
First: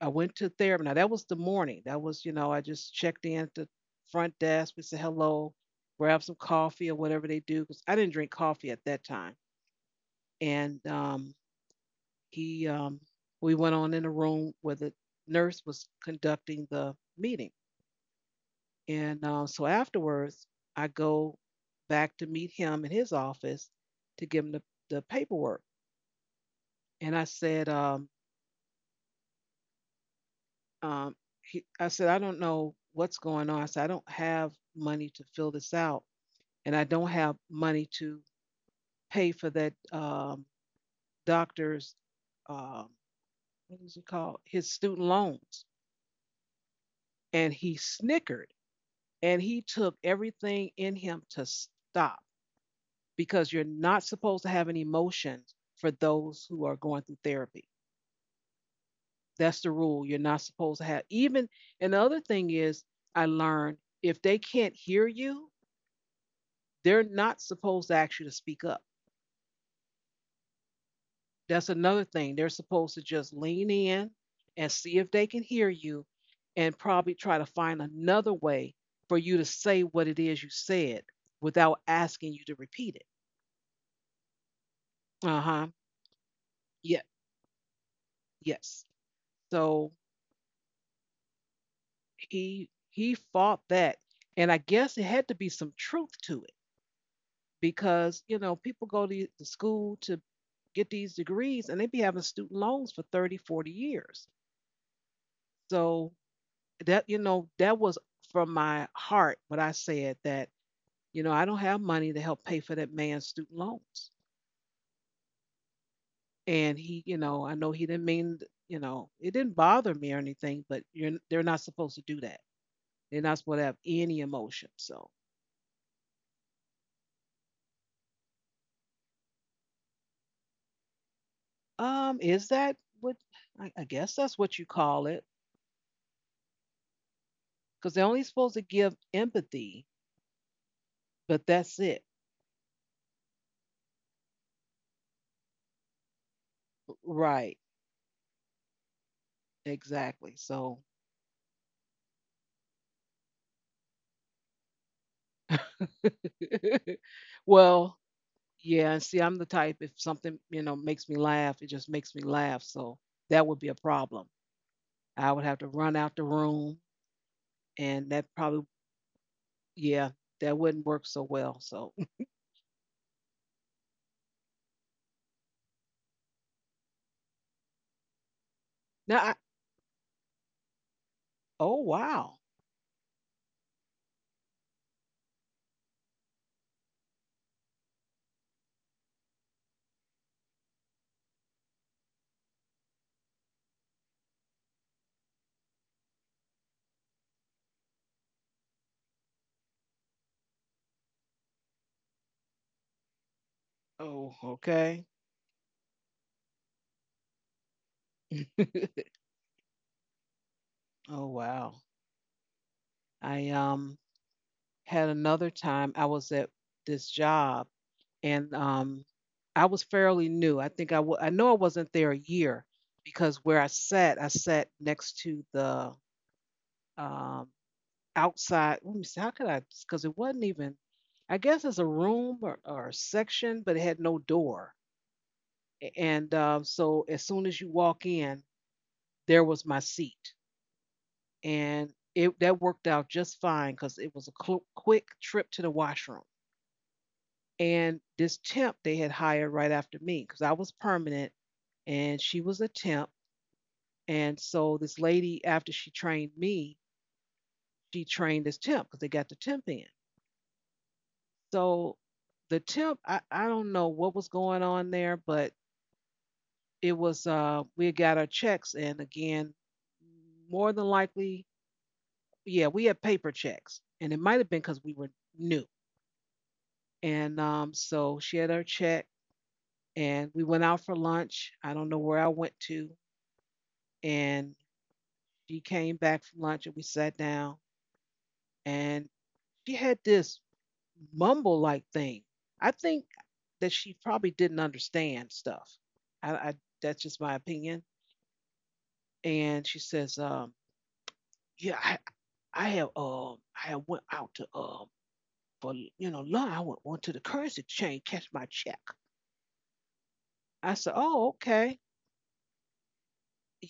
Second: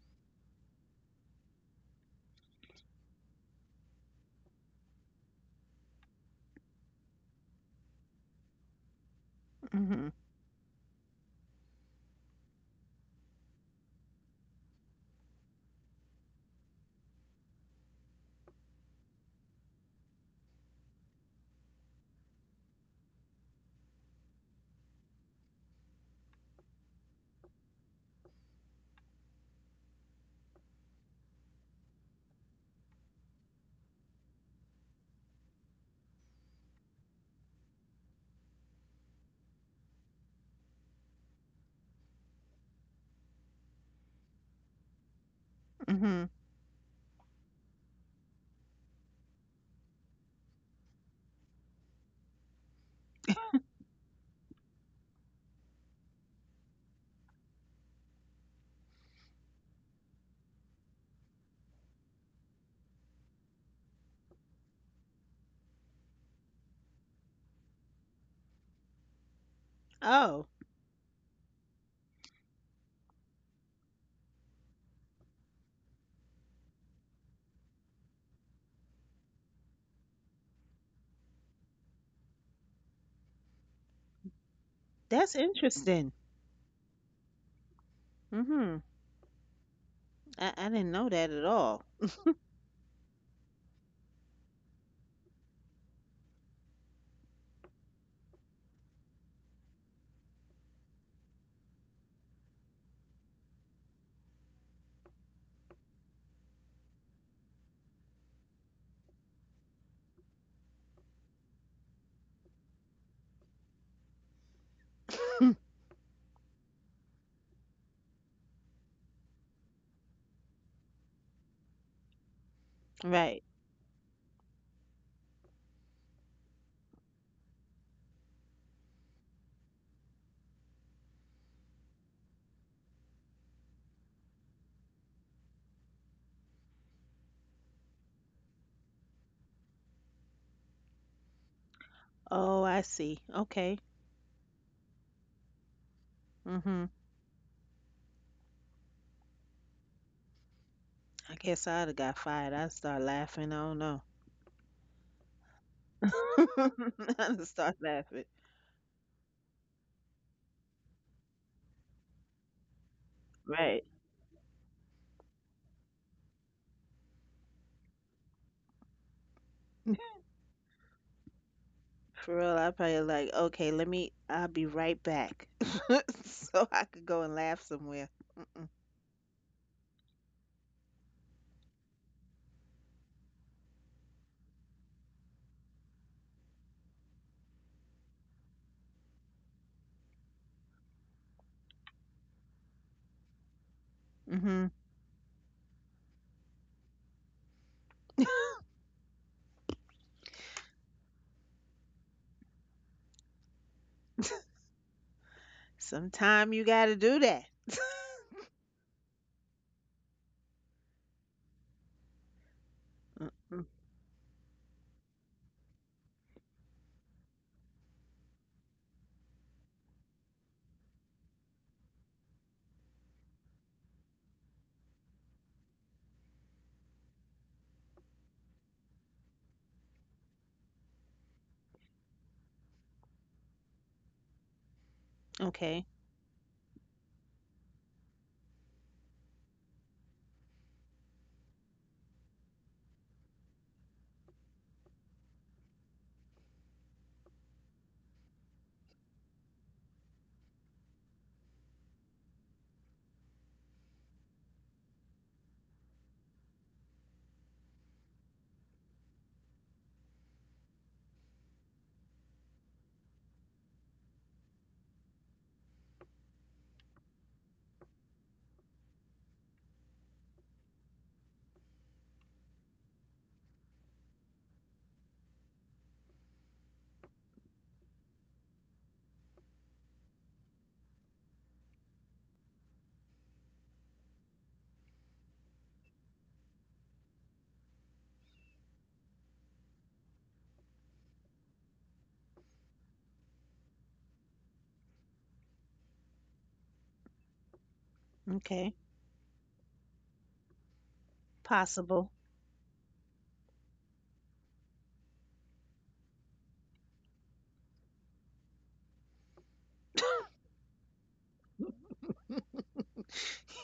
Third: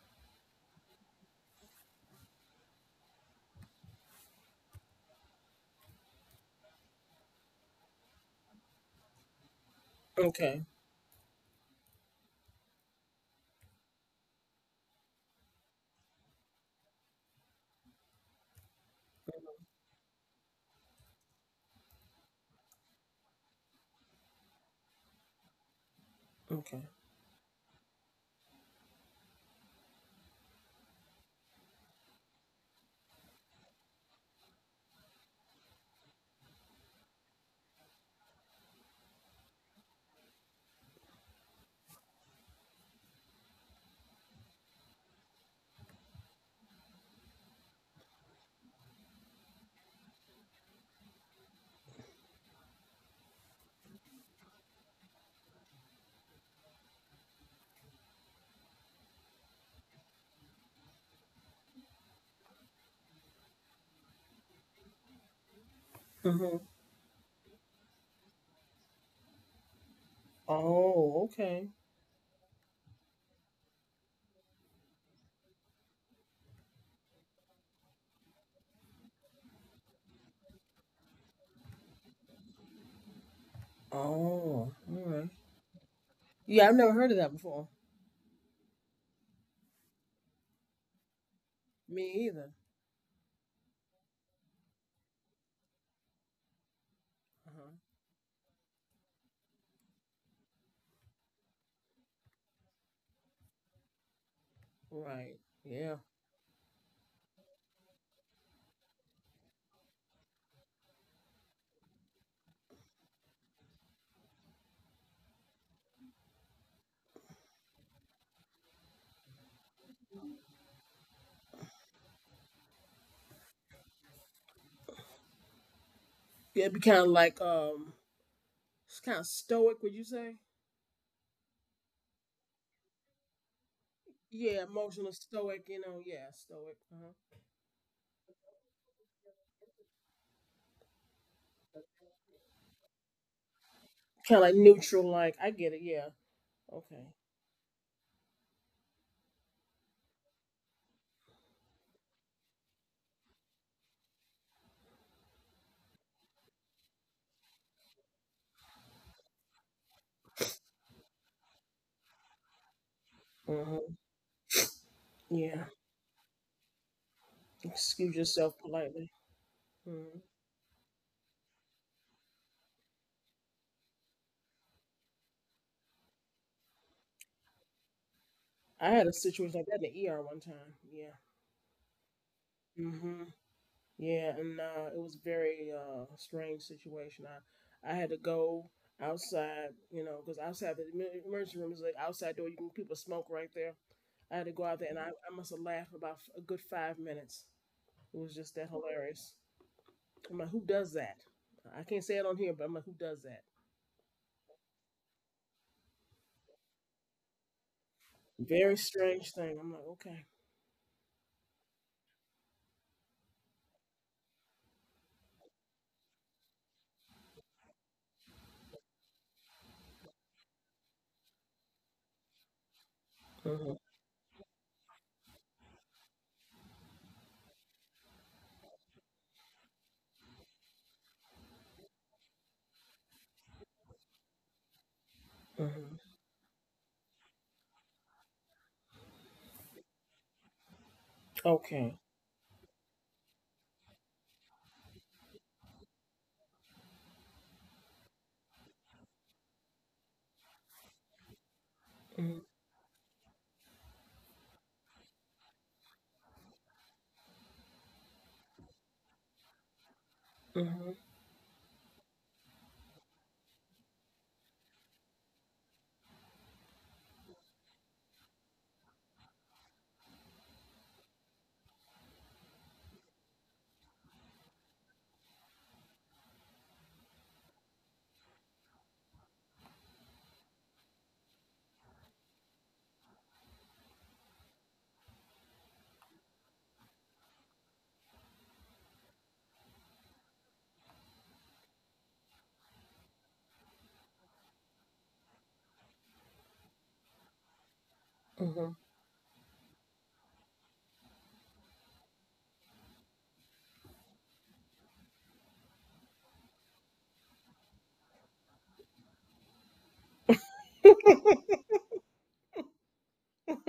S1: I went to therapy. Now, that was the morning. That was, you know, I just checked in to front desk. We said hello, grab some coffee or whatever they do, because I didn't drink coffee at that time.
S2: Mhm.
S3: Okay.
S1: And he we went on in a room where the nurse was conducting the meeting and so afterwards I go back to meet him in his office to give him the paperwork
S3: Okay.
S1: and um, I said, I don't know what's going on. I said, I don't have money to fill this out, and I don't have money to pay for that doctor's um, what is it called, his student loans.
S2: Hmm.
S1: And he snickered, and he took everything in him to stop, because you're not supposed to have any emotions for those who are going through therapy. That's the rule. You're not supposed to have even, and the other thing is I learned, if they can't hear you,
S3: Mhm.
S1: they're not supposed to ask you to speak up.
S2: Oh,
S3: Oh,
S1: That's
S3: okay.
S1: another thing. They're supposed to just lean in and see if they can hear you, and probably try to find another way for you to say what it is you said without asking you to repeat it.
S3: Oh, all right.
S2: that's
S1: Uh-huh.
S2: interesting.
S3: Yeah, I've never
S1: Yeah.
S3: heard of that before.
S2: Hmm.
S1: Yes. So
S2: I didn't know that at all.
S3: Me either.
S1: he fought that, and I guess it had to be some truth to it,
S3: Uh-huh.
S1: because you know, people go to the school to get these degrees, and they be having student loans for 30, 40 years.
S3: Right. Yeah.
S1: So that, you know, that was from my heart what I said, that you know, I don't have money to help pay for that man's student loans. And he, you know, I know he didn't mean, you know, it didn't bother me or anything, but you're they're not supposed to do that. They're not
S2: Right.
S1: supposed to have any emotion. So
S3: Yeah, it'd be kind of like it's kind of stoic. Would you say?
S1: Is that what I guess that's what you
S3: Yeah,
S1: call
S3: emotional
S1: it?
S3: stoic, you know, yeah, stoic. Uh-huh.
S1: Because they're only supposed to give empathy, but that's it.
S2: Oh, I see. Okay.
S3: Kind of like neutral, like I get it. Yeah,
S2: Hmm.
S3: okay.
S1: Right. Exactly. So
S2: I guess I'd have got fired. I'd start laughing. I don't know. <laughs>
S1: <laughs>
S2: I'd start
S1: well,
S2: laughing.
S1: yeah, and see, I'm the type, if something, you know, makes me laugh, it just makes me laugh. So that would be a
S2: Right.
S3: Uh-huh.
S1: problem. I would have
S3: Yeah,
S1: to run out the room, and
S3: excuse
S1: that
S3: yourself
S1: probably,
S3: politely.
S1: yeah,
S2: <laughs>
S3: Mhm.
S1: that wouldn't work so well. So
S2: For real, I probably like, okay, let me, I'll be right back. <laughs> So I could go and laugh somewhere. Mm-mm.
S3: I
S1: <laughs>
S3: had a
S1: now
S3: situation like that in the ER one time. Yeah.
S1: oh wow.
S3: Hmm. Yeah, and it was very strange situation. I had to go outside, you know, because outside the emergency room is like outside door. You can people smoke right there. I had to go
S2: Mm-hmm.
S3: out there, and I must have laughed about a good 5 minutes. It was just that hilarious. I'm like, who does that? I can't say it on here, but I'm like, who does that?
S1: Oh, okay.
S2: <laughs> Sometime you got to do that.
S3: Very
S1: <laughs>
S3: strange thing. I'm like, okay.
S1: Oh wow.
S2: <laughs>
S1: I
S2: Mm-mm.
S1: um had another time I was at this job, and I was fairly new. I think I know I wasn't there a year, because where
S3: Hmm.
S1: I sat next to the um outside. Let me see, how could I? Because it wasn't even, I guess it's a room, or a section, but it had no door.
S2: Okay.
S1: A-
S3: Hmm.
S1: And so as soon as you walk in, there was my seat, and
S3: Okay.
S1: it that worked out just fine because it was a quick trip to the washroom. And this temp they had hired right after me, because I was permanent and
S3: Hmm.
S1: she was a temp. And so this lady, after she trained me, she trained this temp because they got the temp in.
S3: Hmm.
S1: So the temp, I don't know what was going on there, but it was we got our checks, and again, more than likely, yeah, we had paper checks. And it might have been because we were new. And she had her check, and we went out for lunch. I don't know where I went to. And she came back from lunch, and we sat down, and she had this mumble like thing. I think that she probably didn't understand stuff. I, that's just my opinion.
S3: Hmm.
S2: Okay.
S1: And she says, yeah,
S2: Possible. <laughs>
S1: I have I have went out to for you know lunch. Went to the currency exchange, catch my check. I said, oh okay,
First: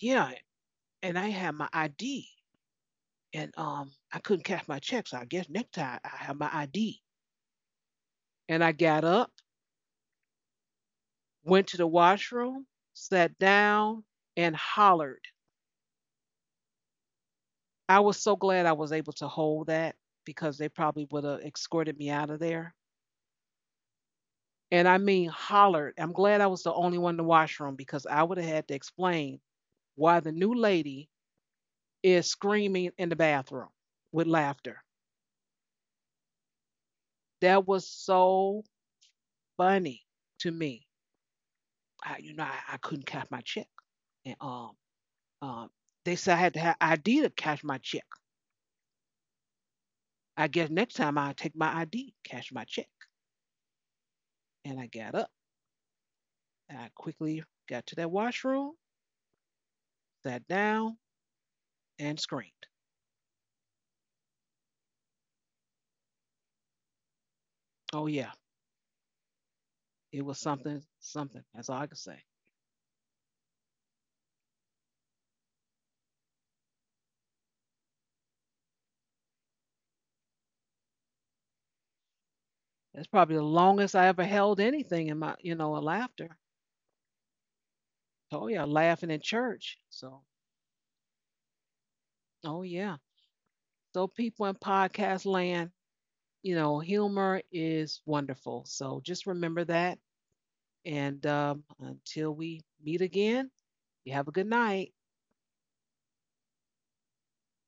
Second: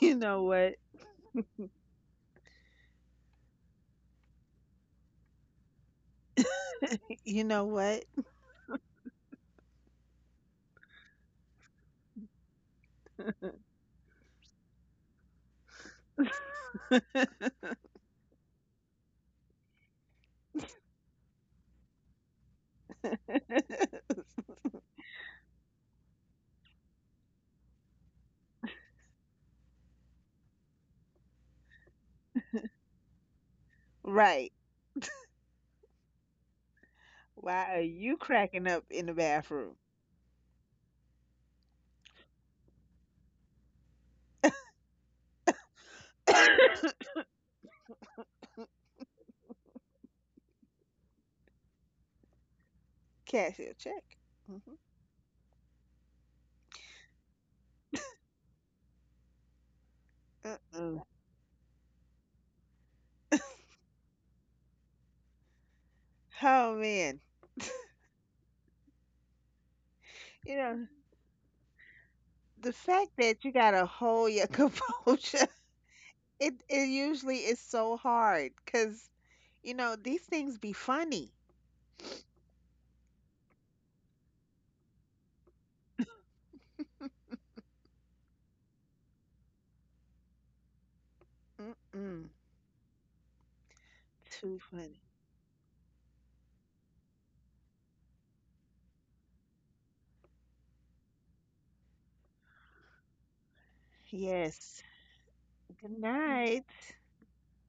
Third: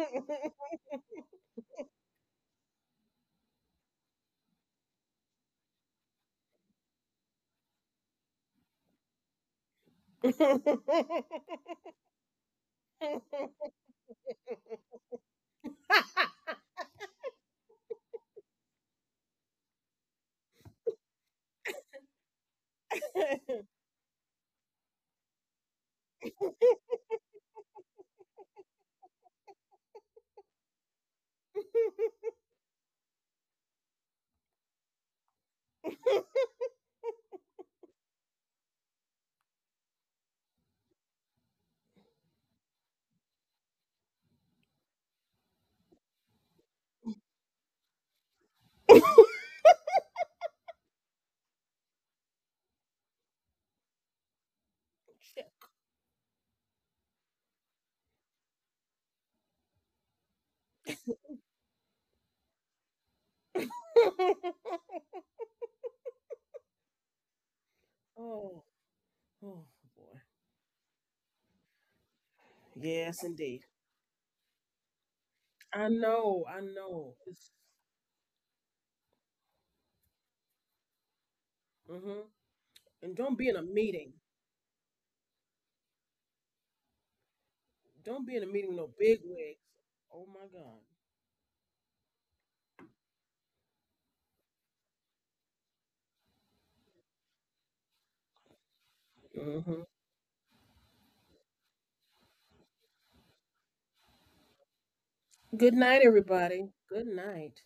S2: You know what?
S3: <laughs>
S1: and I had my ID, and I couldn't cash my check, so I guess next time I have my ID.
S2: You know what?
S1: And I got up, went to the washroom, sat down, and hollered.
S2: <laughs>
S1: I was so glad I was able to hold that, because they probably would have escorted me out of there. And I mean, hollered. I'm glad I was the only one in the washroom, because I would have had to explain why the new lady is screaming in the bathroom with
S2: Right.
S1: laughter. That
S2: Why are
S1: was
S2: you
S1: so
S2: cracking up in the bathroom?
S1: funny to me. I, I couldn't cash my check, and um,
S2: <laughs>
S1: they
S2: <coughs>
S1: said I had to have
S2: Cash
S1: ID to cash my check. I guess next time I take my ID, cash my check.
S2: your check. Mm-hmm.
S1: And I got up, and I quickly got to that washroom, sat
S2: Uh-uh.
S1: down, and screamed.
S2: Oh man,
S1: Oh, yeah,
S3: Oh, oh boy.
S1: it was
S2: you know
S1: something, something. That's all I can say.
S2: the fact
S3: Yes,
S2: that you
S3: indeed.
S2: gotta hold your <laughs> composure,
S3: I know.
S2: it
S3: I
S2: it
S3: know.
S2: usually
S3: It's,
S2: is so hard because you know these things be funny.
S3: hmm.
S1: That's
S3: And
S1: probably
S3: don't
S1: the
S3: be in a
S1: longest I
S3: meeting.
S1: ever held anything in my, you know, a laughter.
S3: Don't be in a
S1: Oh, yeah,
S3: meeting with no
S1: laughing in
S3: big
S1: church. So,
S3: Oh my God.
S2: Mm-mm,
S1: oh, yeah. So, people in
S2: too funny.
S1: podcast land, you know, humor is wonderful. So, just remember
S3: Mm-hmm.
S1: that. And until we meet again, you have a good
S2: Yes.
S1: night.
S3: Good
S2: Good
S3: night,
S2: night.
S3: everybody. Good night.